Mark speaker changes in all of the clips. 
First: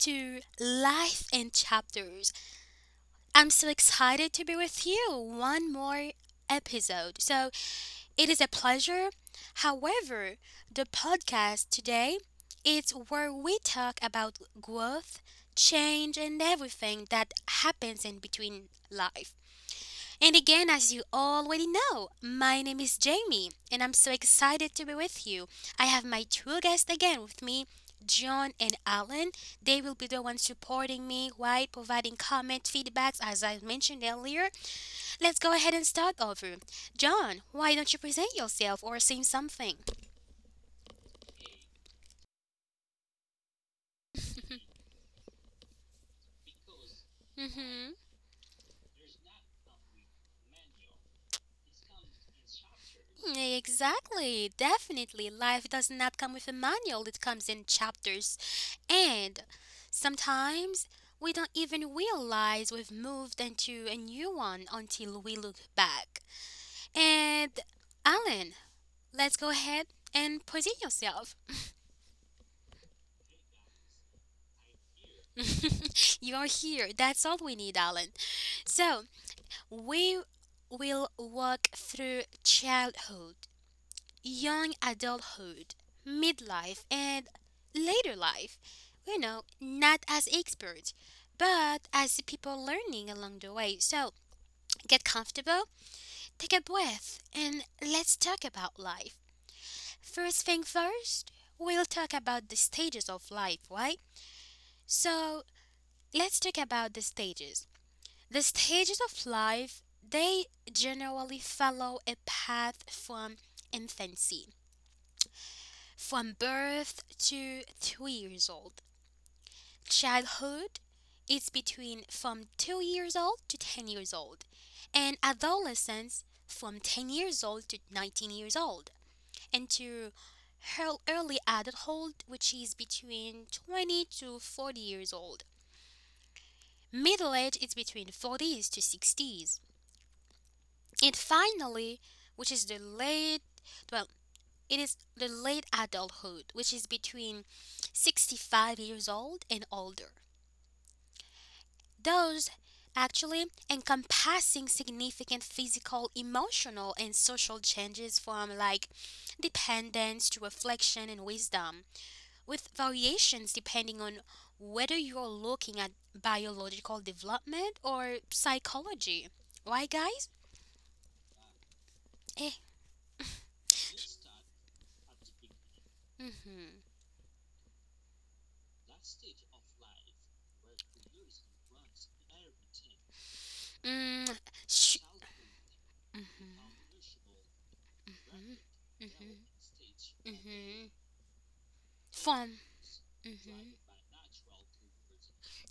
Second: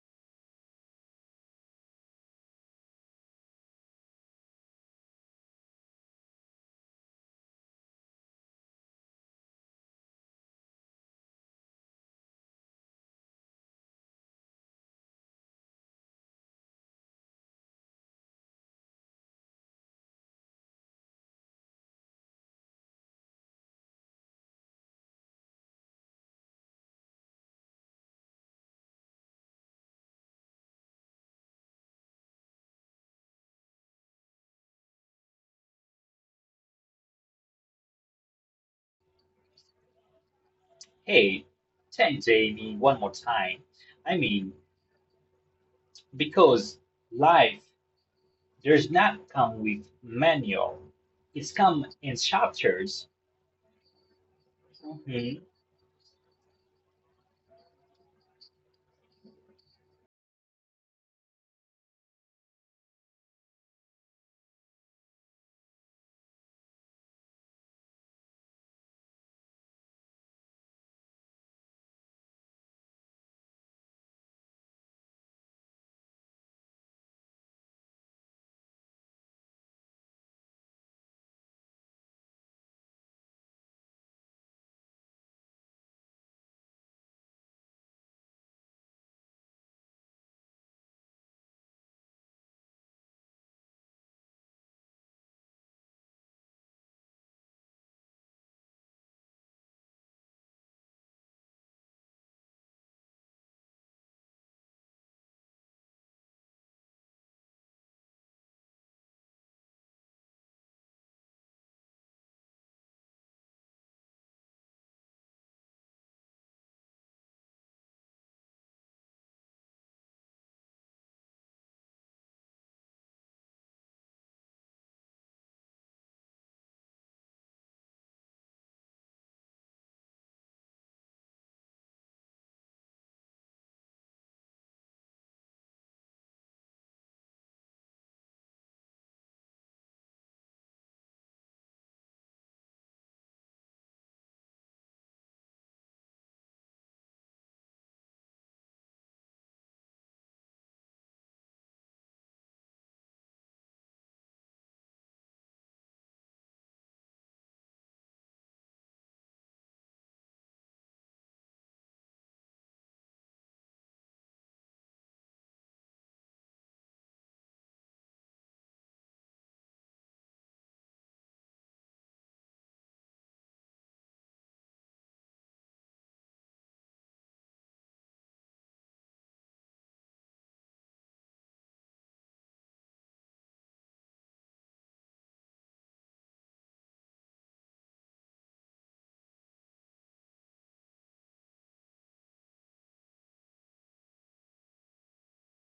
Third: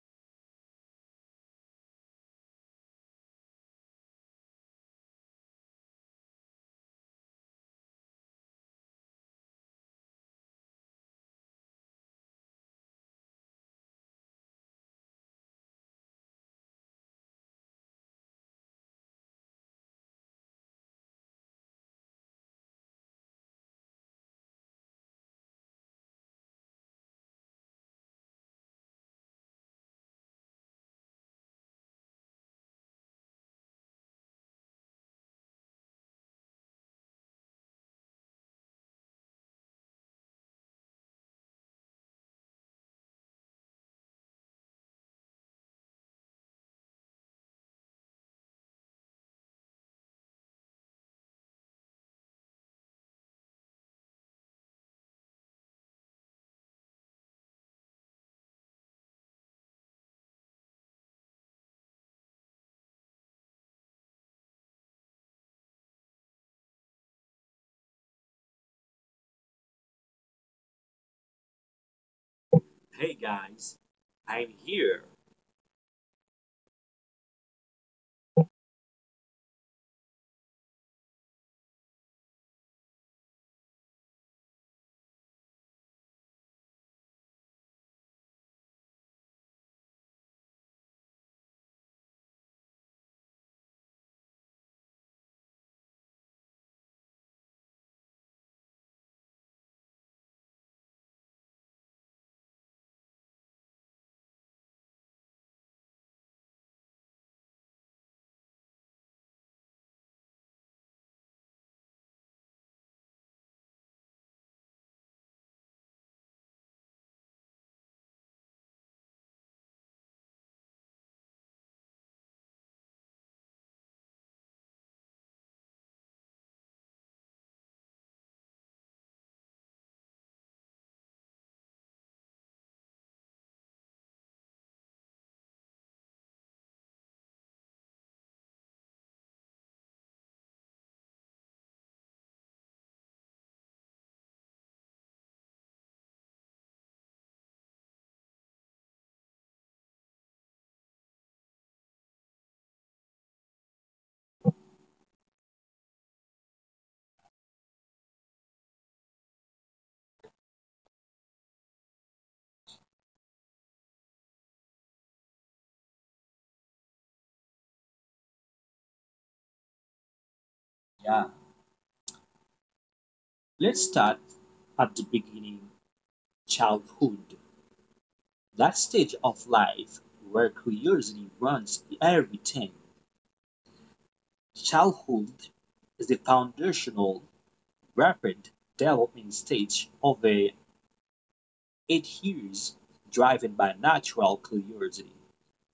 Speaker 1: to Life in Chapters. I'm so excited to be with you one more episode. So it is a pleasure. However, the podcast today is where we talk about growth, change, and everything that happens in between life. And again, as you already know, my name is Jamie, and I'm so excited to be with you. I have my two guests again with me, John and Alan. They will be the ones supporting me, right? Providing comment, feedbacks, as I mentioned earlier. Let's go ahead and start over. John, why don't you present yourself or sing something?
Speaker 2: Hey, thanks, Amy, one more time. I mean, because life
Speaker 1: Mm-hmm.
Speaker 2: does not come with manual. It's come in chapters.
Speaker 1: Exactly, definitely.
Speaker 2: Mhm.
Speaker 1: Life does not come with a manual, it comes in chapters. And sometimes we don't even realize we've moved into a new one until we look back. And Alan, let's go ahead and present yourself.
Speaker 3: Hey guys, I'm here.
Speaker 1: You are here. That's all we need, Alan. So we will walk through childhood, young adulthood, midlife, and later life. You know, not as experts, but as people learning along the way. So get comfortable, take a breath, and let's talk about life. First thing first, we'll talk about the stages of life, right? So let's talk about the stages. The stages of life, they generally follow a path from infancy, from birth to 2 years old. Childhood is between from 2 years old to 10 years old, and adolescence from 10 years old to 19 years old, and to early adulthood, which is between 20 to 40 years old. Middle age is between 40s to 60s. And finally, which is the late, well, it is the late adulthood, which is between 65 years old and older. Those actually encompassing significant physical, emotional, and social changes from, like, dependence to reflection and wisdom, with variations depending on whether you're looking at biological development or psychology. Why, guys?
Speaker 3: Yeah.
Speaker 1: Eh.
Speaker 3: Let's start at the beginning,
Speaker 1: Mm-hmm.
Speaker 3: childhood, that stage of life where curiosity runs everything.
Speaker 1: Mm, sh-
Speaker 3: Childhood is the
Speaker 1: mm-hmm.
Speaker 3: foundational, rapid development
Speaker 1: Mm-hmm.
Speaker 3: stage of the
Speaker 1: Mm-hmm.
Speaker 3: eight
Speaker 1: From
Speaker 3: years driven by
Speaker 1: Mhm.
Speaker 3: natural curiosity.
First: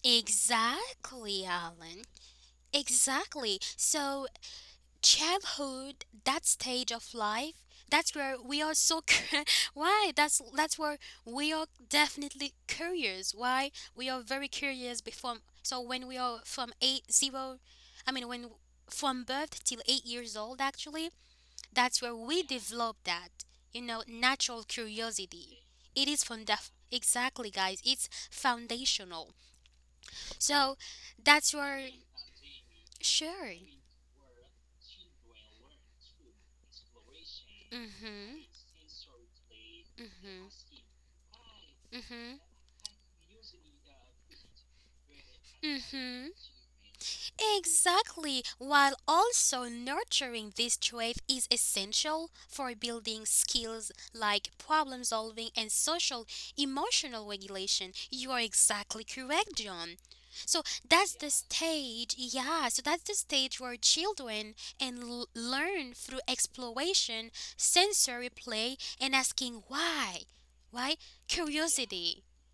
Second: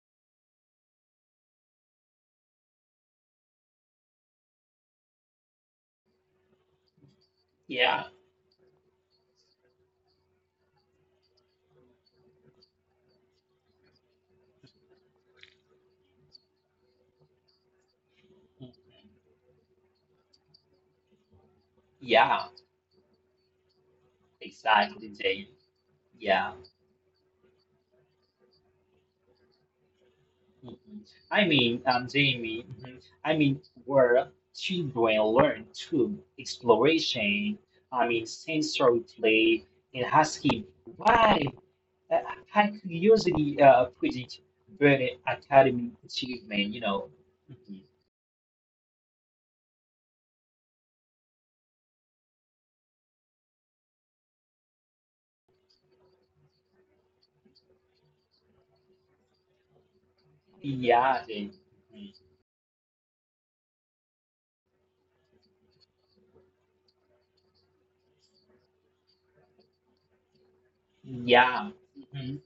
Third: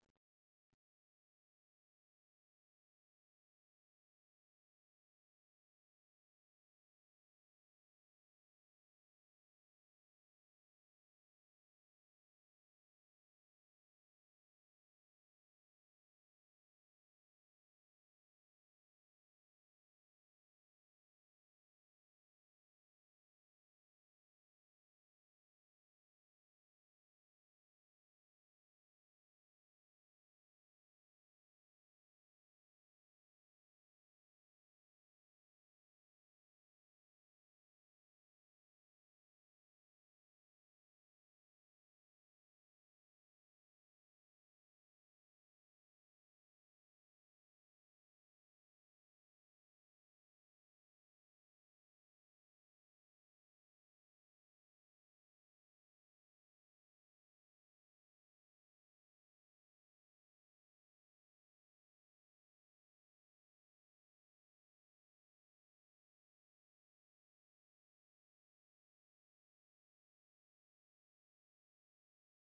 Speaker 1: Exactly, Alan. Exactly. So, childhood, that stage of life,
Speaker 2: Yeah.
Speaker 1: that's where we are why, that's where we are definitely curious. Why we are very curious before, so when we are I mean, when from birth till 8 years old actually, that's where we
Speaker 2: Yeah,
Speaker 1: develop that, you know, natural
Speaker 2: exactly, Jamie.
Speaker 1: curiosity. It is from
Speaker 2: Yeah.
Speaker 1: that, exactly, guys. It's foundational. So
Speaker 2: Mhm.
Speaker 1: that's your
Speaker 2: Jamie,
Speaker 1: sure.
Speaker 2: where children learn through exploration,
Speaker 1: Mhm.
Speaker 2: sensory play and
Speaker 1: Mhm.
Speaker 2: asking why
Speaker 1: Mhm.
Speaker 2: I could usually put it very academic
Speaker 1: Mhm.
Speaker 2: achievement, you know. Mhm.
Speaker 1: Exactly, while also nurturing this trait is essential for building skills like problem solving and social emotional regulation. You are exactly correct, John. So that's
Speaker 2: Yeah,
Speaker 1: the
Speaker 2: they,
Speaker 1: stage,
Speaker 2: mhm.
Speaker 1: yeah, so that's the stage where children learn through exploration, sensory play, and asking why. Why?
Speaker 2: Yeah.
Speaker 1: Curiosity.
Speaker 2: Mhm.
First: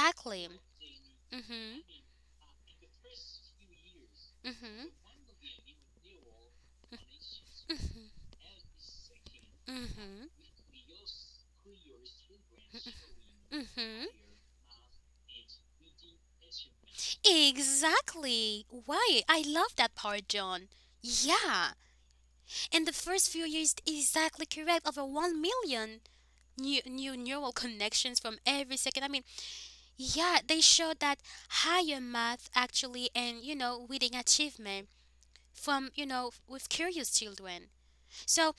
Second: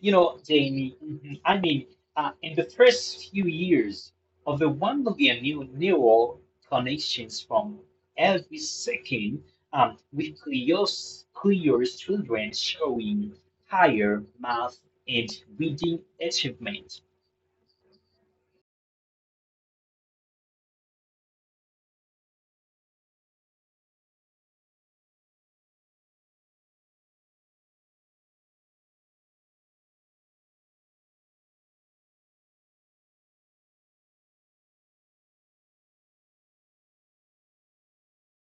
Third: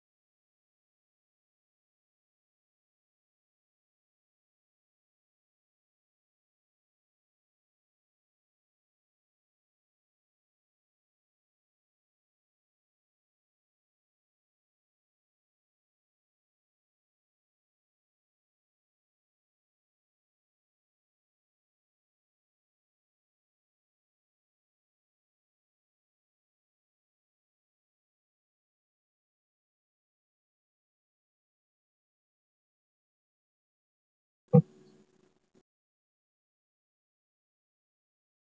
Speaker 2: You know, Jamie, mhm,
Speaker 1: Mhm.
Speaker 2: in the first few years of the
Speaker 1: Mhm.
Speaker 2: 1 million new neural connections from every second,
Speaker 1: Mhm.
Speaker 2: with Cleo's children showing
Speaker 1: Mhm.
Speaker 2: higher math and reading achievement.
Speaker 1: Exactly. Why? I love that part, John. Yeah. And the first few years, exactly correct, over 1 million new neural connections from every second. I mean, yeah, they showed that higher math actually and, you know, reading achievement from, you know, with curious children. So,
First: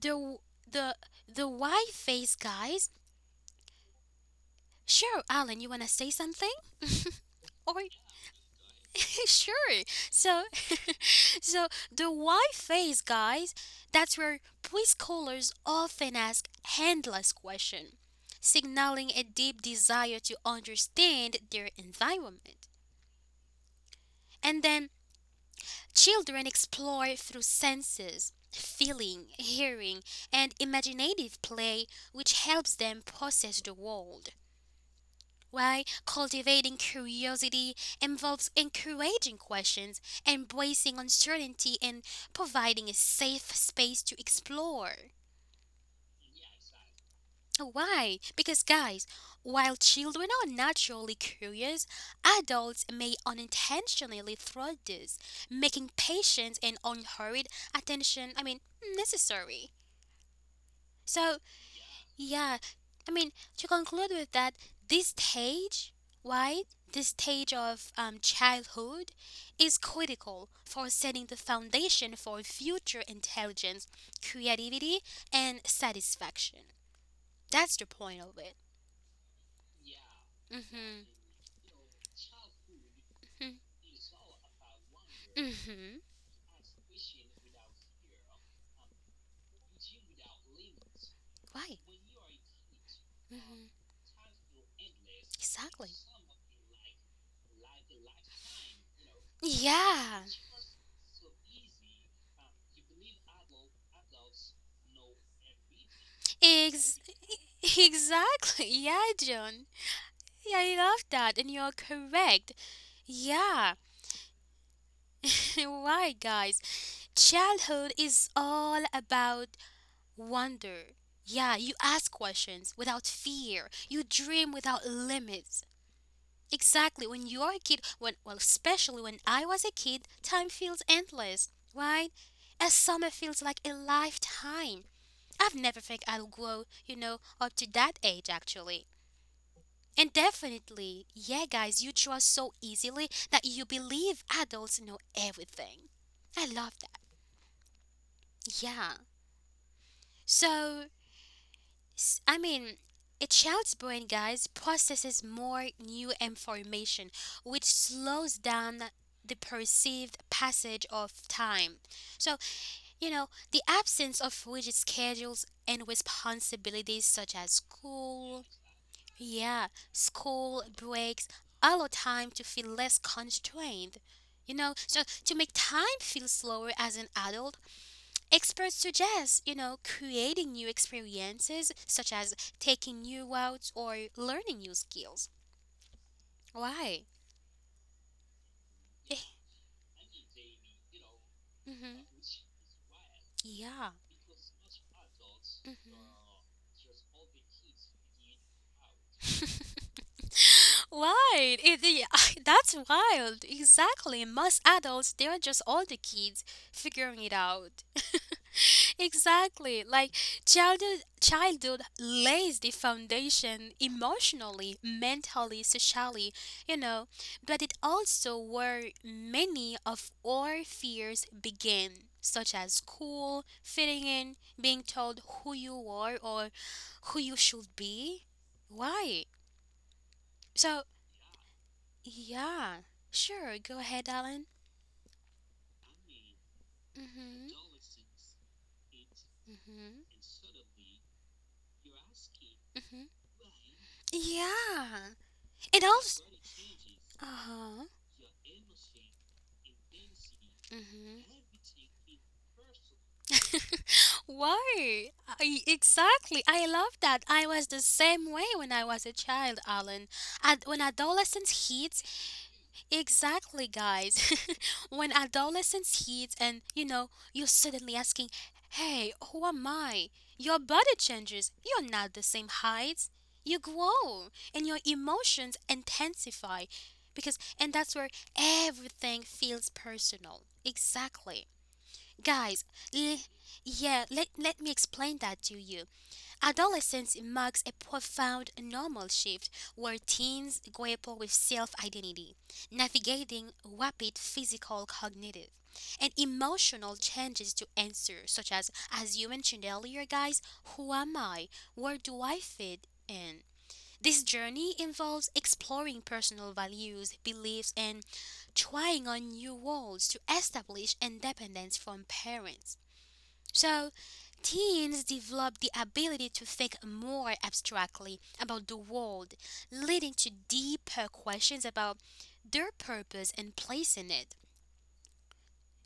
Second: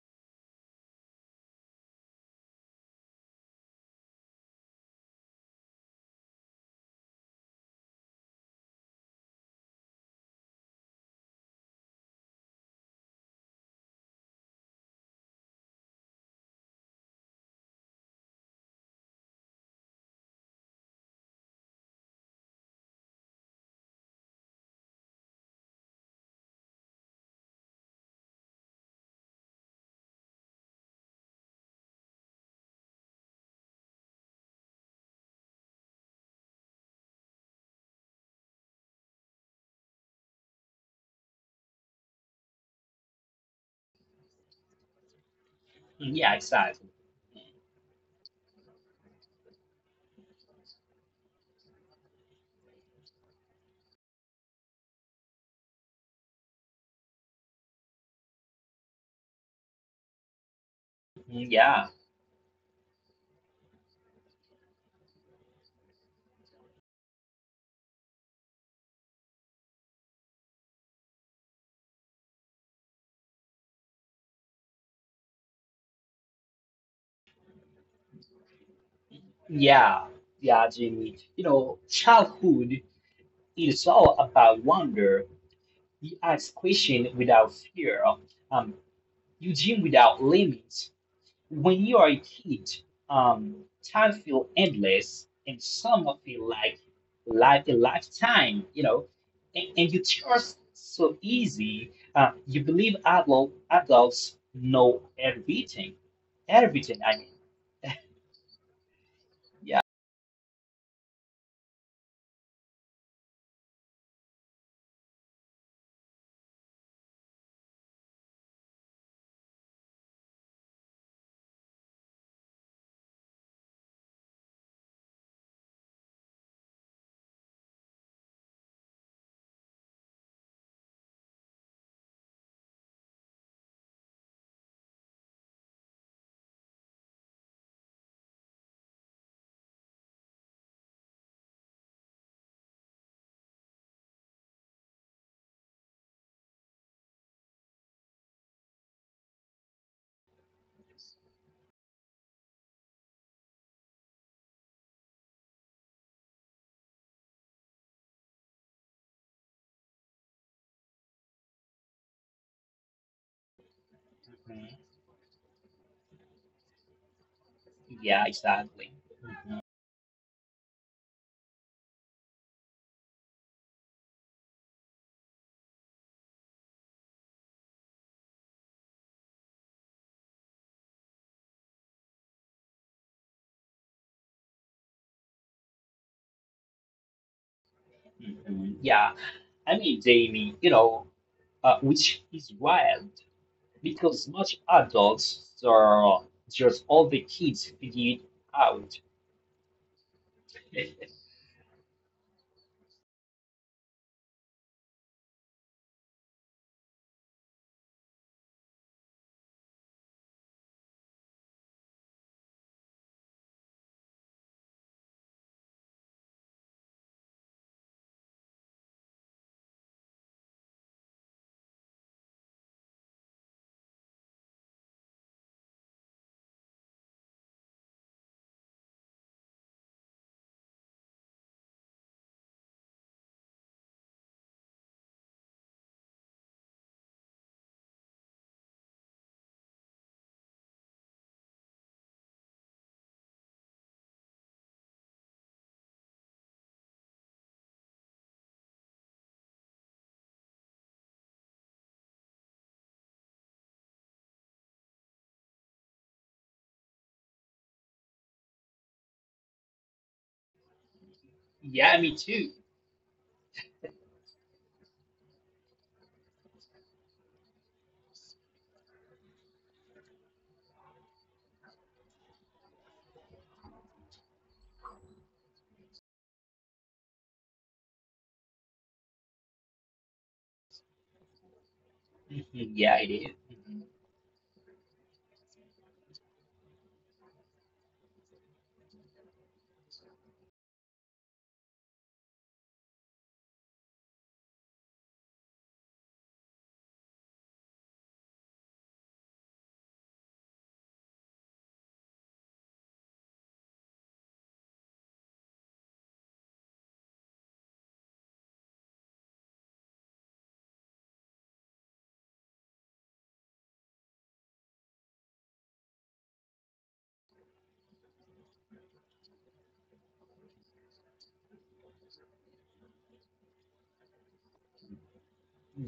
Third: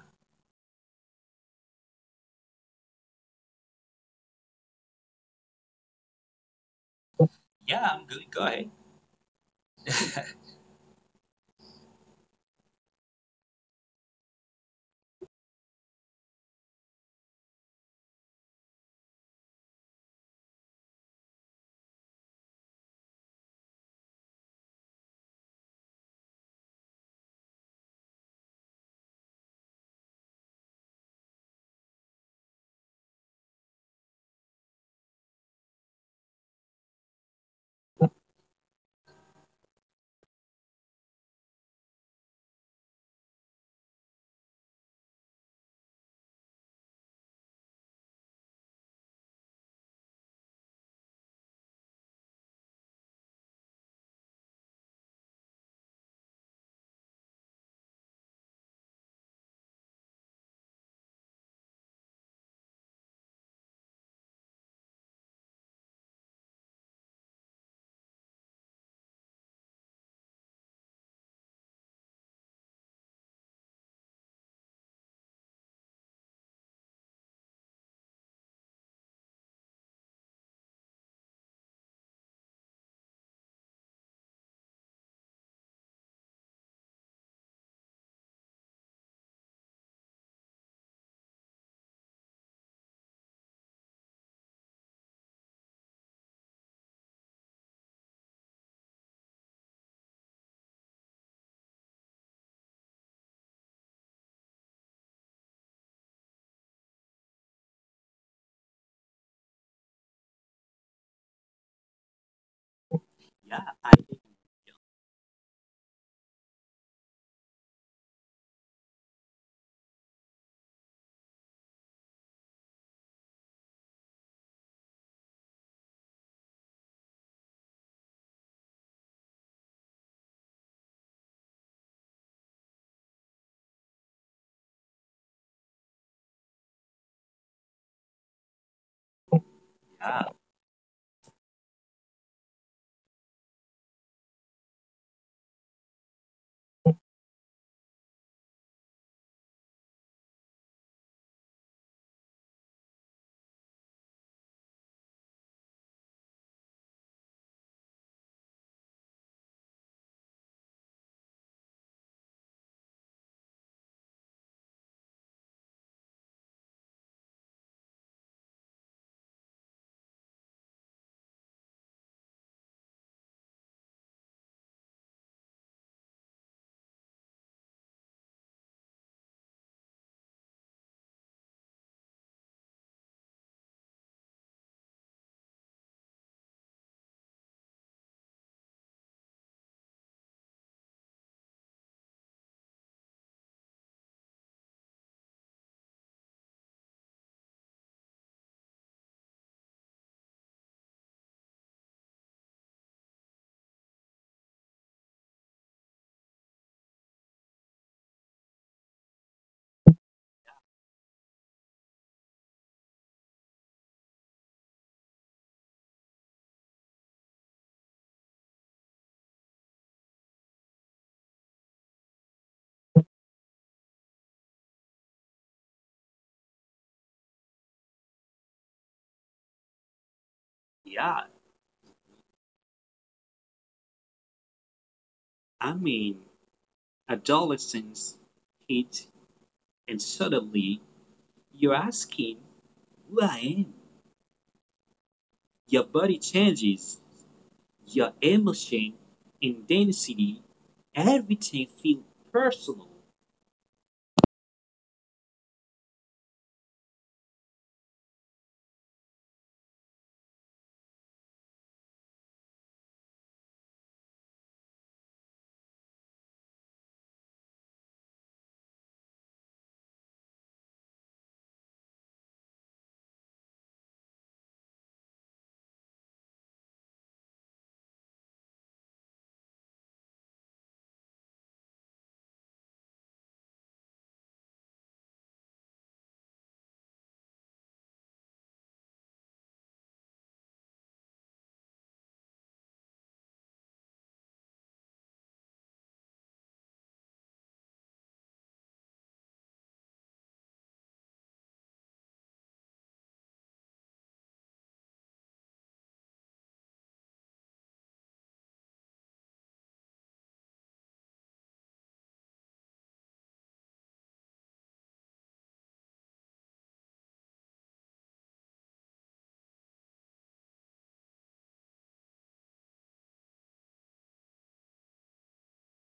Speaker 1: the the the why face, guys. Sure, Alan, you want to say something? Or
Speaker 3: Yeah, I'm gonna go ahead.
Speaker 1: sure. So, the why phase, guys, that's where police callers often ask handless question, signaling a deep desire to understand their environment. And then children explore through senses, feeling, hearing, and imaginative play, which helps them process the world. Why, cultivating curiosity involves encouraging questions, embracing uncertainty, and providing a safe space to explore.
Speaker 2: Mhm, yeah, exactly.
Speaker 1: Why? Because, guys, while children are naturally curious, adults may unintentionally thwart this, making patience and unhurried attention, I mean, necessary. So,
Speaker 2: Mhm, yeah.
Speaker 1: yeah, I mean, to conclude with that, this stage, right, this stage of childhood is critical for setting the foundation for future intelligence, creativity, and satisfaction. That's the point of it.
Speaker 2: Yeah, yeah,
Speaker 1: Mm-hmm.
Speaker 2: Jamie. You know, childhood is all about wonder.
Speaker 1: Mm-hmm.
Speaker 2: You ask questions without fear. Um, you dream without limits.
Speaker 1: Right,
Speaker 2: When you are a kid, um, time feel endless, and
Speaker 1: exactly.
Speaker 2: some of it like a lifetime. You know, and you
Speaker 1: Yeah.
Speaker 2: trust so easy. You believe adults know everything, everything.
Speaker 1: Ex- exactly. Yeah, John.
Speaker 2: Yeah,
Speaker 1: Yeah, I love that, and you're correct.
Speaker 3: Yeah,
Speaker 1: Yeah. Why, guys? Childhood is all about wonder. Yeah, you ask questions without fear. You dream without limits. Exactly. When you're a kid, especially when I was a kid, time feels endless, right? A summer feels like a lifetime. I've never think I'll grow, you know, up to that age actually. And
Speaker 3: yeah,
Speaker 1: definitely, yeah, guys, you trust so easily that you believe adults know everything. I love that. Yeah. So, I mean, a child's brain, guys, processes more new information, which slows down the perceived passage of time. So, you know, the absence of rigid
Speaker 2: mhm.
Speaker 1: schedules and responsibilities, such as
Speaker 2: Yeah,
Speaker 1: school,
Speaker 2: exactly. Mm-hmm.
Speaker 1: yeah, school breaks, allow time to feel less constrained. You know, so to make time feel slower as an adult, experts suggest, you know, creating new experiences such as taking new routes or learning new skills. Why?
Speaker 2: Mhm. Yeah, Jamie, you know,
Speaker 1: Mm-hmm.
Speaker 2: which is wild
Speaker 1: Yeah.
Speaker 2: because much adults are just all the kids figured out.
Speaker 1: Right. That's wild. Exactly. Most adults, they're just all the kids figuring it out. Exactly. Like childhood lays the foundation emotionally, mentally, socially, you know, but it also where many of our fears begin, such as school, fitting in, being told who you are or who you should be. Why? So
Speaker 3: yeah.
Speaker 1: yeah. Sure, go ahead, Alan.
Speaker 3: I mean,
Speaker 1: Mm-hmm.
Speaker 3: adolescence hit, and
Speaker 1: Mm-hmm.
Speaker 3: suddenly you're asking
Speaker 1: Mm-hmm.
Speaker 3: why,
Speaker 1: Yeah. It
Speaker 3: your body
Speaker 1: also
Speaker 3: changes,
Speaker 1: uh-huh.
Speaker 3: your emotion, intensity,
Speaker 1: Mm-hmm.
Speaker 3: everything feel personal.
Speaker 1: Why? Exactly. I love that. I was the same way when I was a child, Alan. When adolescence
Speaker 2: Yeah, me
Speaker 1: hits,
Speaker 2: too.
Speaker 1: exactly, guys. When adolescence hits, and you know, you're suddenly asking, "Hey, who am I?" Your body changes. You're not the same height. You grow, and your emotions intensify, because and that's where everything feels personal. Exactly. Guys,
Speaker 2: Mhm, yeah, it
Speaker 1: l-
Speaker 2: is. Mhm.
Speaker 1: yeah, let me explain that to you. Adolescence marks a profound normal shift where teens grapple with self identity, navigating rapid physical, cognitive, and emotional changes to answer, such as you mentioned earlier, guys, who am I? Where do I fit in? This journey involves exploring personal values, beliefs, and trying on new roles to establish independence from parents. So, teens develop the ability to think more abstractly about the world, leading to deeper questions about their purpose and place in it.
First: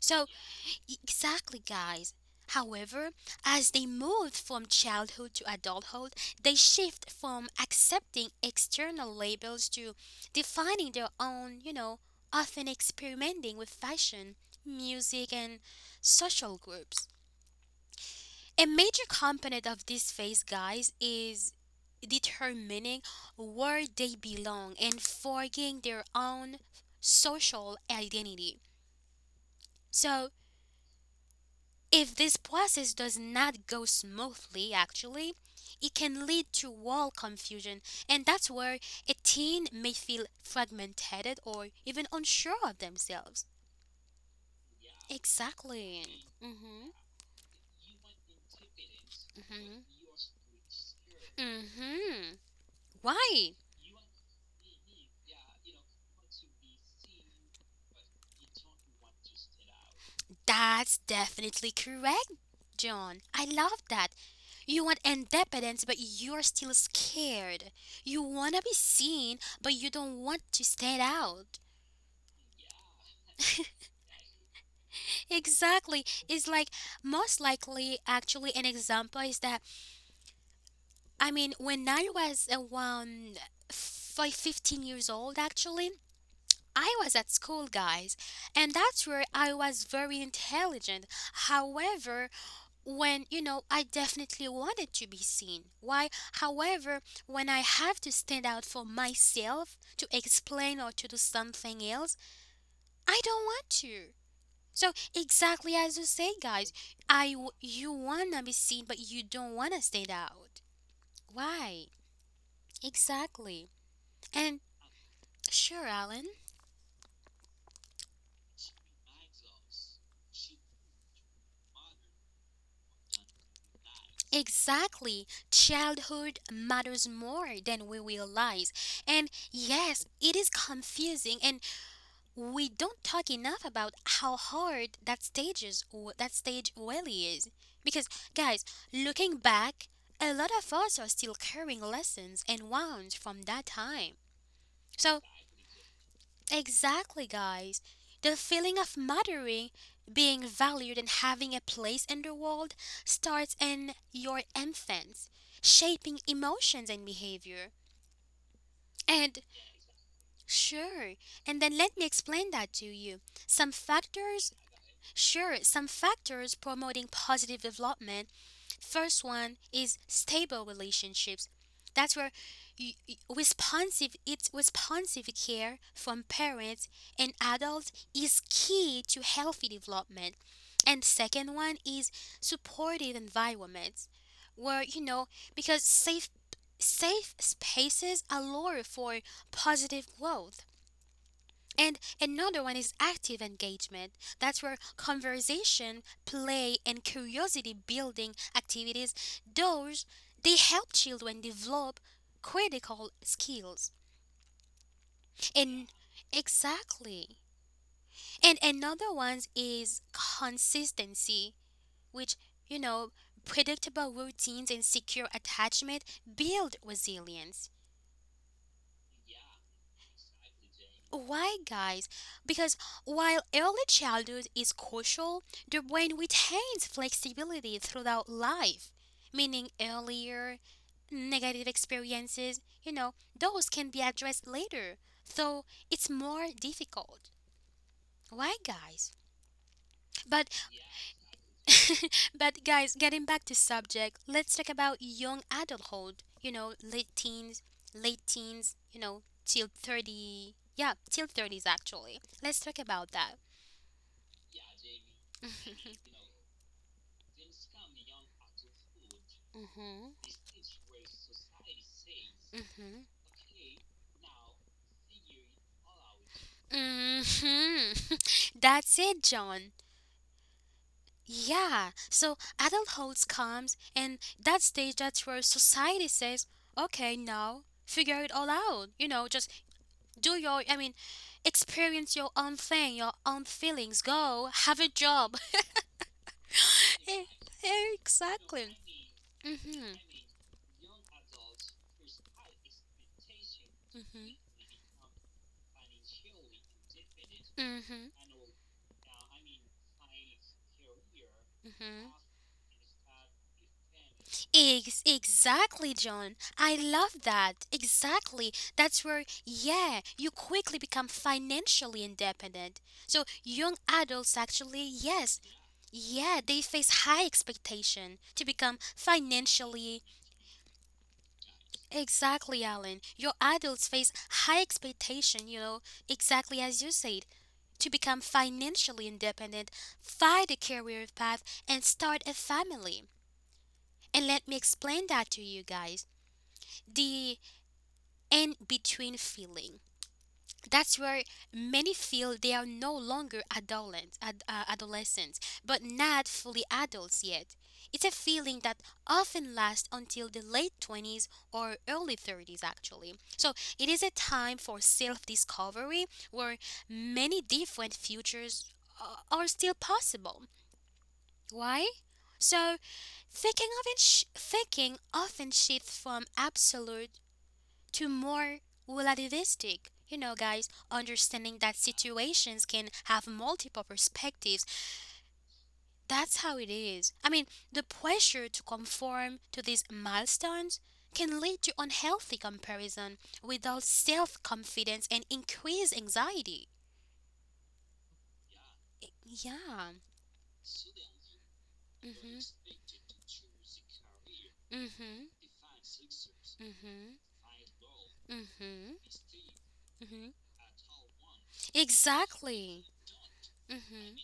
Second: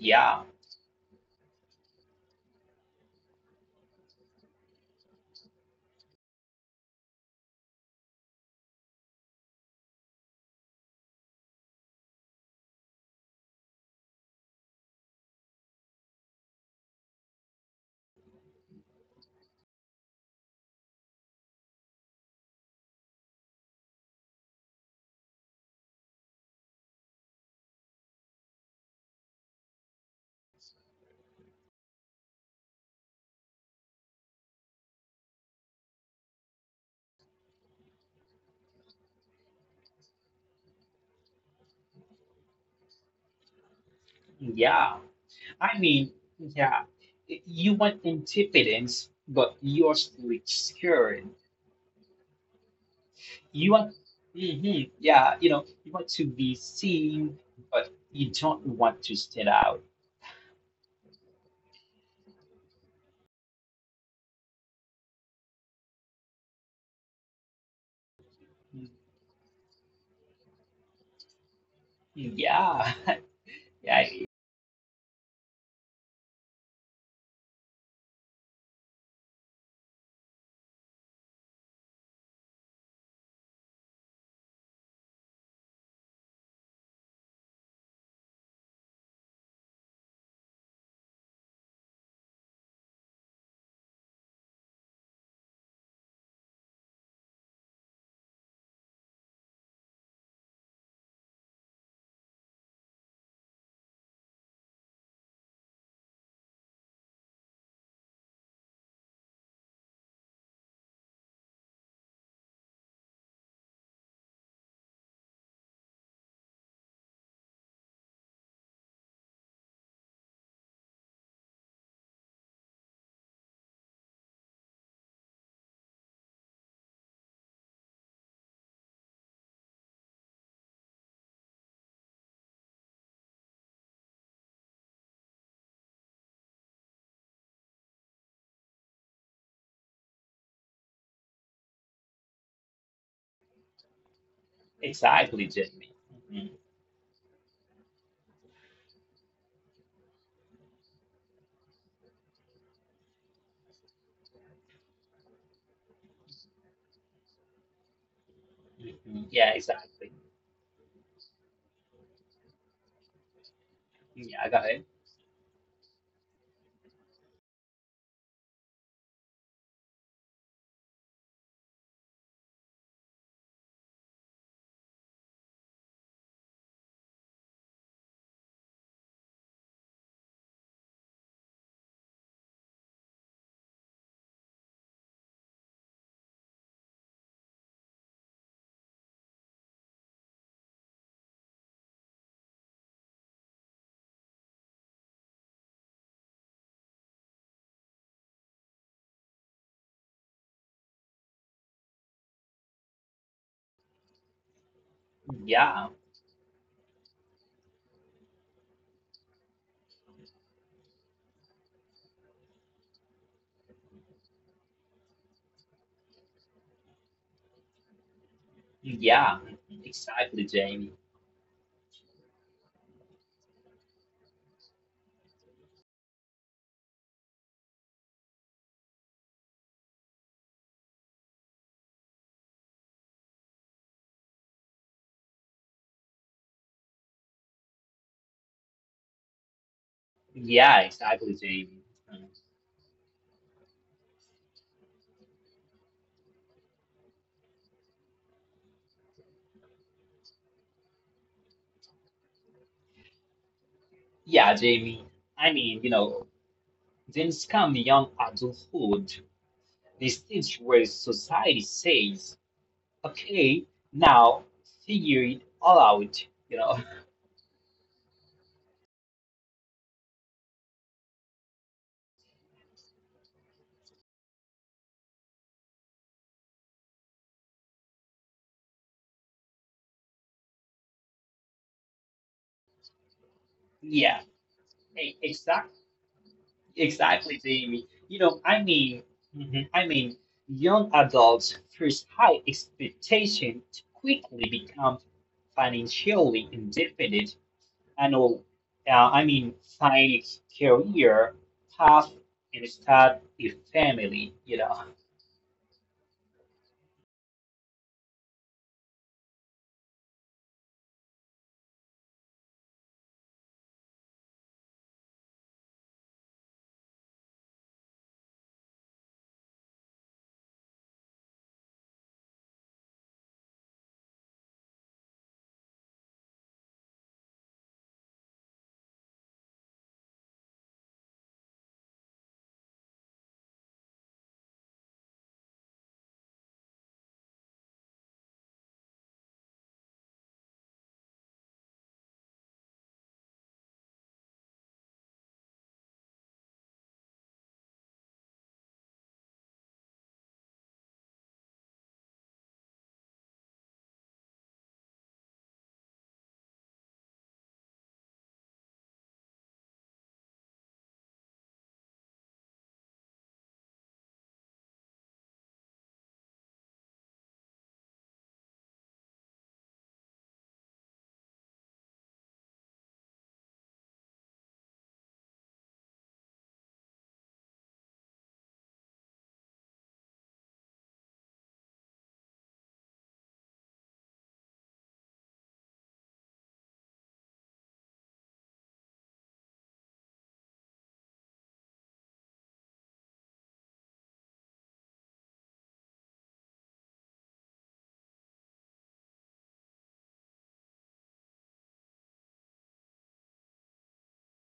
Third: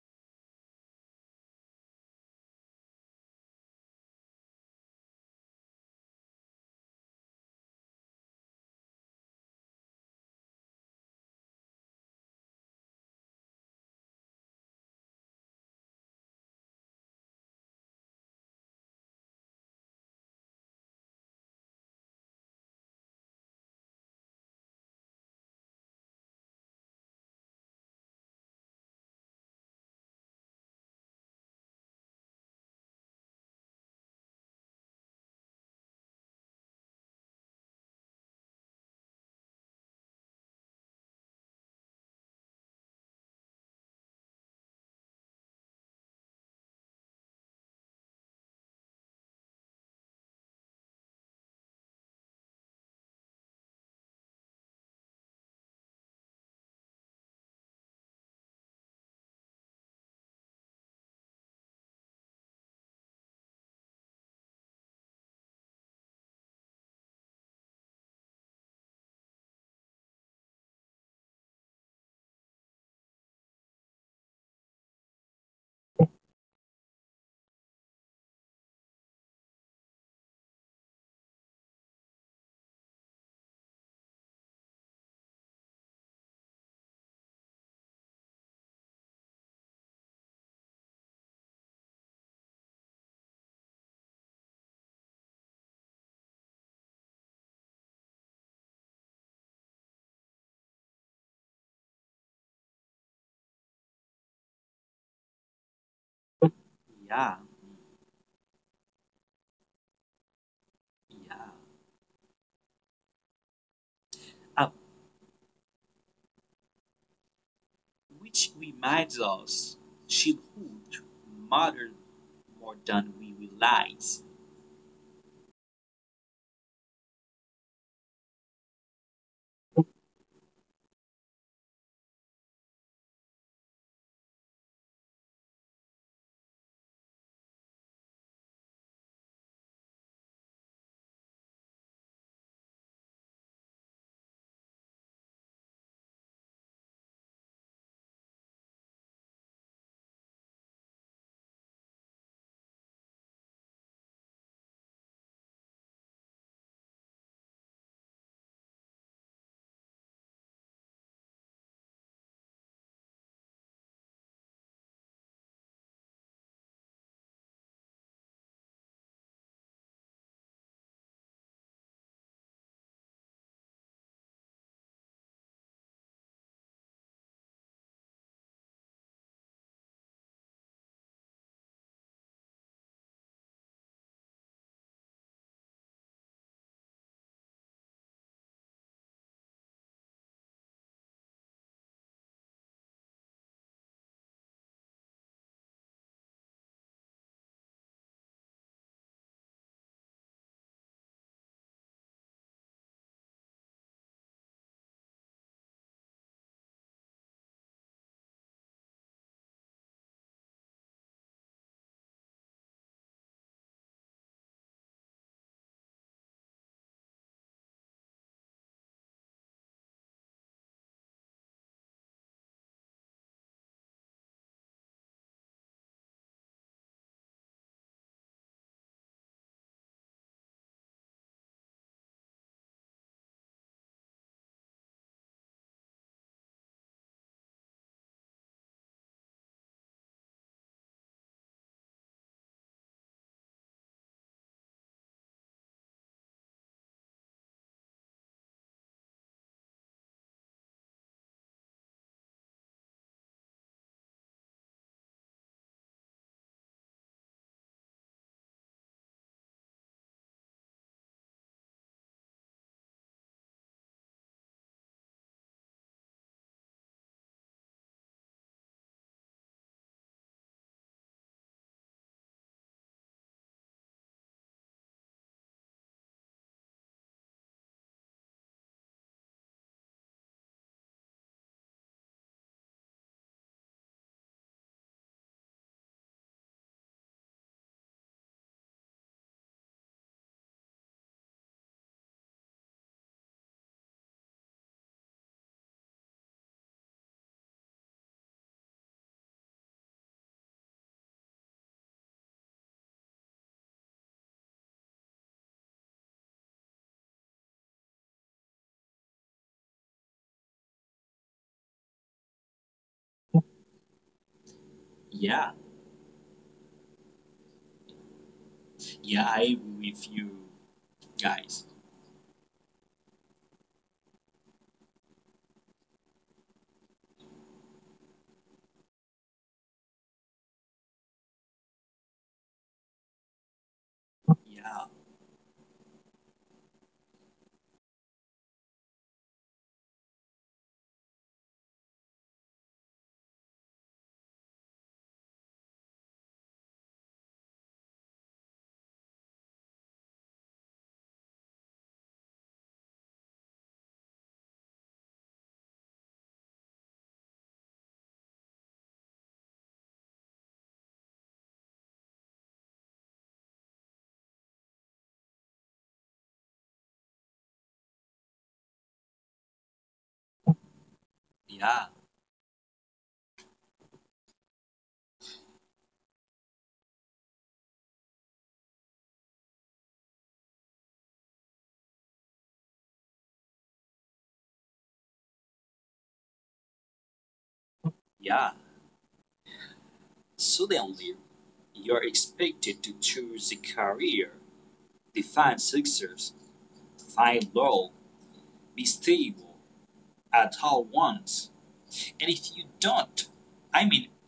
Speaker 1: So, exactly, guys. However, as they moved from childhood to adulthood, they shift from accepting external labels to defining their own, you know, often experimenting with fashion, music, and social groups. A major component of this phase, guys, is determining where they belong and forging their own social identity. So, if this process does not go smoothly, actually, it can lead to wall confusion, and that's where a teen may feel fragmented or even unsure of themselves.
Speaker 2: yeah. I
Speaker 1: Exactly.
Speaker 2: mean, yeah.
Speaker 1: Mhm.
Speaker 2: You want independence, but
Speaker 1: Mhm.
Speaker 2: you're still scared.
Speaker 1: Mhm. Why?
Speaker 2: You want, yeah, you know, you want to be seen, but you don't want to stand out.
Speaker 1: That's definitely correct, John. I love that. You want independence, but you're still scared. You want to be seen, but you don't want to stand out.
Speaker 2: Mhm, yeah. Yeah,
Speaker 1: Exactly. It's like, most likely actually, an example is that, I mean, when I was around five, 15 years old actually, I was at school, guys, and that's where I was very intelligent. However, when, you know, I definitely wanted to be seen. Why? However, when I have to stand out for myself to explain or to do something else, I don't want to. So, exactly as you say, guys,
Speaker 3: Yeah,
Speaker 1: you wanna be seen, but you don't wanna stand out.
Speaker 3: yeah.
Speaker 1: Why? Exactly. And
Speaker 3: Uh,
Speaker 1: sure, Alan.
Speaker 3: which reminds us, childhood matters more than we realize.
Speaker 1: Exactly. Childhood matters more than we realize. And yes, it is confusing, and we don't talk enough about how hard that stage really is. Because, guys, looking back, a lot of us are still carrying lessons and wounds from that time. So,
Speaker 2: exactly, Jamie. Mhm,
Speaker 1: exactly, guys. The feeling of mattering, being valued, and having a place in the world starts in your infants, shaping emotions and behavior.
Speaker 2: mhm.
Speaker 1: And
Speaker 2: Yeah, exactly.
Speaker 1: sure, and then let me explain that to you. Some
Speaker 2: Yeah,
Speaker 1: factors,
Speaker 2: go ahead.
Speaker 1: sure, some factors promoting positive development. First one is stable relationships. That's where y- y- responsive it's responsive care from parents and adults is key to healthy development. And second one is supportive environments where, you know, because safe spaces allow for positive growth. And another one is active engagement. That's where conversation, play, and curiosity building activities, those, they help children develop critical skills. And
Speaker 2: Yeah,
Speaker 1: exactly. And another one is consistency, which, you know, predictable routines and secure attachment build resilience.
Speaker 2: yeah, mhm. Exactly, Jamie.
Speaker 1: Why, guys? Because while early childhood is crucial, the brain retains flexibility throughout life, meaning earlier negative experiences, you know, those can be addressed later, though it's more difficult. Why, guys? But
Speaker 2: Yeah, exactly, Jamie. Mhm.
Speaker 1: but guys, getting back to subject, let's talk about young adulthood, you know, late teens, you know, till 30. Yeah, till 30s actually. Let's talk about that.
Speaker 2: Yeah, Jamie. You know, things come young adulthood.
Speaker 1: Mhm.
Speaker 2: This stage where society says,
Speaker 1: Mhm.
Speaker 2: "Okay, now figure it all out." You know.
Speaker 1: Mhm. That's it, John. Yeah. So adulthood comes, and that stage, that's where society says, "Okay, now figure it all out." You know, just do your. I mean, experience your own thing, your own feelings.
Speaker 2: Yeah.
Speaker 1: Go have a job.
Speaker 2: Exactly.
Speaker 1: Eh,
Speaker 2: Exactly, Jamie. You know,
Speaker 1: exactly.
Speaker 2: mhm, I
Speaker 1: Mhm.
Speaker 2: mean, young adults face high expectation to
Speaker 1: Mhm.
Speaker 2: quickly become financially independent and
Speaker 1: Mhm.
Speaker 2: all. Find a career path
Speaker 1: Mhm.
Speaker 2: and start a family. You know.
Speaker 1: Exactly, John. I love that. Exactly. That's where, yeah, you quickly become financially independent. So, young adults actually, yes,
Speaker 3: Yeah,
Speaker 1: yeah, they face high expectation to become
Speaker 3: yeah, I agree
Speaker 1: financially.
Speaker 3: with you guys.
Speaker 1: Exactly, Alan. Your adults face high expectation, you know, exactly as you said, to become financially independent, find a career path, and start a family. And let me
Speaker 3: Yeah,
Speaker 1: explain that to you guys. The and between feeling. That's where many feel they are no longer adolescents, adolescents, but not fully adults yet. It's a feeling that often lasts until the late 20s or early 30s, actually. So it is a time for self discovery where many different futures are still possible. Why? So, thinking, of it sh- thinking often shifts from absolute to more relativistic. You know, guys, understanding that
Speaker 3: yeah,
Speaker 1: situations can have multiple perspectives. That's how it is. I mean, the pressure to conform to these milestones can lead to unhealthy comparison without self confidence and increased anxiety.
Speaker 3: yeah.
Speaker 1: Yeah.
Speaker 3: Suddenly, you're
Speaker 1: Mhm.
Speaker 3: expected to choose a career,
Speaker 1: Mhm.
Speaker 3: define success,
Speaker 1: Mhm.
Speaker 3: find love, be
Speaker 1: Mhm.
Speaker 3: stable
Speaker 1: Mhm.
Speaker 3: at all once. And if you
Speaker 1: Exactly.
Speaker 3: don't, I mean,
Speaker 1: Mhm.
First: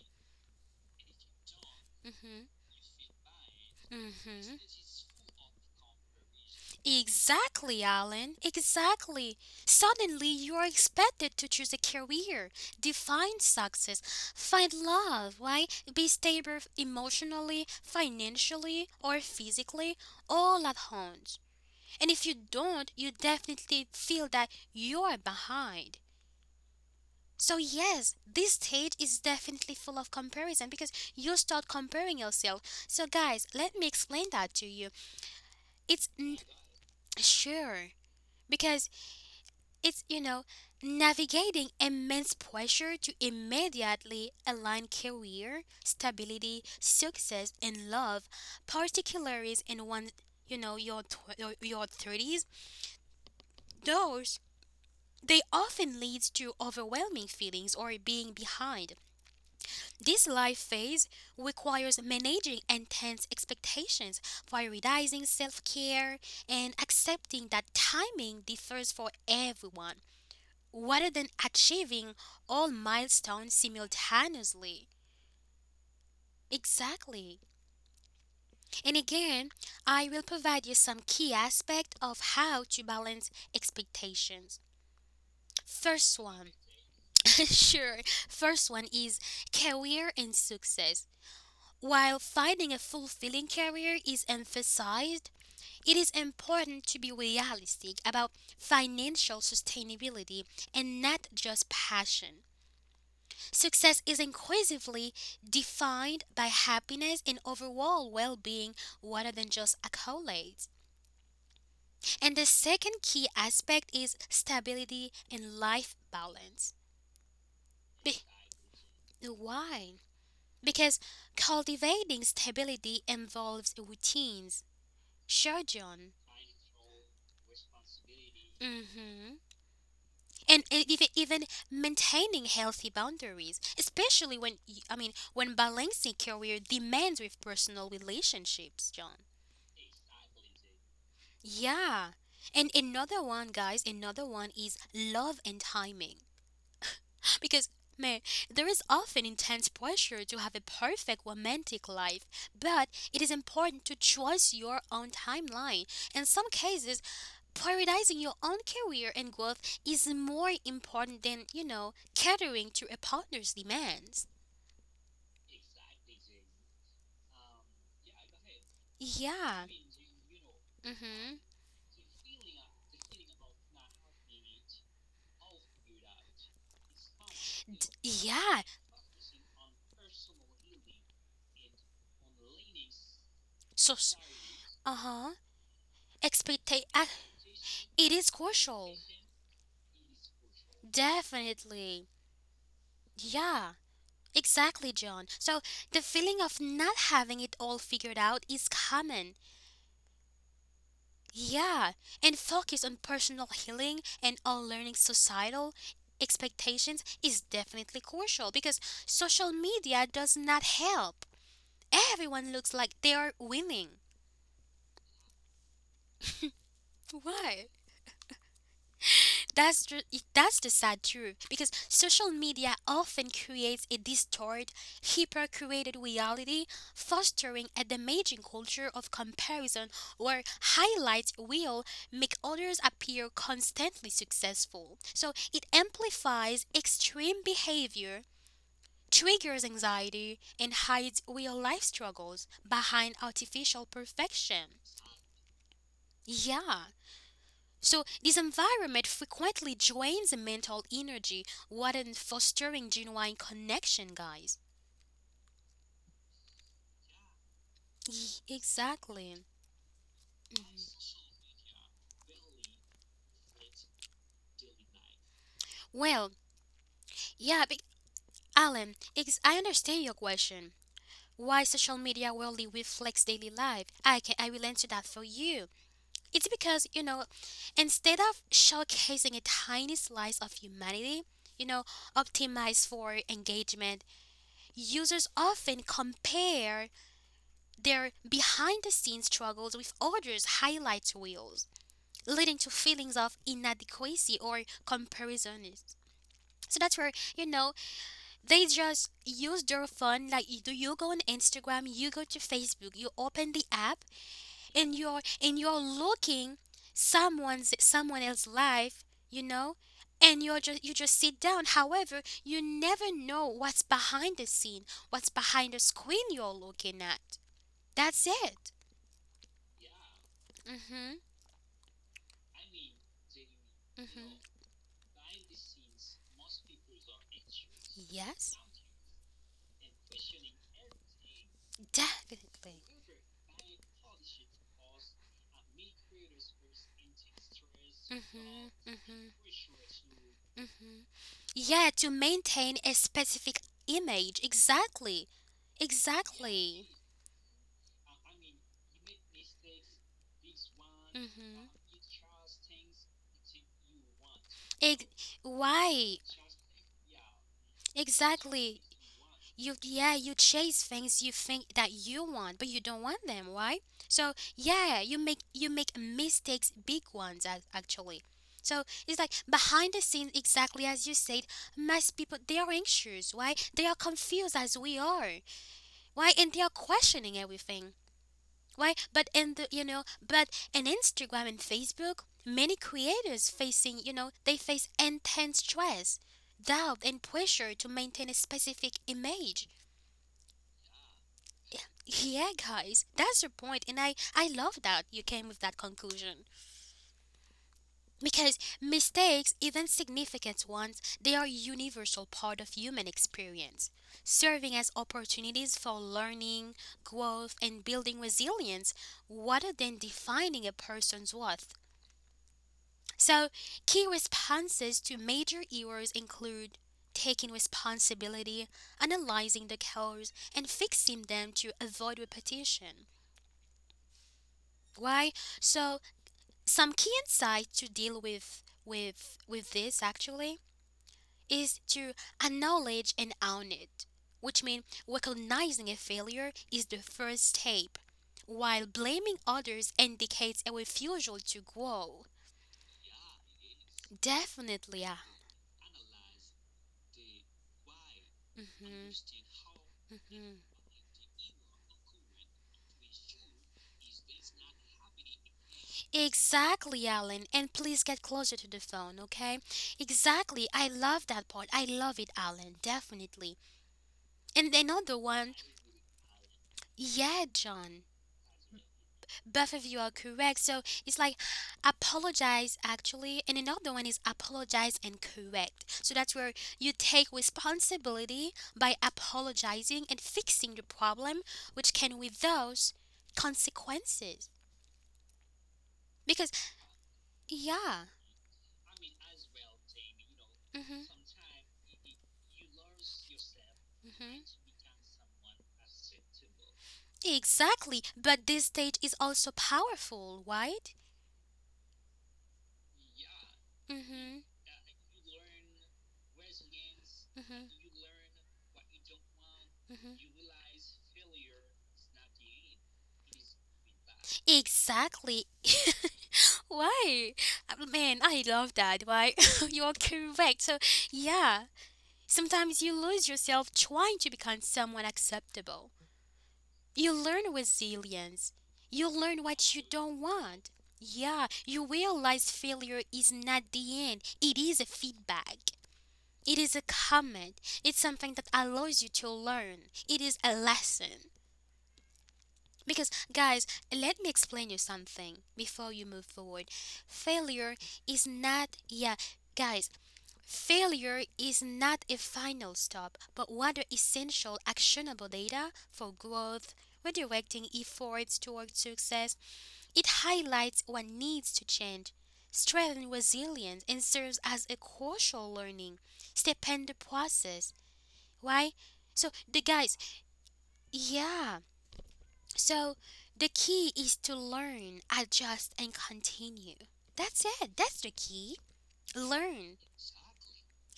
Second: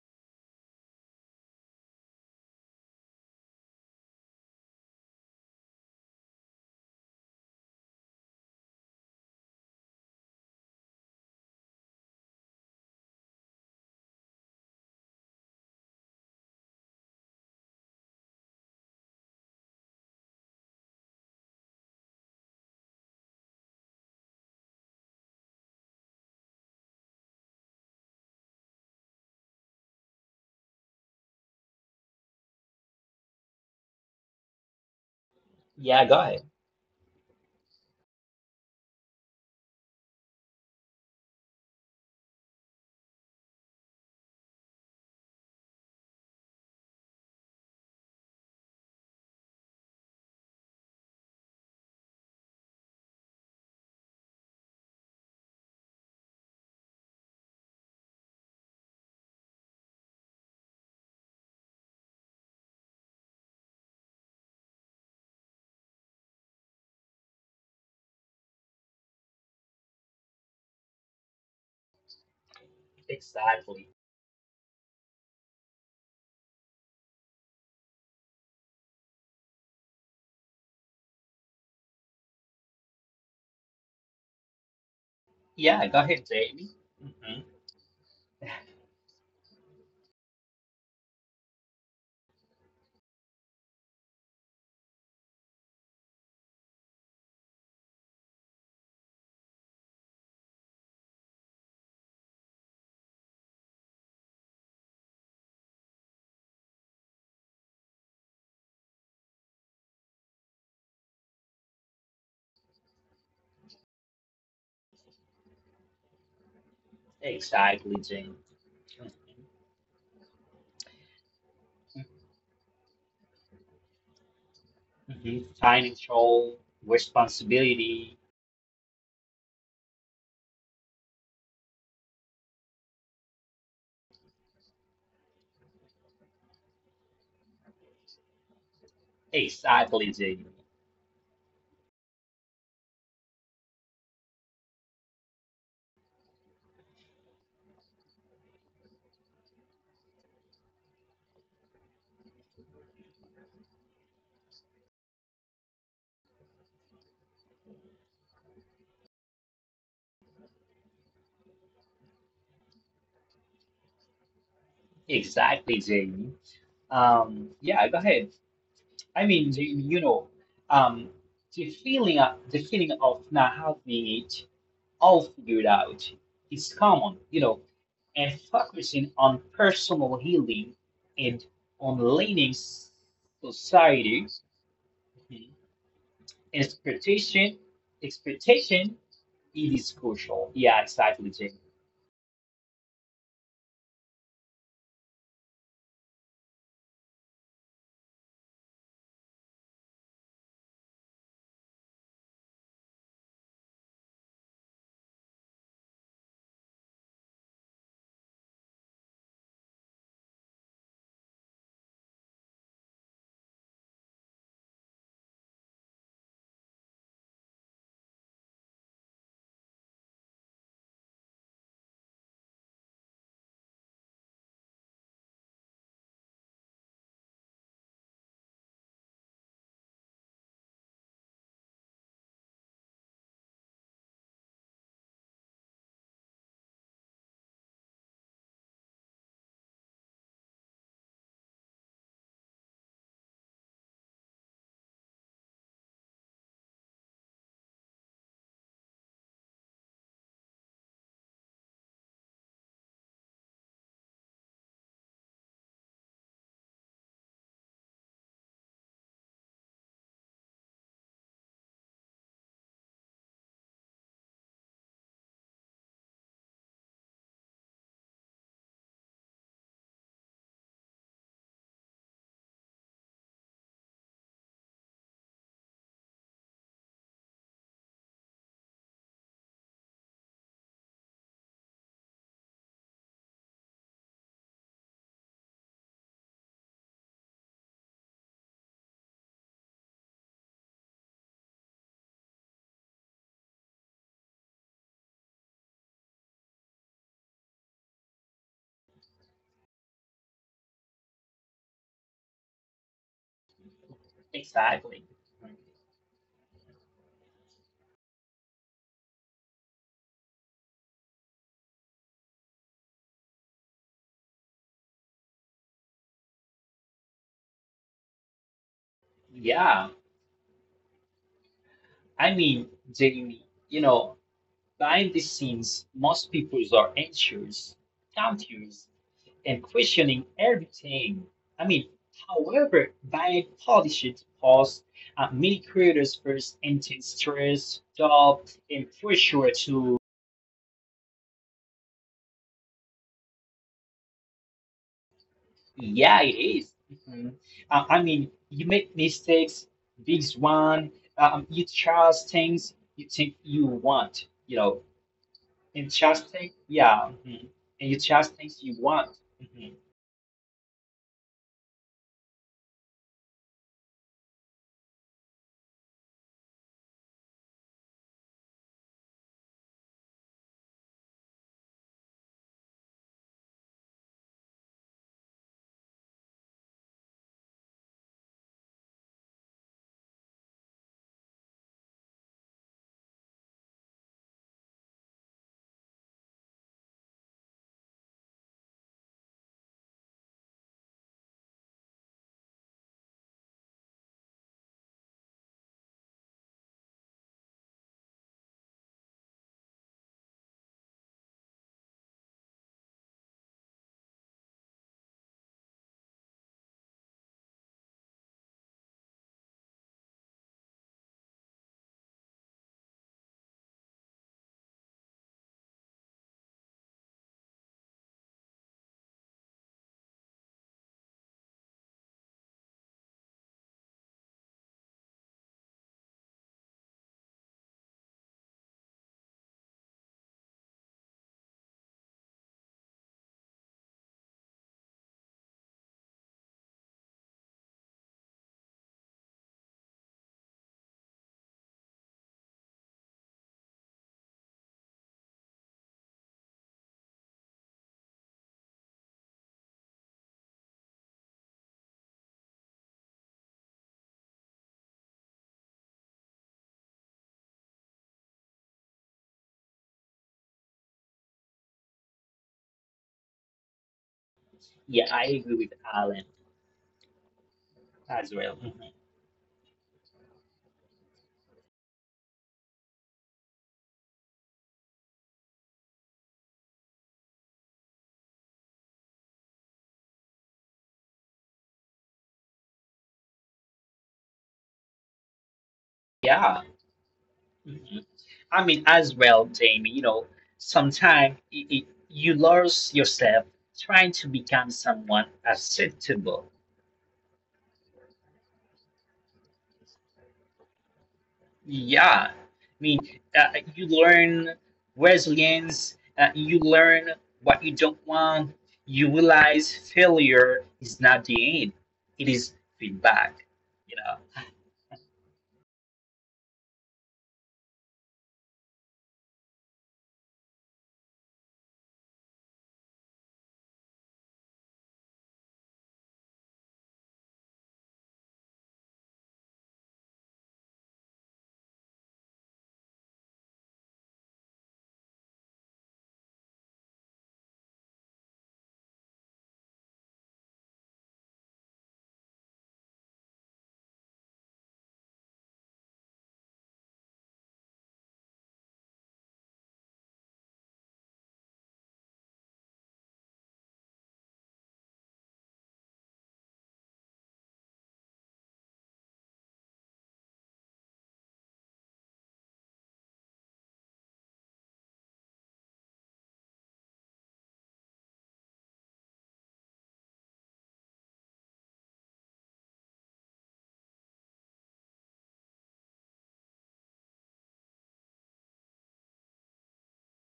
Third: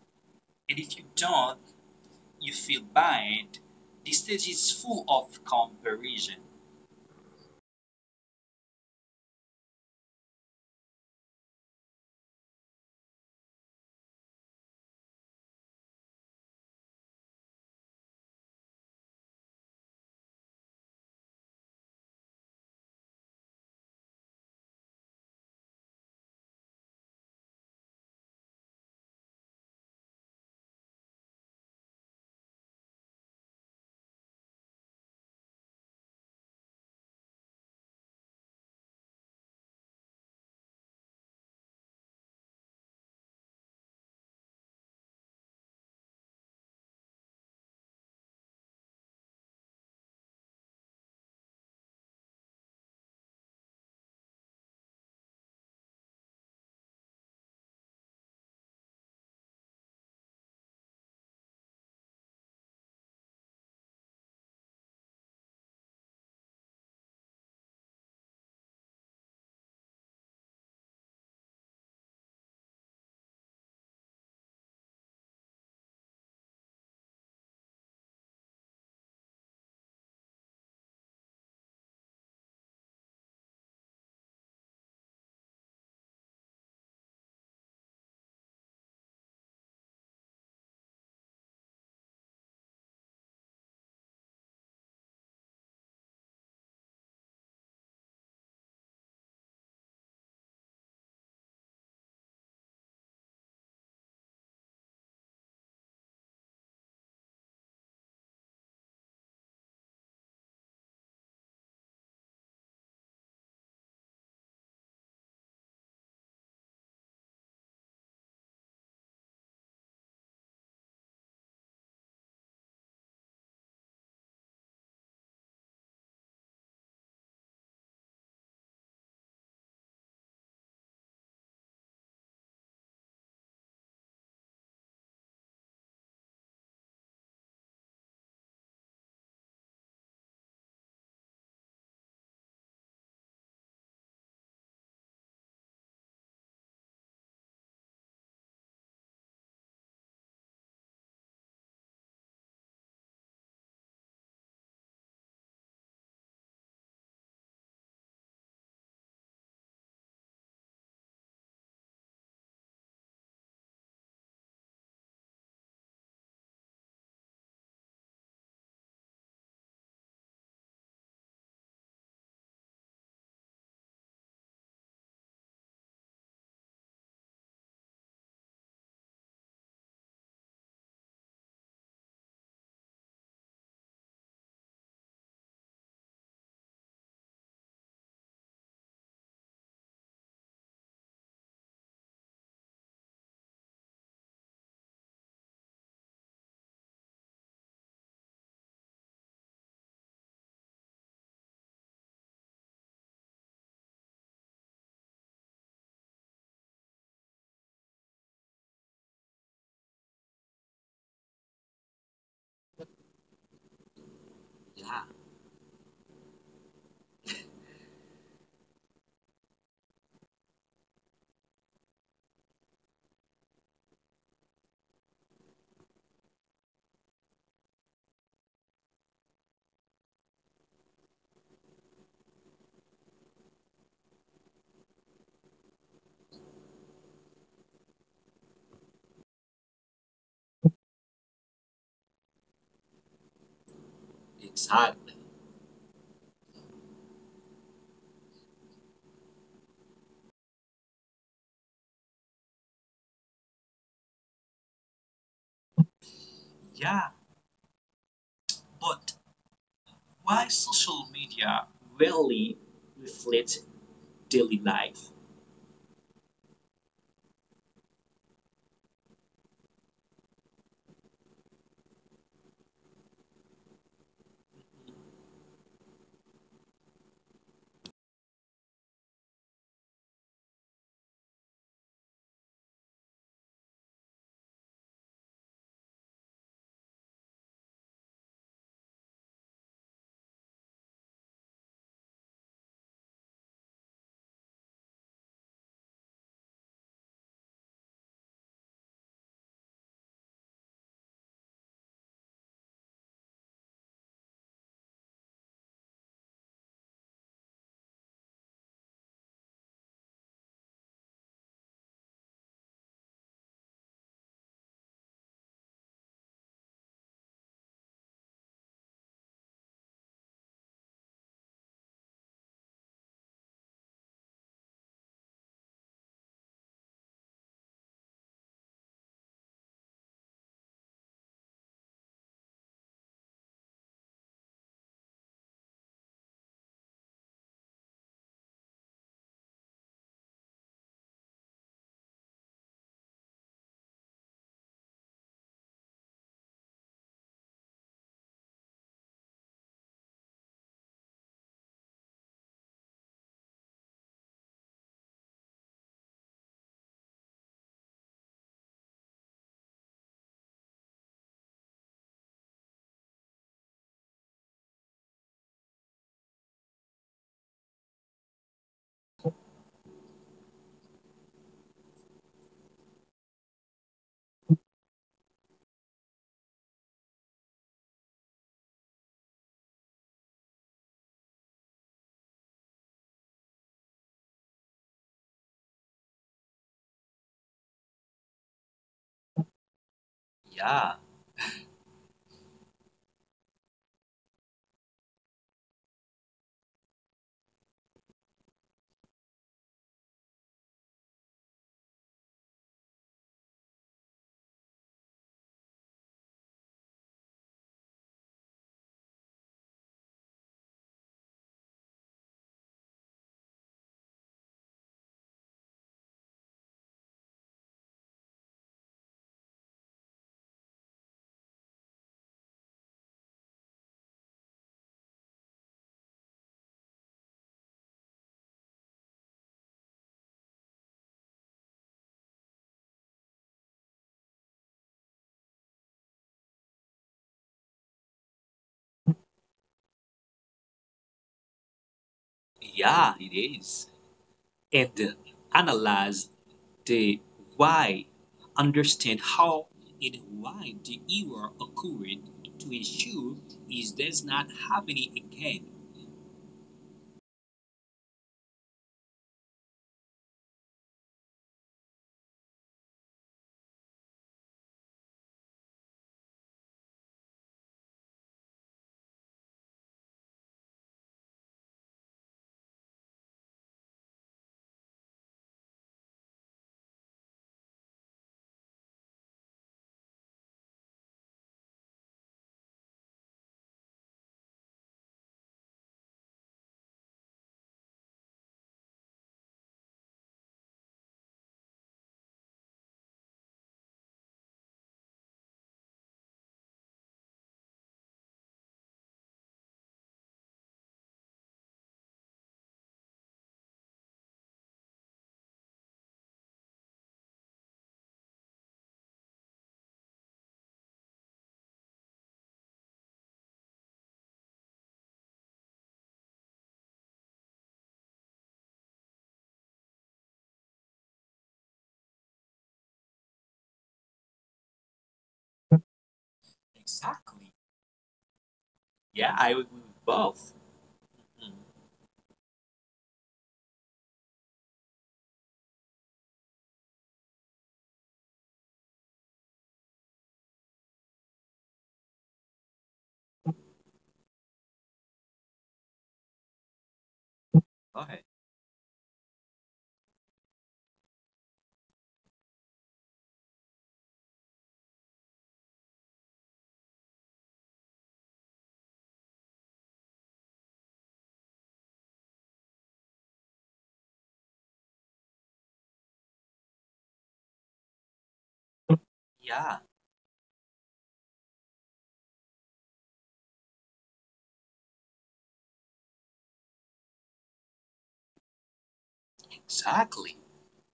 Speaker 3: and if you don't,
Speaker 1: Mhm.
Speaker 3: you feel bad. The stage
Speaker 1: Mhm.
Speaker 3: is full of comparison.
Speaker 1: Exactly, Alan. Exactly. Suddenly, you are expected to choose a career, define success, find love, right? Be stable emotionally, financially, or physically, all at once. And if you don't, you definitely feel that you are behind. So, yes, this stage is definitely full of comparison because you start comparing yourself. So, guys, let me explain that to you. It's
Speaker 2: Yeah, go
Speaker 1: n-
Speaker 2: ahead.
Speaker 1: sure, because it's, you know, navigating immense pressure to immediately align career, stability, success, and love, particularly in one, you know, your 30s. Those, they often leads to overwhelming feelings or being behind. This life phase requires managing intense expectations, prioritizing self-care, and accepting that timing differs for everyone, rather than achieving all milestones
Speaker 2: Exactly.
Speaker 1: simultaneously. Exactly. And again, I will provide you some key aspect of how to balance expectations.
Speaker 2: Yeah, go
Speaker 1: First
Speaker 2: ahead,
Speaker 1: one,
Speaker 2: Jamie. hmm
Speaker 1: sure. First one is career and success. While finding a fulfilling career is emphasized, it is important to be realistic about financial sustainability and not just passion. Success is inclusively defined by happiness and overall well being rather than just accolades. And the second key aspect is stability and life balance.
Speaker 2: Exactly,
Speaker 1: Be-
Speaker 2: Jamie. Mhm.
Speaker 1: why? Because cultivating stability involves routines.
Speaker 2: Mhm.
Speaker 1: Sure, John.
Speaker 2: Financial responsibility.
Speaker 1: Mm-hmm. And even maintaining healthy boundaries, especially I mean when balancing career demands with personal relationships, John.
Speaker 2: Exactly, Jamie.
Speaker 1: Yeah. And another one, guys, another one is love and timing. Because, man, there is often intense pressure to have a perfect romantic life, but it is important to trust your own timeline. In some cases, prioritizing your own career and growth is more important than, you know, catering to a partner's demands.
Speaker 2: Exactly, Jamie. Yeah, go ahead. I
Speaker 1: Yeah.
Speaker 2: mean, the- you know, um,
Speaker 1: Mm-hmm.
Speaker 2: the feeling of not having it all figured out is common, you know, and
Speaker 1: Yeah.
Speaker 2: focusing on personal healing and on leaning
Speaker 1: So,
Speaker 2: society.
Speaker 1: uh huh.
Speaker 2: Mhm.
Speaker 1: Expectate.
Speaker 2: expectation,
Speaker 1: It is crucial.
Speaker 2: expectation, it is crucial. Yeah, exactly, Jamie.
Speaker 1: Definitely. Yeah, exactly, John. So the feeling of not having it all figured out is common. Yeah, and focus on personal healing and unlearning societal expectations is definitely crucial because social media does not help. Everyone looks like they are winning.
Speaker 3: Yeah,
Speaker 1: Why? That's the sad truth because social media often creates a distorted, hyper created reality, fostering a damaging culture of comparison where highlights will make others appear constantly successful. So it amplifies extreme behavior, triggers anxiety, and hides real life struggles behind artificial perfection.
Speaker 3: exactly.
Speaker 1: Yeah. So, this environment frequently drains the mental energy rather than fostering genuine connection, guys.
Speaker 3: Yeah, but
Speaker 1: Exactly.
Speaker 3: why social media really reflects daily life?
Speaker 1: Well, yeah, but Alan, I understand your question. Why social media really reflects daily life? I will answer that for you. It's because, you know, instead of showcasing a tiny slice of humanity, you know, optimized for engagement, users often compare their behind the scenes struggles with others highlight reels, leading to feelings of inadequacy or comparison. So that's where, you know, they just use their phone like you do. You go on Instagram, you go to Facebook, you open the app
Speaker 2: Exactly.
Speaker 1: and you're looking someone else's life, you know? And you just sit down. However, you never know what's behind the scene, what's behind the screen you're looking at. That's it.
Speaker 2: Yeah,
Speaker 1: Hmm
Speaker 2: Jamie, you know.
Speaker 1: hmm
Speaker 2: Behind the scenes, most people are anxious,
Speaker 1: Yes,
Speaker 2: confused, and questioning everything. I mean,
Speaker 1: definitely.
Speaker 2: However, by publishing posts, many creators face intense stress, doubt,
Speaker 1: Mhm,
Speaker 2: and
Speaker 1: mhm,
Speaker 2: pressure to,
Speaker 1: mhm. Yeah, to maintain a specific image. Exactly.
Speaker 2: yeah, it
Speaker 1: Exactly.
Speaker 2: is. Mhm. You make mistakes, big one,
Speaker 1: hmm
Speaker 2: you try things you think you want, you know, and
Speaker 1: Why?
Speaker 2: trust things, yeah, mhm. And you trust things
Speaker 1: Exactly.
Speaker 2: you want.
Speaker 1: You,
Speaker 2: Mhm.
Speaker 1: yeah, you chase things you think that you want but you don't want them, right? So yeah, you make mistakes, big ones, actually. So it's like behind the scenes, exactly as you said, most people, they are anxious. Why? They are confused as we are. Why? And they are questioning everything. Why? But in the, you know, but in Instagram and Facebook, many creators facing, you know, they face intense stress, doubt and pressure to maintain a specific image.
Speaker 3: Yeah,
Speaker 1: Yeah, guys, that's the point, and I love that you came with that conclusion because mistakes, even significant ones, they are a universal part of human experience, serving as opportunities for learning, growth, and building resilience, rather than defining a person's worth. So, key responses to major errors include taking responsibility, analyzing the cause, and fixing them to avoid repetition. Why? So some key insight to deal with this, actually, is to acknowledge and own it, which means recognizing a failure is the first step, while blaming others indicates a refusal to grow.
Speaker 3: yeah, it is.
Speaker 1: Definitely,
Speaker 3: And
Speaker 1: yeah.
Speaker 3: analyze the why, understand how and
Speaker 1: Mm.
Speaker 3: why the error occurred to ensure it does not happen again.
Speaker 1: Exactly, Alan. And please get closer to the phone, okay? Exactly. I love that part. I love it, Alan. Definitely. And another
Speaker 2: Yeah, I
Speaker 1: one,
Speaker 2: agree with Alan
Speaker 1: yeah, John.
Speaker 2: as well. Mhm.
Speaker 1: Both of you are correct. So it's like apologize, actually, and another one is apologize and correct. So that's where you take responsibility by apologizing and fixing the problem, which can with those consequences. Because
Speaker 2: Yeah.
Speaker 1: yeah,
Speaker 2: Mhm. Jamie, you know,
Speaker 1: hmm
Speaker 2: sometimes you lose yourself trying to
Speaker 1: hmm
Speaker 2: become someone acceptable.
Speaker 1: exactly. But this stage is also powerful, right?
Speaker 2: Yeah.
Speaker 1: hmm
Speaker 2: You learn resilience, you
Speaker 1: hmm
Speaker 2: learn what you don't want, you
Speaker 1: hmm
Speaker 2: realize failure is not the end, it is feedback, you know.
Speaker 1: Exactly. Why? Man, I love that. Why? You are correct. So, yeah, sometimes you lose yourself trying to become someone acceptable. You learn
Speaker 3: Exactly.
Speaker 1: resilience. You
Speaker 3: Yeah,
Speaker 1: learn
Speaker 3: I
Speaker 1: what
Speaker 3: would
Speaker 1: you
Speaker 3: move
Speaker 1: don't
Speaker 3: both.
Speaker 1: want. Yeah, you realize failure is not the end, it is a feedback. It is a comment. It's something that allows you to learn. It is a lesson. Because, guys, let me explain you something before you move forward. Failure
Speaker 3: Okay.
Speaker 1: is not, yeah, guys, failure is not a final stop, but rather essential actionable data for growth, redirecting efforts toward success. It highlights what needs to change, strengthens resilience, and serves as a crucial learning step in the process. Why? So, the
Speaker 3: Yeah,
Speaker 1: guys, yeah. So the key is to learn, adjust, and continue. That's it. That's the key. Learn.
Speaker 3: exactly.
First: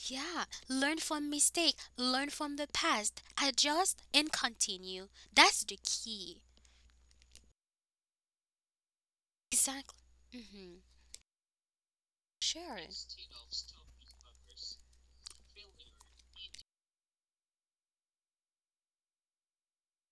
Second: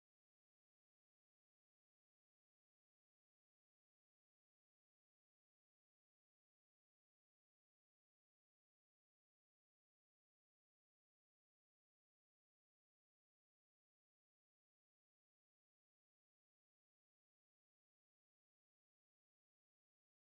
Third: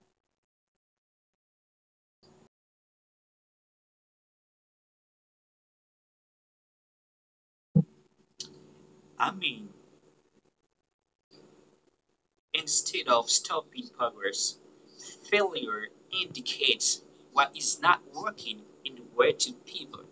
Speaker 1: Yeah, learn from mistake, learn from the past, adjust and continue. That's the key.
Speaker 3: I mean,
Speaker 1: Exactly. Mhm. Sure.
Speaker 3: instead of stopping progress, failure indicates what is not working and where to pivot.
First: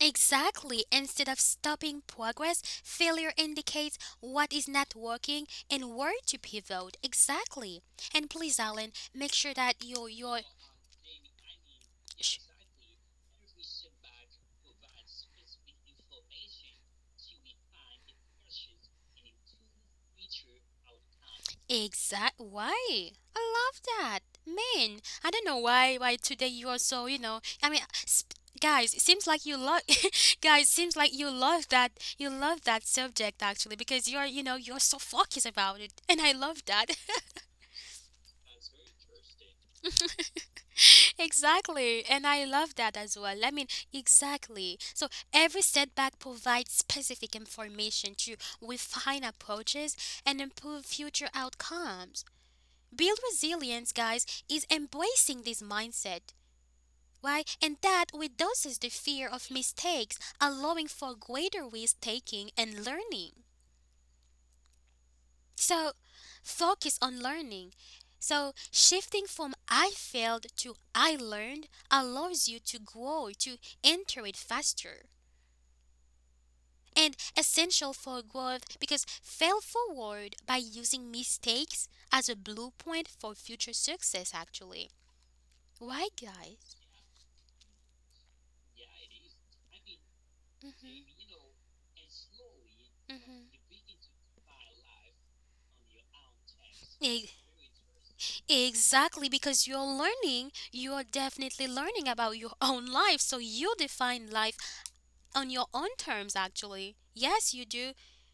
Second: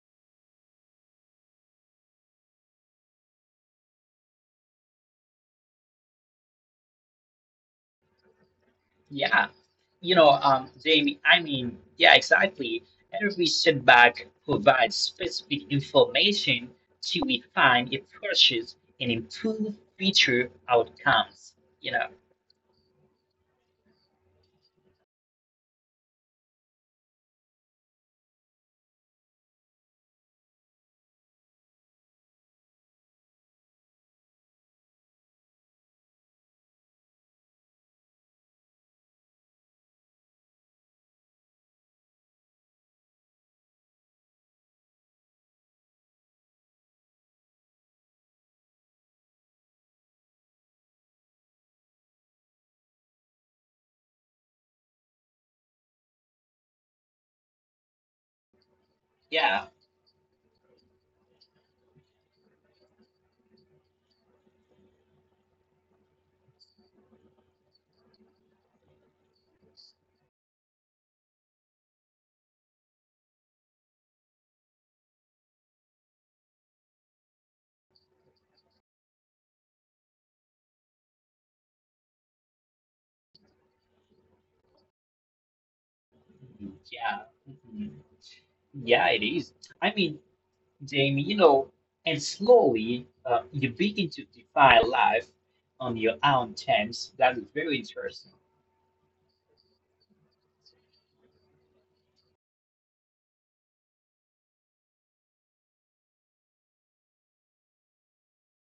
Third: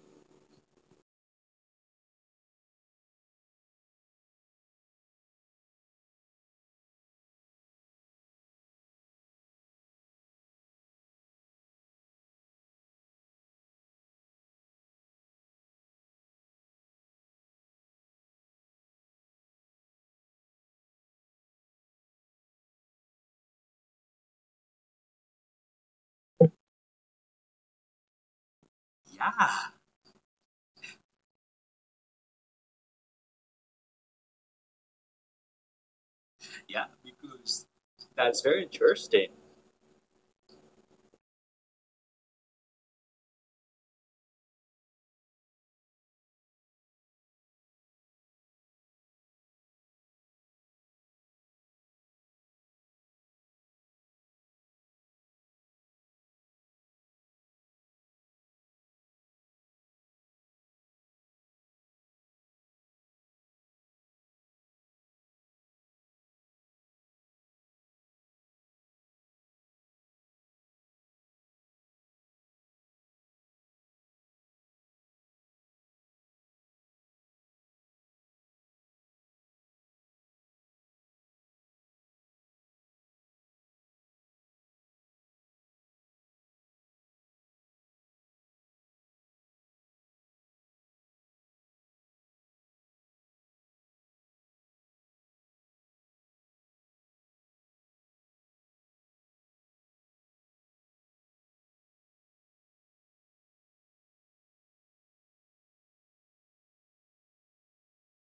Speaker 1: Exactly. Instead of stopping progress, failure indicates what is not working and where to pivot. Exactly. And please, Alan, make
Speaker 2: Yeah,
Speaker 1: sure that your
Speaker 2: you know,
Speaker 1: your
Speaker 2: Jamie, yeah,
Speaker 1: sh-
Speaker 2: exactly. Every setback provides specific information to refine approaches and improve future outcomes. You know,
Speaker 1: exact why. I love that, man. I don't know why today you are so, you know. I mean, guys, it seems
Speaker 3: Yeah,
Speaker 1: like you love guys. Seems like you love that, subject actually because you're you know you're so focused about it, and I love
Speaker 3: yeah,
Speaker 1: that.
Speaker 3: because that's very interesting.
Speaker 1: Exactly, and I love that as well. I mean, exactly. So every setback provides specific information to refine approaches and improve future outcomes. Build resilience, guys, is embracing this mindset, right? And that reduces the fear
Speaker 2: yeah,
Speaker 1: of mistakes, allowing for greater risk taking and learning. So, focus on learning. So, shifting from I failed to I learned allows you to grow, to enter it faster. And essential for growth because fail forward by using mistakes as a blueprint for future success, actually. Why,
Speaker 2: mhm,
Speaker 1: guys?
Speaker 2: yeah, mhm. Yeah, it is. I mean, Jamie, you
Speaker 1: Mhm,
Speaker 2: know, and slowly you
Speaker 1: mhm.
Speaker 2: begin to define life on your own terms. That is
Speaker 1: E-
Speaker 2: very interesting.
Speaker 1: Exactly, because you're learning, you are definitely learning about your own life. So you define life on your own terms, actually. Yes, you do,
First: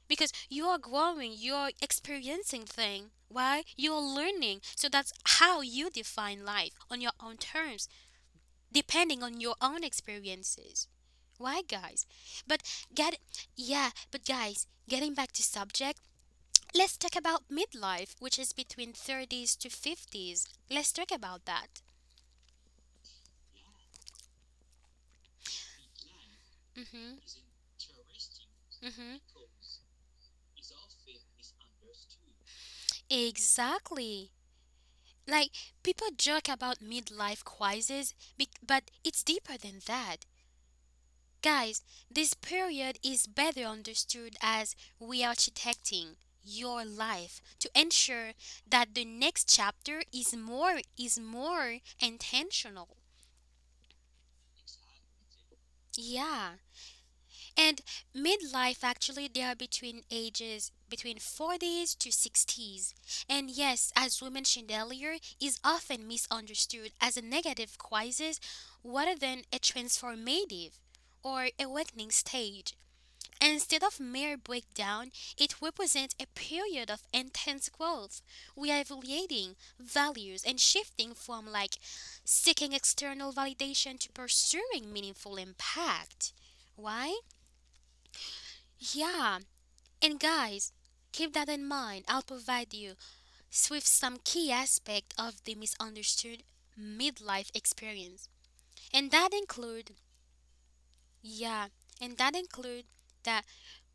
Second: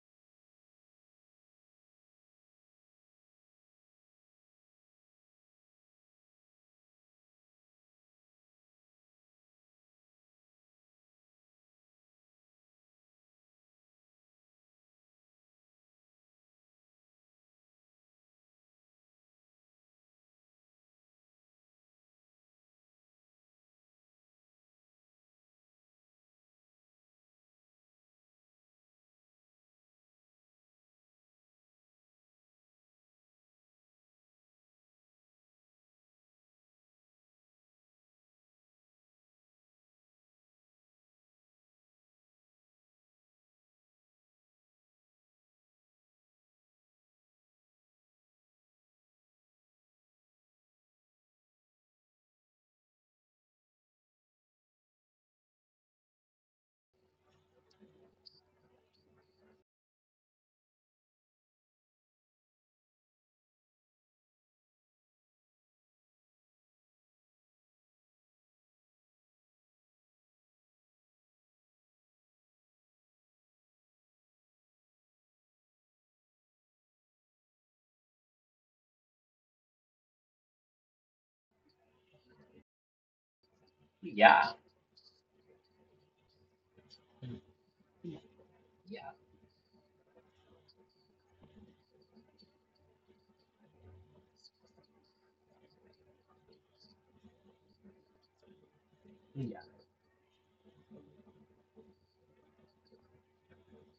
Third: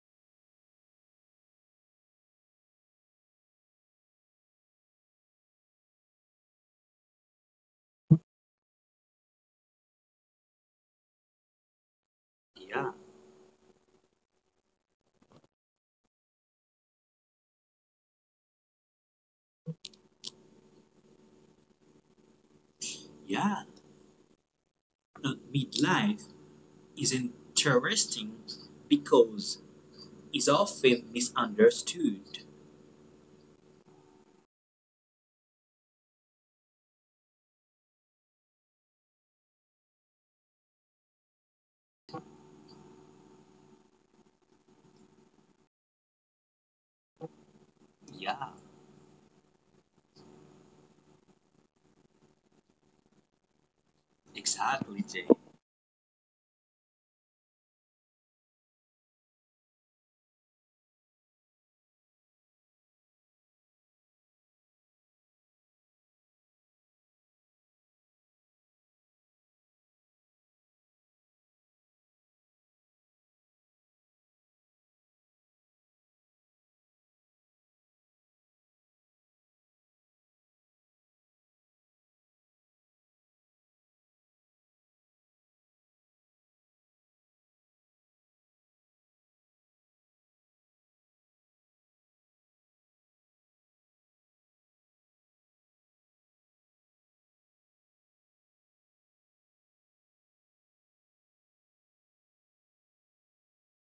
Speaker 1: because you are growing, you're experiencing things. Why? You're learning, so that's how you define life on your own terms, depending on your own experiences. Why, guys? But
Speaker 3: Yeah,
Speaker 1: get yeah, but guys, getting back to subject, let's talk about midlife, which is between 30s to 50s. Let's talk about that.
Speaker 3: yeah. Midlife is
Speaker 1: Mhm
Speaker 3: interesting
Speaker 1: mhm
Speaker 3: because it's often misunderstood.
Speaker 1: exactly Like, people joke about midlife crisis, but it's deeper than that. Guys, this period is better understood as re architecting your life to ensure
Speaker 3: Yeah,
Speaker 1: that the next chapter is more intentional.
Speaker 3: exactly, Jay.
Speaker 1: Yeah. And midlife, actually, they are between ages between 40s to 60s. And yes, as we mentioned earlier, is often misunderstood as a negative crisis rather than a transformative or awakening stage. Instead of mere breakdown, it represents a period of intense growth, reevaluating values and shifting from like seeking external validation to
Speaker 2: Yeah,
Speaker 1: pursuing meaningful impact. Why?
Speaker 2: mhm, yeah,
Speaker 1: Yeah, and guys, keep that in mind. I'll provide you with some key aspect of the misunderstood midlife experience. And that
Speaker 2: yeah,
Speaker 1: include, yeah, and that include that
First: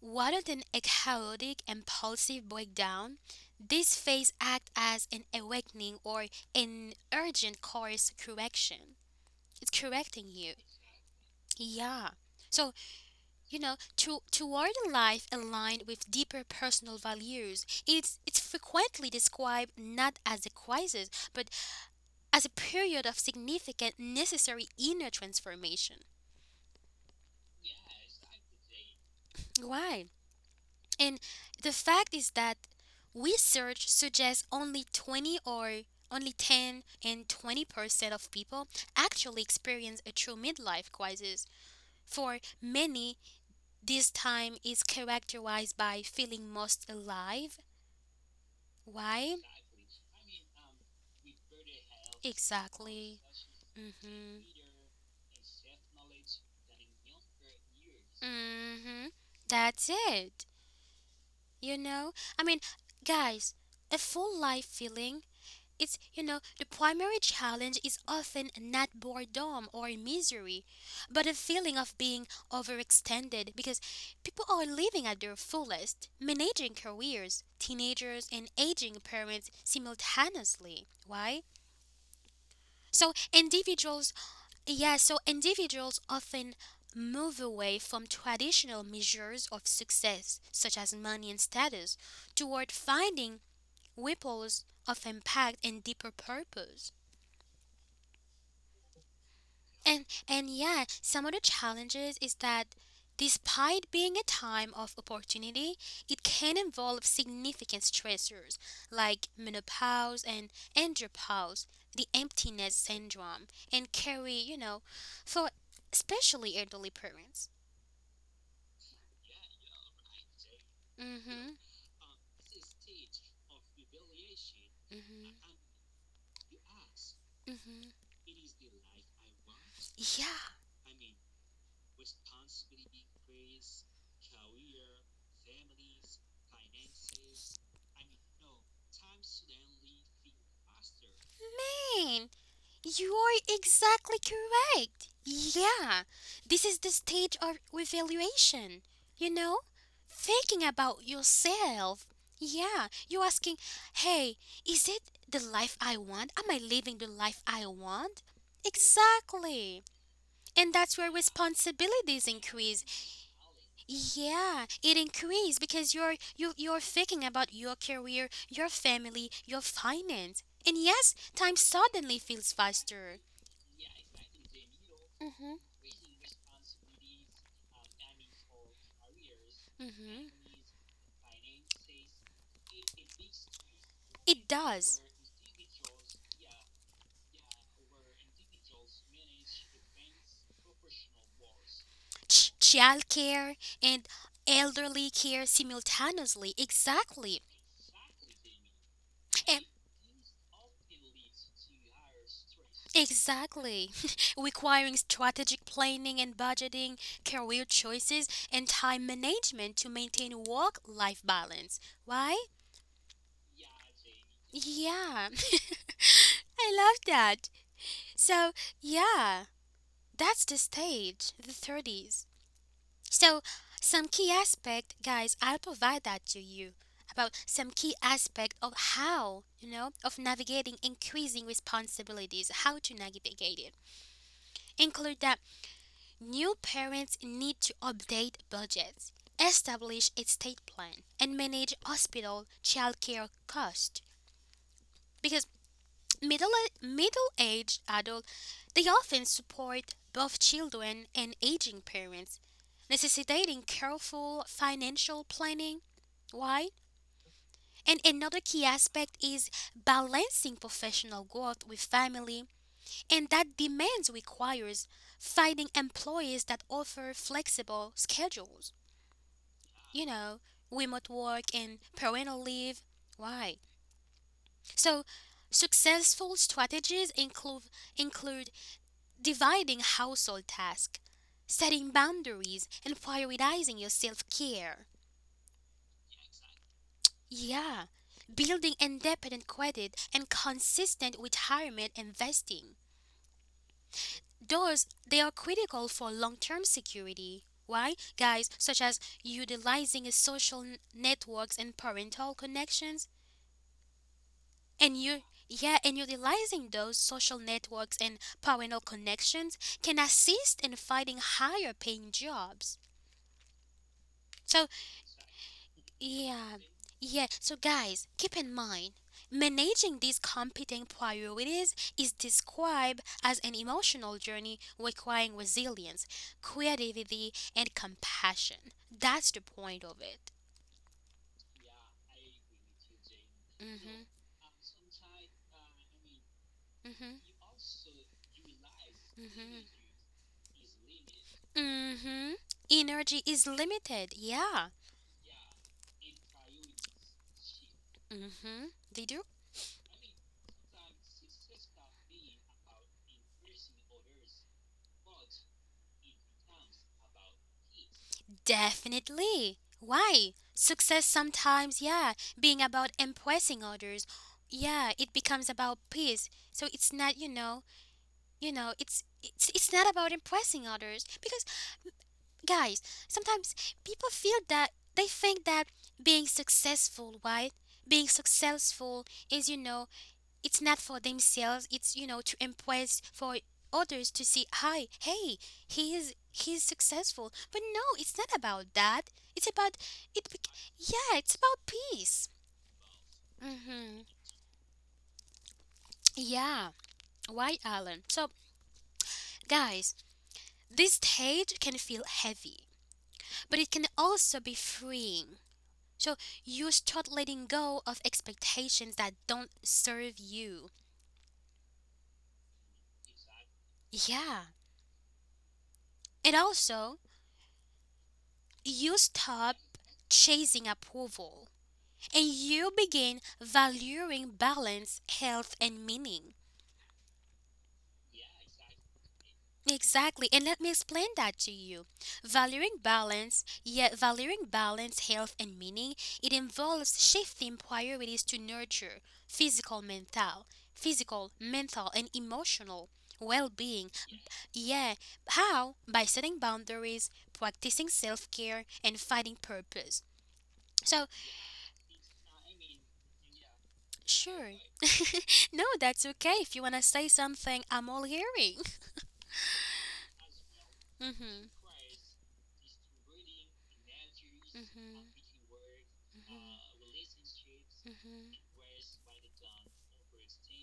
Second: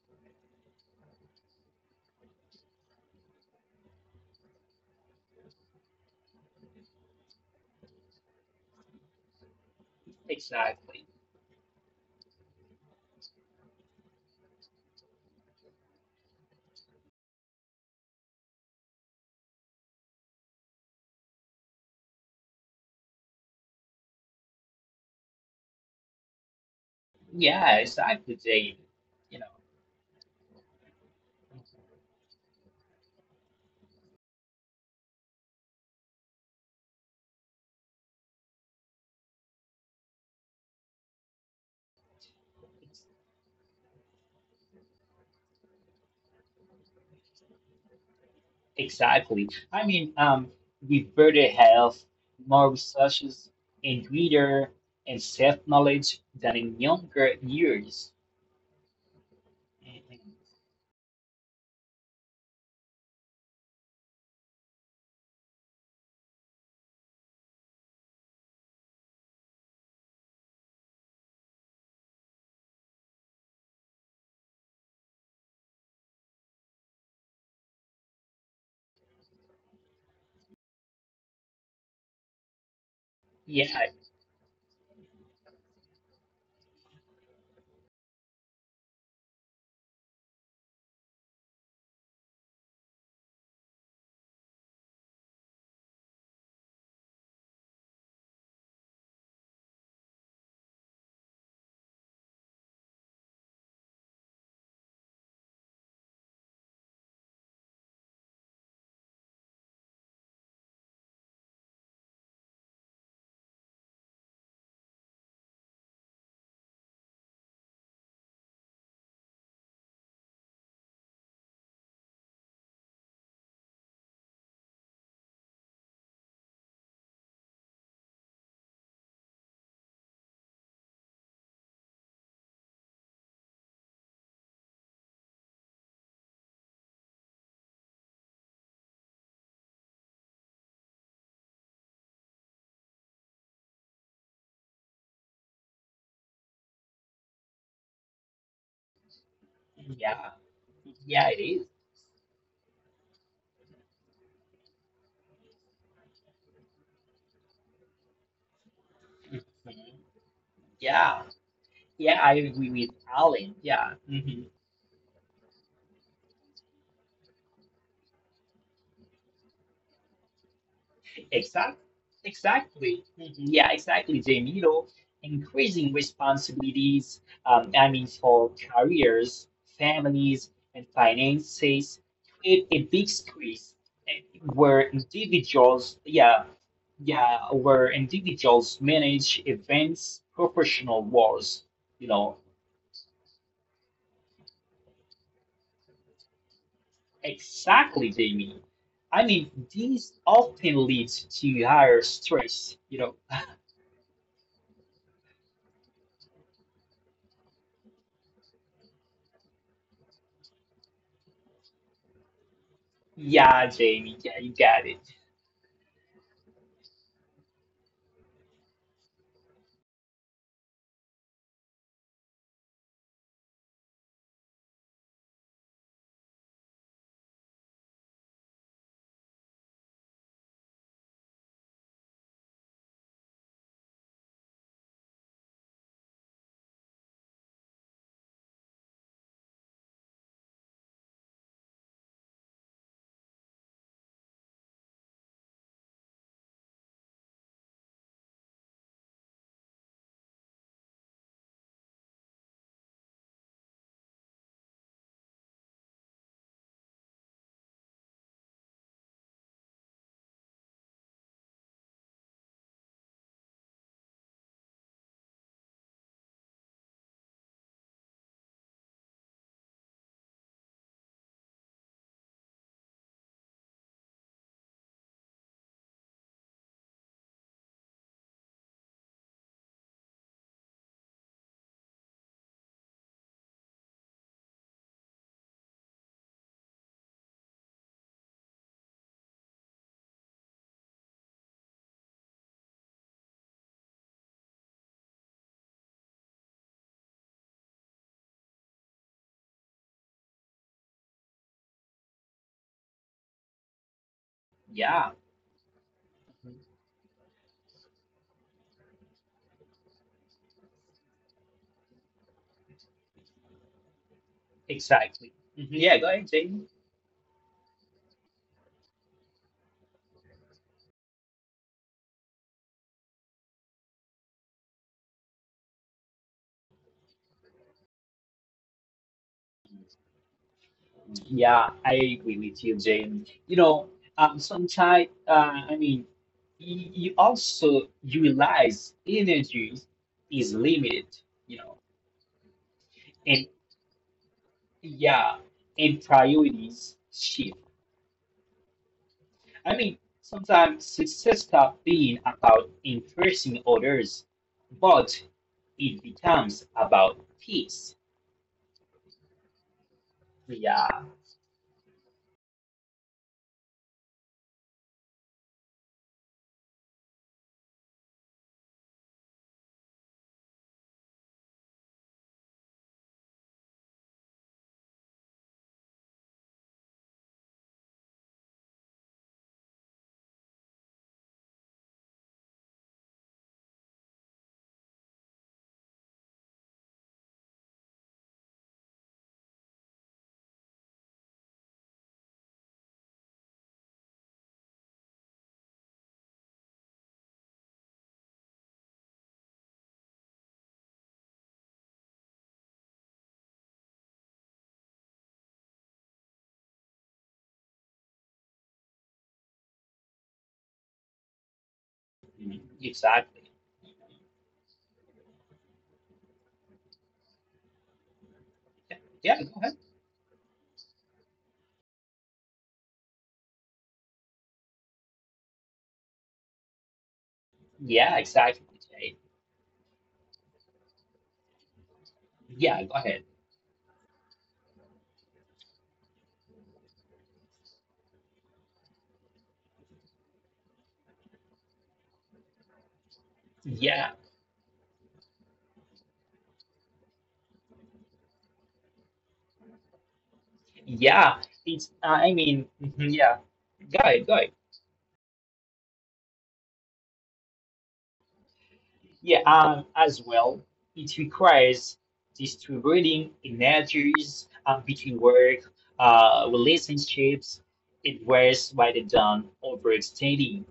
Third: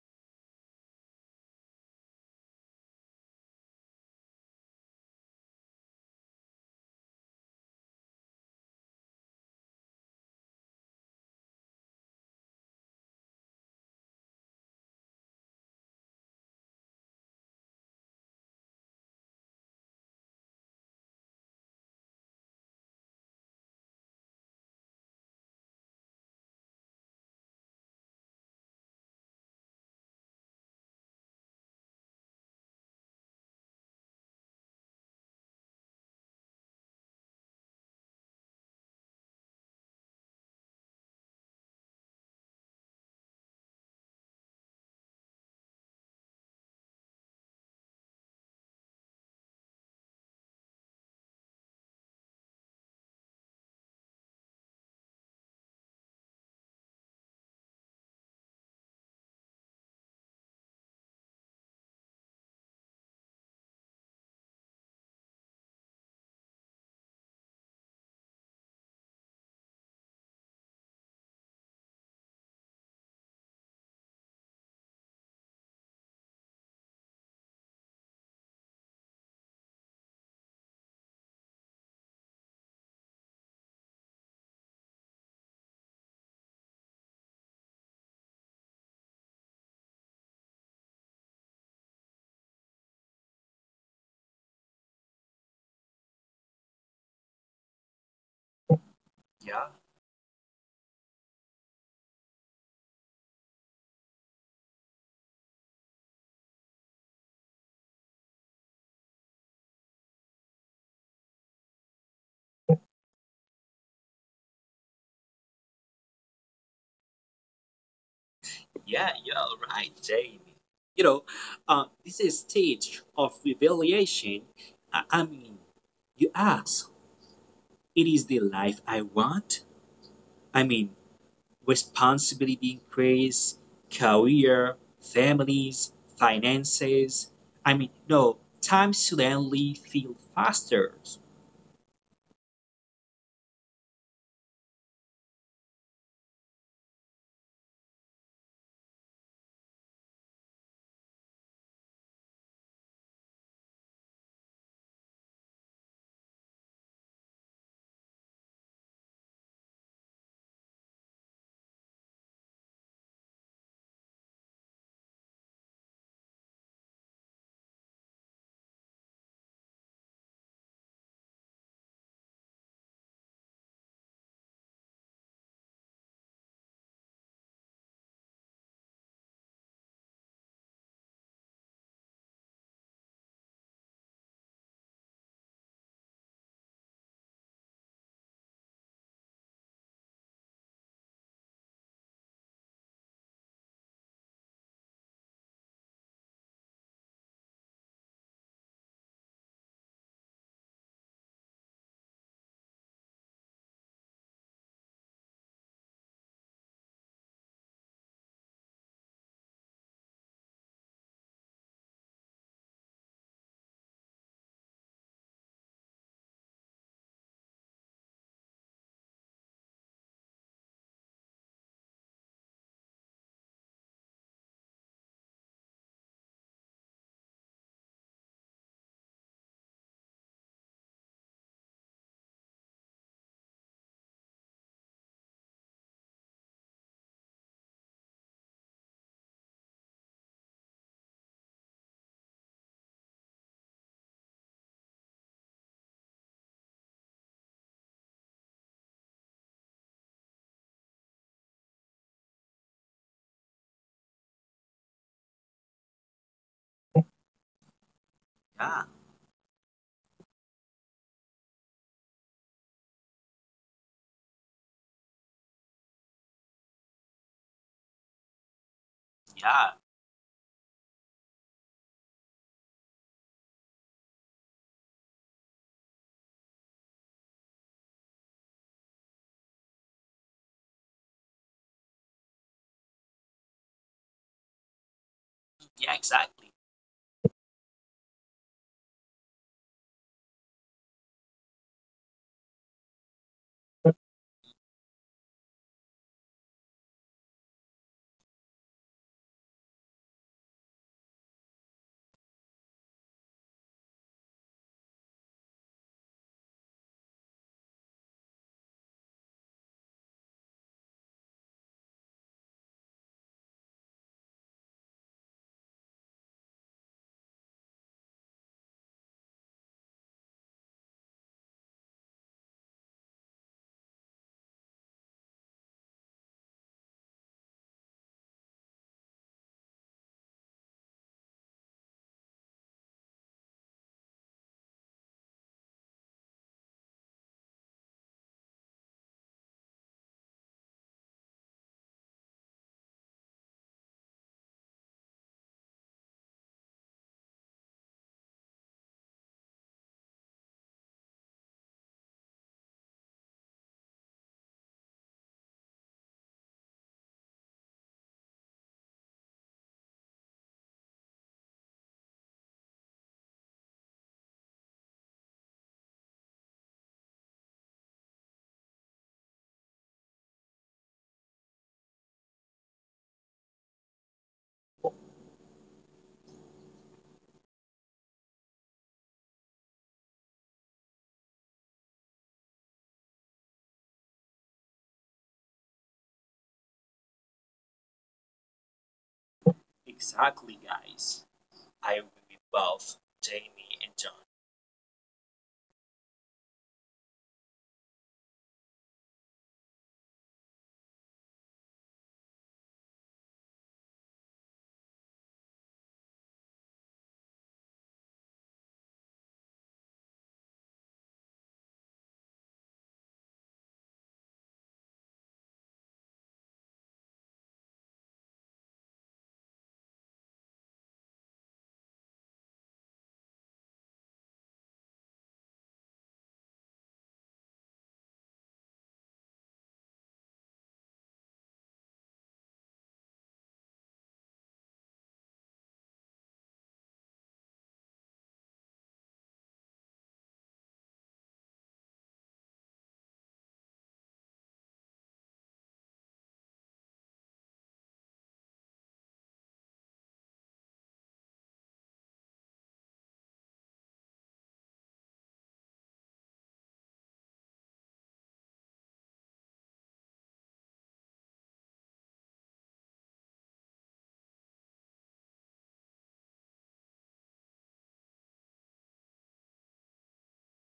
Speaker 1: rather than a chaotic impulsive breakdown, this phase act as an awakening or an urgent course correction. It's correcting you.
Speaker 2: exactly.
Speaker 1: Yeah. So, you know, to toward a life aligned with deeper personal values, it's frequently described not as a crisis but as a period of significant necessary inner transformation.
Speaker 2: Yes, I could say, you know,
Speaker 1: Why? And the fact is that research suggests only 20, or only 10 and 20% of people actually experience a true midlife crisis. For many, this time is characterized by feeling most alive. Why?
Speaker 2: exactly. With better health, more
Speaker 1: Exactly.
Speaker 2: resources, and
Speaker 1: Mhm.
Speaker 2: greater and self-knowledge than in younger years.
Speaker 1: Mhm. That's
Speaker 2: Mhm.
Speaker 1: it. You know? I mean, guys, a full life feeling it's the primary challenge is often not boredom or misery, but a feeling of being overextended because people are living at their fullest, managing careers, teenagers and aging parents simultaneously. Why? So
Speaker 2: Yeah,
Speaker 1: individual Yeah, so individuals often move away from traditional measures of success, such as money and status, toward finding ripples of impact and deeper purpose.
Speaker 3: Yeah,
Speaker 1: And yeah, some of the challenges is that despite being a time of opportunity, it can involve significant stressors like menopause and andropause, the emptiness syndrome, and carry, for especially elderly parents.
Speaker 3: yeah, you're right, Jamie. You know,
Speaker 1: Mhm.
Speaker 3: this is stage of revelation. I, I
Speaker 1: Mhm.
Speaker 3: mean, you ask,
Speaker 1: Mhm.
Speaker 3: it is the life I want?
Speaker 1: Yeah.
Speaker 3: I mean, responsibility increase, career, families, finances. I mean, no, time suddenly feel faster.
Speaker 1: Man, you are exactly correct. Yeah. This is the stage of evaluation. You know,
Speaker 2: yeah,
Speaker 1: thinking about
Speaker 2: yeah, it is.
Speaker 1: yourself. Yeah. You're asking, "Hey, is it the life I want? Am I living the life I want?" Exactly.
Speaker 2: Mhm.
Speaker 1: And that's where
Speaker 2: Yeah, yeah,
Speaker 1: responsibilities
Speaker 2: I agree
Speaker 1: increase.
Speaker 2: with Alan. Yeah. Mhm.
Speaker 1: Yeah, it increases because you're thinking about your career, your family, your finance. And yes, time
Speaker 2: Exactly.
Speaker 1: suddenly feels
Speaker 2: Exactly.
Speaker 1: faster.
Speaker 2: Mhm. Yeah, exactly, Jamie. You know,
Speaker 1: Mhm.
Speaker 2: increasing responsibilities, for careers,
Speaker 1: Mhm.
Speaker 2: families, and finances create a big squeeze eh,
Speaker 1: It
Speaker 2: where
Speaker 1: does.
Speaker 2: individuals, yeah, yeah, where individuals manage events, professional wars. You know,
Speaker 1: Child care and elderly care simultaneously. Exactly.
Speaker 2: exactly, Jamie.
Speaker 1: And
Speaker 2: These often leads to higher stress, you know.
Speaker 1: exactly. Requiring strategic planning and budgeting, career choices and time management to maintain work-life balance. Why?
Speaker 2: Yeah, Jamie, yeah, you got it.
Speaker 1: Yeah, I love that. So, yeah, that's the stage, the 30s. So, some key aspect, guys, I'll provide that to you about some key aspect of how, of navigating increasing responsibilities, how to navigate it. Include that new parents need to update budgets, establish estate plan, and manage hospital childcare cost. Because Middle middle aged adults, they often support both children and aging parents, necessitating careful financial planning. Why? And another key
Speaker 3: Yeah,
Speaker 1: aspect is balancing professional growth with family, and that demands requires finding employees that offer flexible schedules,
Speaker 3: yeah,
Speaker 1: you know, remote work and parental leave. Why? So, successful strategies include dividing household tasks, setting boundaries, and prioritizing your self care.
Speaker 3: yeah, exactly.
Speaker 1: Yeah, building independent credit and consistent retirement investing. Those they are critical for long-term security. Why, guys? Such as utilizing a networks and parental connections, and
Speaker 2: Yeah,
Speaker 1: you, yeah, and utilizing those social networks and parental connections can assist in finding higher-paying jobs. So
Speaker 2: exactly. Mhm. Yeah, go ahead,
Speaker 1: yeah,
Speaker 2: Jane.
Speaker 1: yeah. So, guys, keep in mind, managing these competing priorities is described as an emotional journey requiring resilience, creativity, and compassion. That's the point of it.
Speaker 2: Yeah, I agree with you, Jane. You know,
Speaker 1: Mhm,
Speaker 2: sometimes, y- you
Speaker 1: mhm,
Speaker 2: also you realize
Speaker 1: mhm,
Speaker 2: energy is limited, you know,
Speaker 1: mhm. Energy is
Speaker 2: and
Speaker 1: limited. Yeah.
Speaker 2: yeah, and priorities shift.
Speaker 1: Mhm. They do.
Speaker 2: Sometimes success stops being about impressing others, but it becomes about peace.
Speaker 1: Definitely. Why?
Speaker 2: Yeah,
Speaker 1: Success sometimes, yeah, being about impressing others. Yeah, it becomes about peace. So it's not, it's not about impressing others because guys, sometimes people feel that they think that being successful, right? Being successful is, it's not for themselves, it's to impress for others to see hi hey he's successful, but no, it's not about that, it's about it bec-
Speaker 3: Exactly,
Speaker 1: yeah,
Speaker 3: guys.
Speaker 1: it's about
Speaker 3: I agree
Speaker 1: peace.
Speaker 3: with both Jamie and
Speaker 1: Hmm.
Speaker 3: John.
Speaker 1: Yeah. Why, Alan? So guys, this stage can feel heavy, but it can also be freeing. So you start letting go of expectations that don't serve you.
Speaker 2: mhm, exactly.
Speaker 1: Yeah, and also, you
Speaker 2: Yeah,
Speaker 1: stop
Speaker 2: go ahead.
Speaker 1: chasing approval and you begin valuing balance, health, and meaning.
Speaker 2: Yeah, exactly, Jay.
Speaker 1: Exactly, and let me explain that to you.
Speaker 2: Yeah, go ahead.
Speaker 1: Valuing balance, health, and meaning, it involves shifting priorities to nurture physical, mental, physical, mental, and emotional well-being.
Speaker 2: Yeah,
Speaker 1: Yeah, how? By setting boundaries, practicing self-care, and finding purpose. So
Speaker 2: yeah. It's, mhm, yeah. Go ahead, go ahead.
Speaker 1: sure. No, that's okay. If you want to say something, I'm all hearing.
Speaker 2: Yeah, as well, it
Speaker 1: Hmm.
Speaker 2: requires distributing energies between work, relationships. It varies by the done overextending.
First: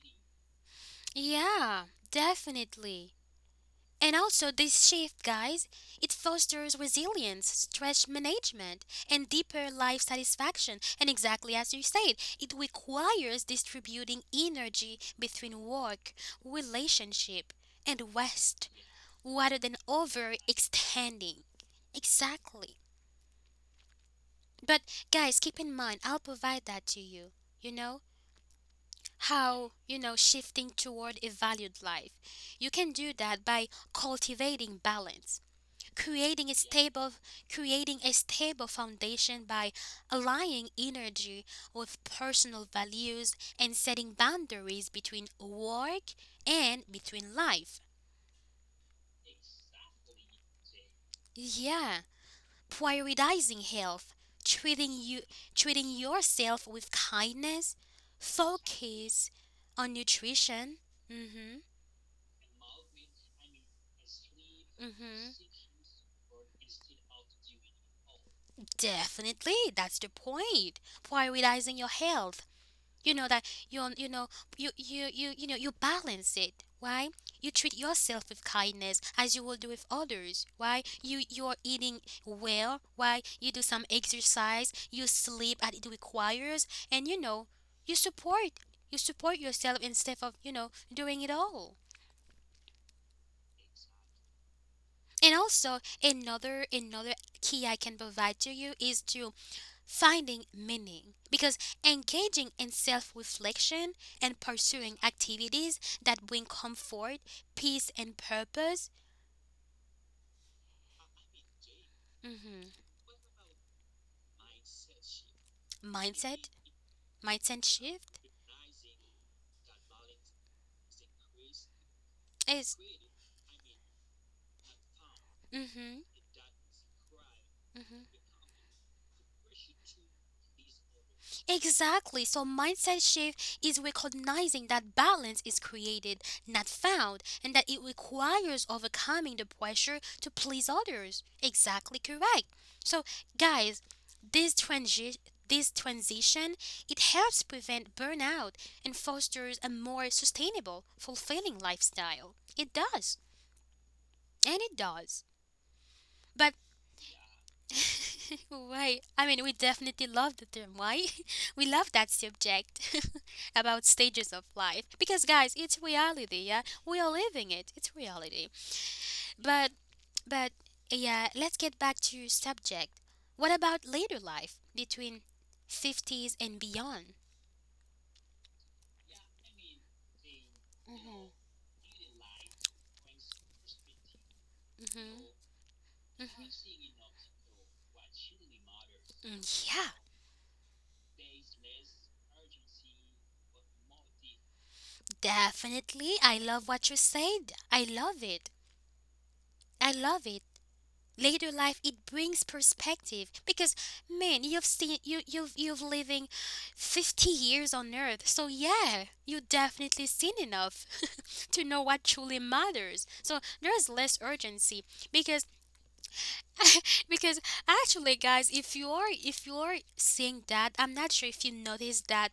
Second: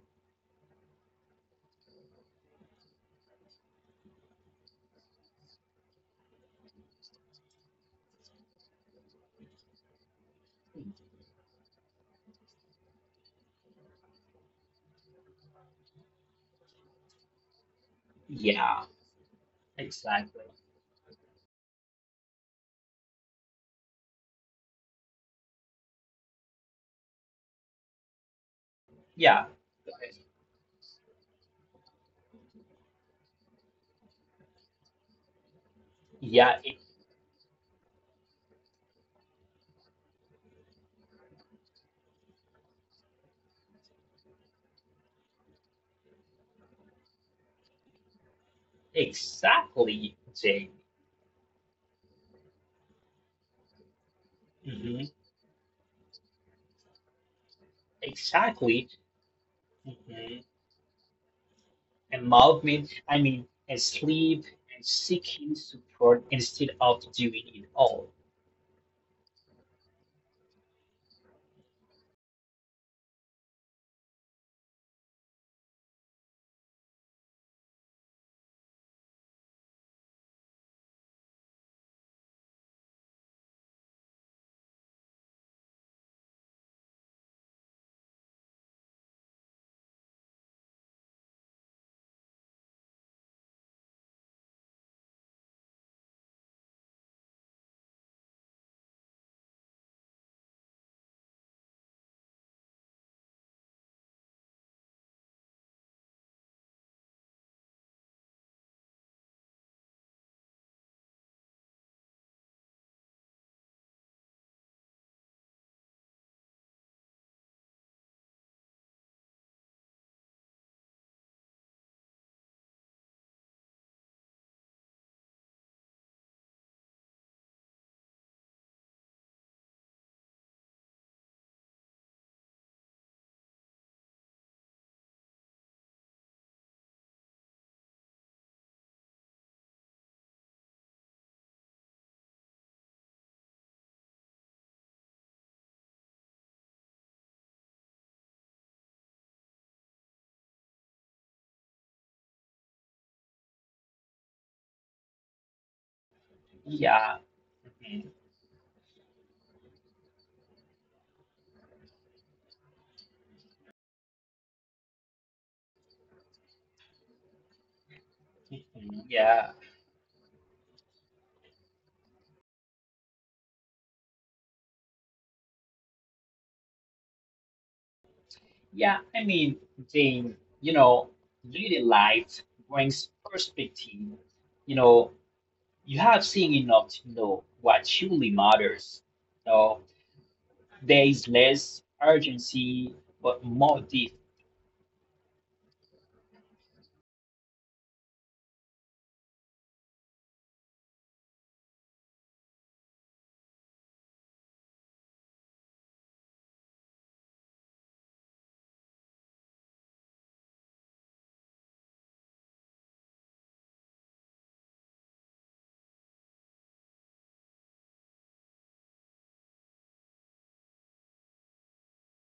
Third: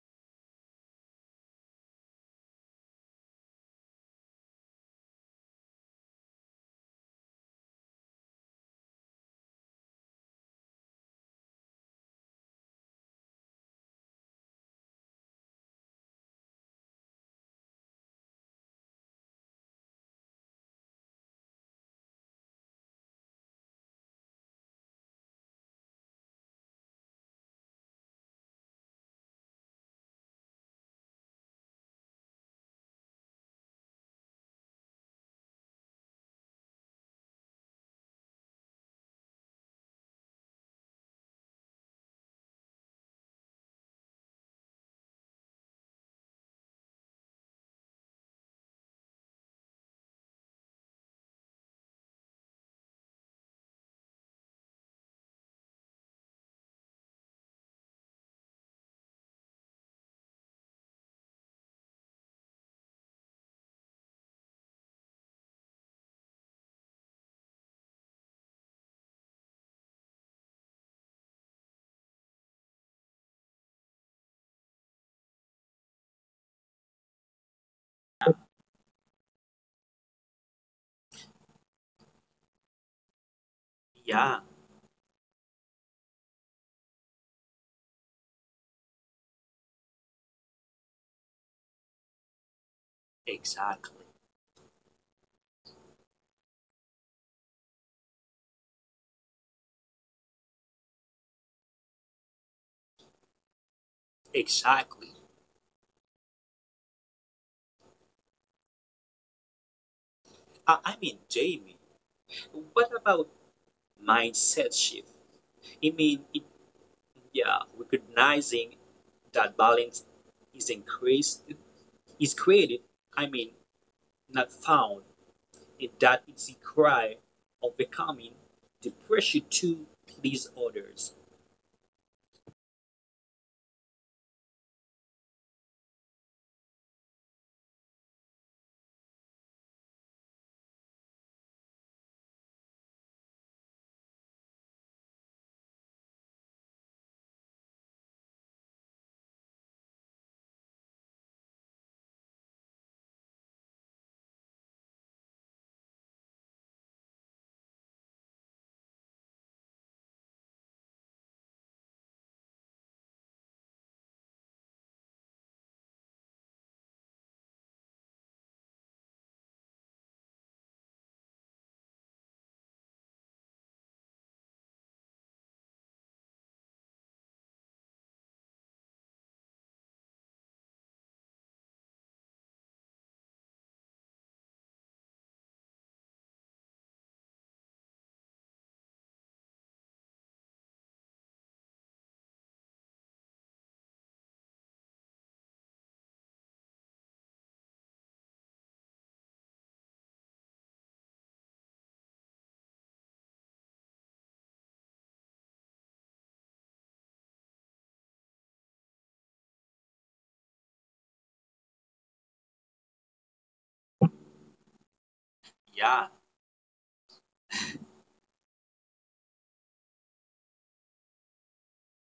Speaker 1: Yeah, definitely. And also, this shift, guys, it fosters resilience, stress management, and deeper life satisfaction. And exactly as you said, it requires distributing energy between work, relationship, and rest
Speaker 2: Yeah,
Speaker 1: rather than
Speaker 2: exactly.
Speaker 1: overextending. Exactly. But guys, keep in mind, I'll provide that to you. You know
Speaker 2: Yeah,
Speaker 1: how,
Speaker 2: go ahead.
Speaker 1: shifting toward a valued life. You can do that by cultivating balance, creating a
Speaker 2: Yeah,
Speaker 1: stable creating a stable foundation by aligning energy with personal values and setting boundaries between work and between life.
Speaker 2: exactly, Jay.
Speaker 1: Yeah. Prioritizing health, treating
Speaker 2: Mhm,
Speaker 1: you treating yourself with kindness,
Speaker 2: exactly.
Speaker 1: focus on
Speaker 2: Mm-hmm.
Speaker 1: nutrition. Mhm.
Speaker 2: And movement, and sleep and
Speaker 1: Mhm.
Speaker 2: seeking support instead of doing it all.
Speaker 1: Definitely, that's the point. Prioritizing your health, you know that you you know you know you balance it. Why? You treat yourself with kindness as you will do with others. Why? You are eating well. Why? You do some
Speaker 3: Yeah,
Speaker 1: exercise. You sleep as it requires, and you support you support yourself instead of doing it all.
Speaker 3: exactly.
Speaker 1: And also another key I can provide to you is to finding meaning, because engaging in self reflection and pursuing
Speaker 3: Exactly.
Speaker 1: activities that bring comfort, peace, and purpose.
Speaker 3: I mean, Jamie,
Speaker 1: Hmm.
Speaker 3: what about mindset shift? I mean,
Speaker 1: Mindset, mindset
Speaker 3: yeah,
Speaker 1: shift
Speaker 3: recognizing that balance is increased, is
Speaker 1: is.
Speaker 3: created, I mean, not found, and
Speaker 1: Hmm.
Speaker 3: that is the cry of becoming the pressure to please others.
Speaker 1: Exactly. So mindset shift is recognizing that balance is created, not found, and that it requires overcoming the pressure to please others. Exactly correct. So guys, this transi- this transition, it helps prevent burnout and fosters a more sustainable, fulfilling lifestyle. It does. And it does. But
Speaker 2: Yeah. Mhm,
Speaker 1: why? I mean, we definitely love the term. Why? We love that subject about stages of life because, guys, it's reality. Yeah, we are living it. It's reality.
Speaker 2: mhm, yeah.
Speaker 1: But, but yeah, let's get back to subject. What about later life between fifties and beyond?
Speaker 2: Yeah. They, you know, daily life brings perspective. You know,
Speaker 1: Hmm.
Speaker 2: you have seen enough to know what truly matters.
Speaker 1: Mm,
Speaker 2: So
Speaker 1: yeah,
Speaker 2: there is less urgency, but more depth.
Speaker 1: definitely. I love what you said. I love it. Later life, it brings perspective because man, you've you've living 50 years on earth, so yeah, you definitely seen enough to know what truly matters. So there's less urgency because
Speaker 3: Yeah,
Speaker 1: because actually guys, if you are seeing that, I'm not sure if you notice that,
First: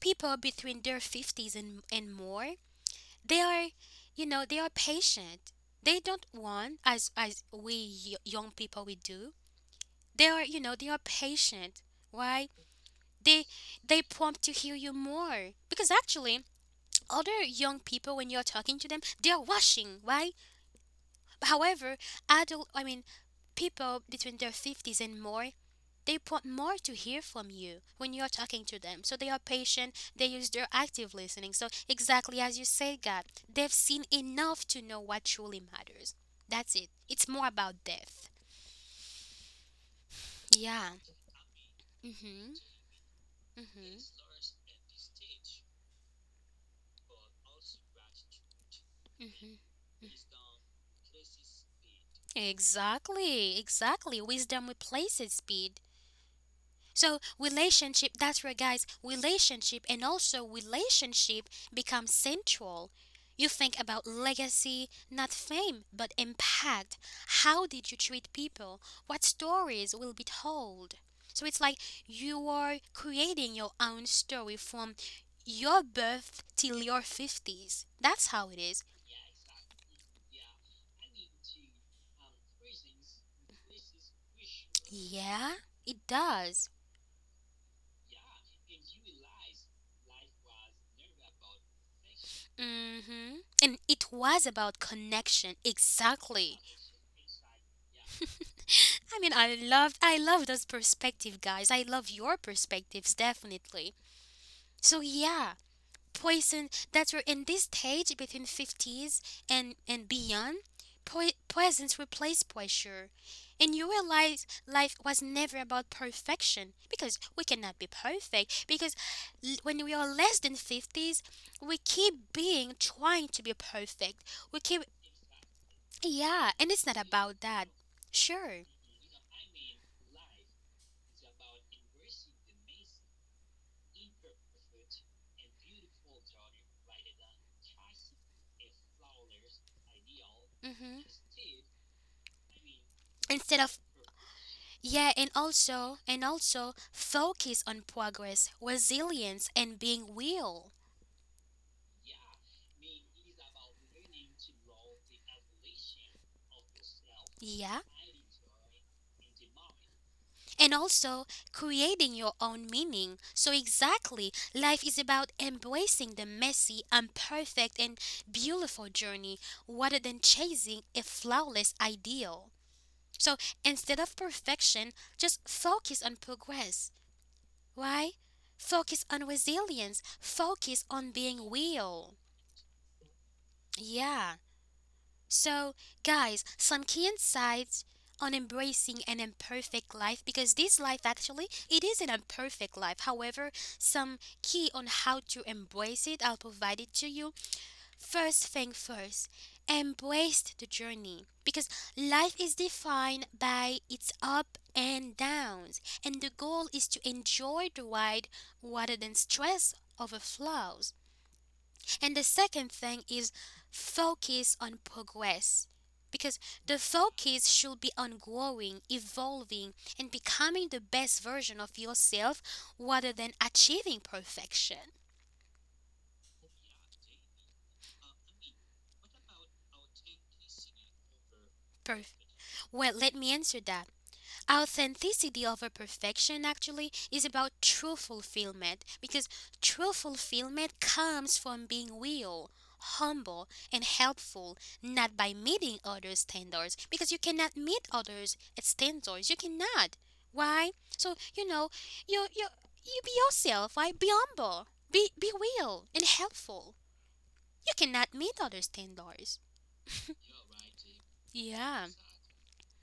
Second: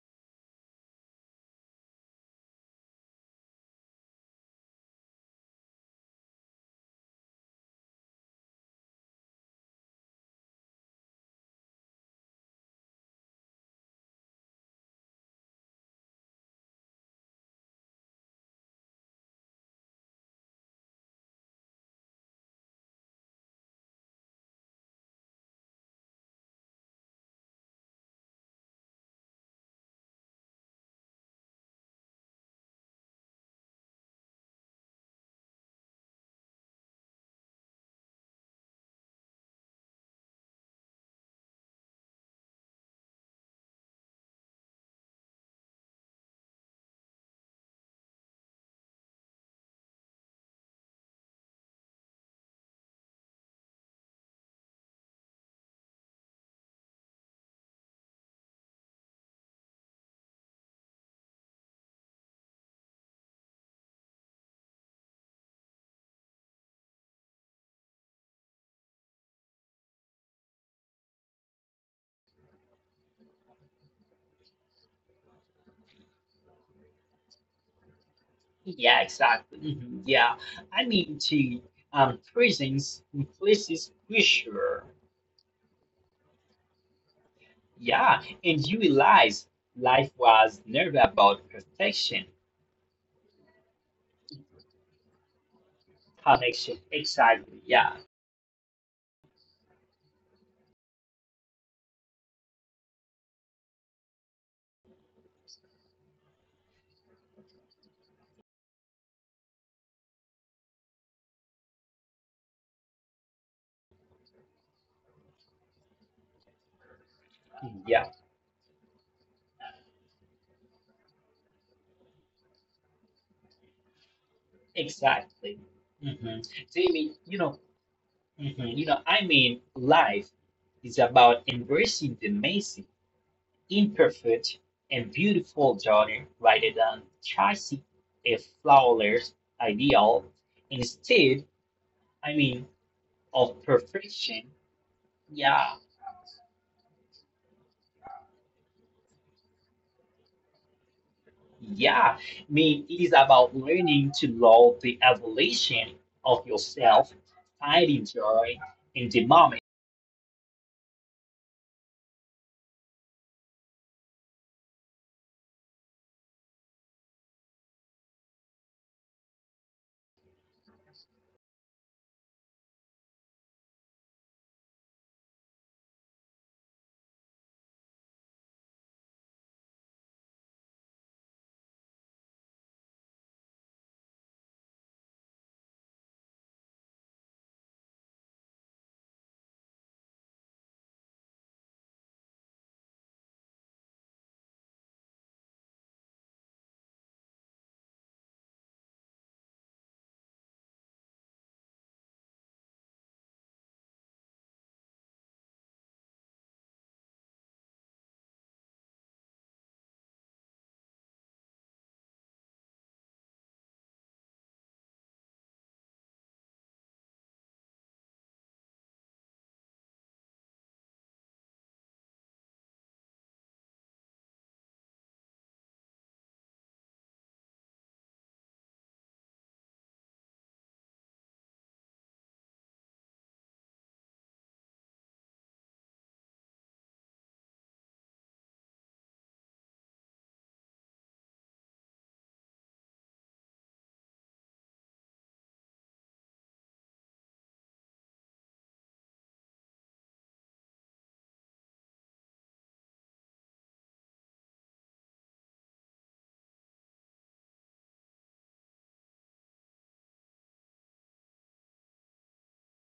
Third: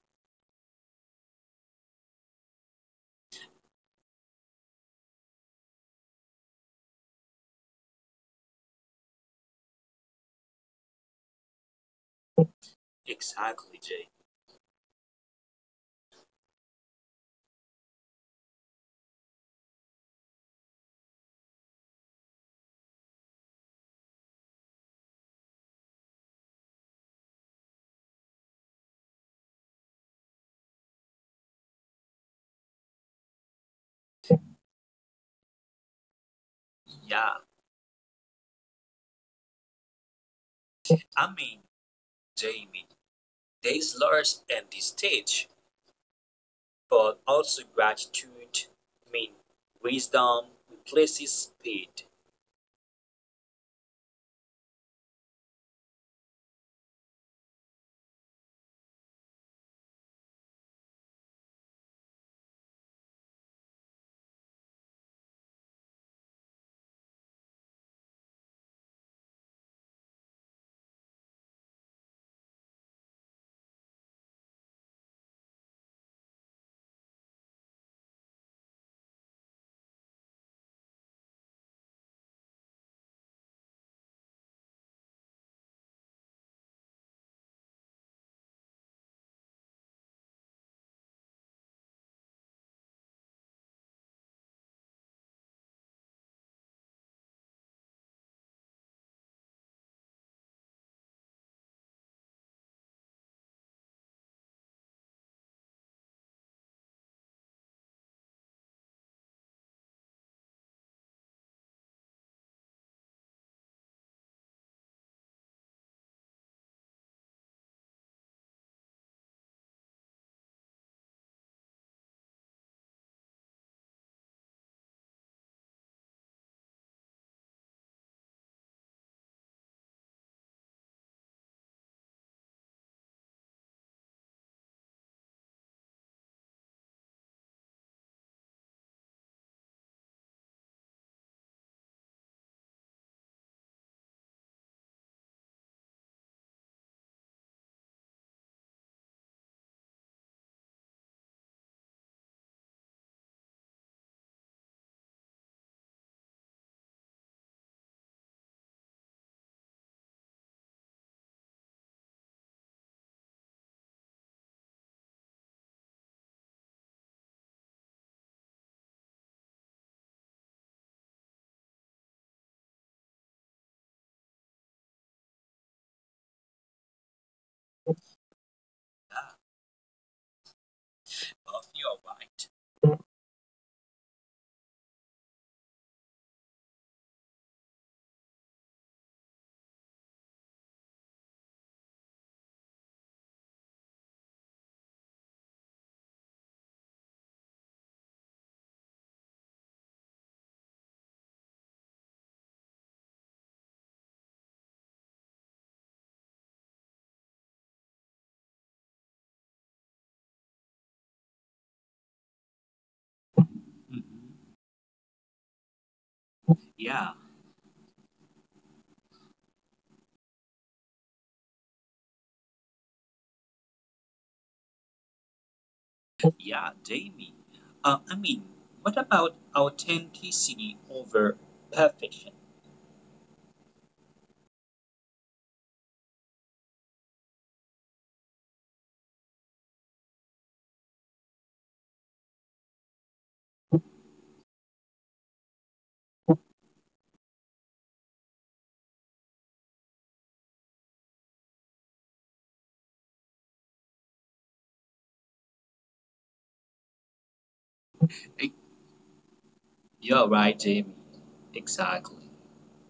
Speaker 1: people between their 50s and more, they are, they are patient. They don't want as we young people we do. They are, they are patient, right? They
Speaker 3: exactly,
Speaker 1: they
Speaker 3: Jay.
Speaker 1: prompt to hear you more because actually other young people, when you're talking to them, they are rushing, right? However, adult I mean people between their 50s and more, they want more to hear from you when you're talking to them. So they are patient, they use their active listening. So exactly as you say, God, they've seen enough to know what truly matters. That's it.
Speaker 3: Yeah,
Speaker 1: It's more about death. Yeah.
Speaker 3: I mean,
Speaker 1: Mm-hmm.
Speaker 3: Jamie, there's
Speaker 1: Mm-hmm.
Speaker 3: large and this stage. But also gratitude, I mean, wisdom replaces speed.
Speaker 1: Exactly, exactly. Wisdom replaces speed. So, relationship, that's right, guys, relationship and also relationship becomes central. You think about legacy, not fame, but impact. How did you treat people? What stories will be told? So, it's like you are creating your own story from your birth till your 50s. That's how it is.
Speaker 2: Yeah, exactly. Mhm, yeah. To prisons places pressure.
Speaker 1: Yeah, it does.
Speaker 2: Yeah, and you realize life was never about perfection,
Speaker 1: Hmm. And it was about connection, exactly.
Speaker 2: connection. Exactly. Yeah.
Speaker 1: I mean, I love those perspective, guys. I love your perspectives, definitely. So yeah, poison. That's where in this stage between fifties and beyond, presence replaced pressure, and you realize life was never about perfection because we cannot be
Speaker 2: Yeah.
Speaker 1: perfect. Because when we are less than fifties, we keep being trying to be perfect. We keep.
Speaker 2: Exactly. hmm
Speaker 1: Yeah, and it's not
Speaker 2: Jamie, you
Speaker 1: about
Speaker 2: know,
Speaker 1: that. Sure.
Speaker 2: mhm, you know, life is about embracing the messy, imperfect, and beautiful journey rather than chasing a flawless ideal.
Speaker 1: Hmm.
Speaker 2: Instead, I mean, of
Speaker 1: Instead of,
Speaker 2: perfection.
Speaker 1: yeah, and
Speaker 2: Yeah.
Speaker 1: also focus on progress, resilience, and being real.
Speaker 2: Yeah, it is about learning to love the evolution of yourself,
Speaker 1: Yeah,
Speaker 2: finding joy in the moment.
Speaker 1: and also creating your own meaning. So exactly, life is about embracing the messy, imperfect, and beautiful journey rather than chasing a flawless ideal. So instead of perfection, just focus on progress. Why? Focus
Speaker 3: Yeah,
Speaker 1: on resilience, focus on being
Speaker 3: above your
Speaker 1: real.
Speaker 3: right.
Speaker 1: Yeah. So, guys, some key insights on embracing an imperfect life because this life actually it is an imperfect life. However, some key on how to embrace it, I'll provide it to you. First thing first, embrace the journey because life is defined by its up and downs, and the goal is to enjoy the ride rather than stress over flaws. And the second thing is focus
Speaker 3: Mm-hmm.
Speaker 1: on progress because the
Speaker 3: Yeah,
Speaker 1: focus should be on growing, evolving, and becoming the best version of yourself rather than achieving perfection.
Speaker 3: yeah, Jamie. I mean, what about authenticity over
Speaker 1: Perf-
Speaker 3: perfection?
Speaker 1: well, let me answer that. Authenticity over perfection actually is about true fulfillment because true fulfillment comes from being real, humble, and helpful, not by meeting others' standards because you cannot meet others' standards. You cannot. Why? So you you you be yourself. Why? Be humble. Be real and helpful. You cannot meet others' standards.
Speaker 3: You're right, Jamie.
Speaker 1: Yeah.
Speaker 3: Exactly.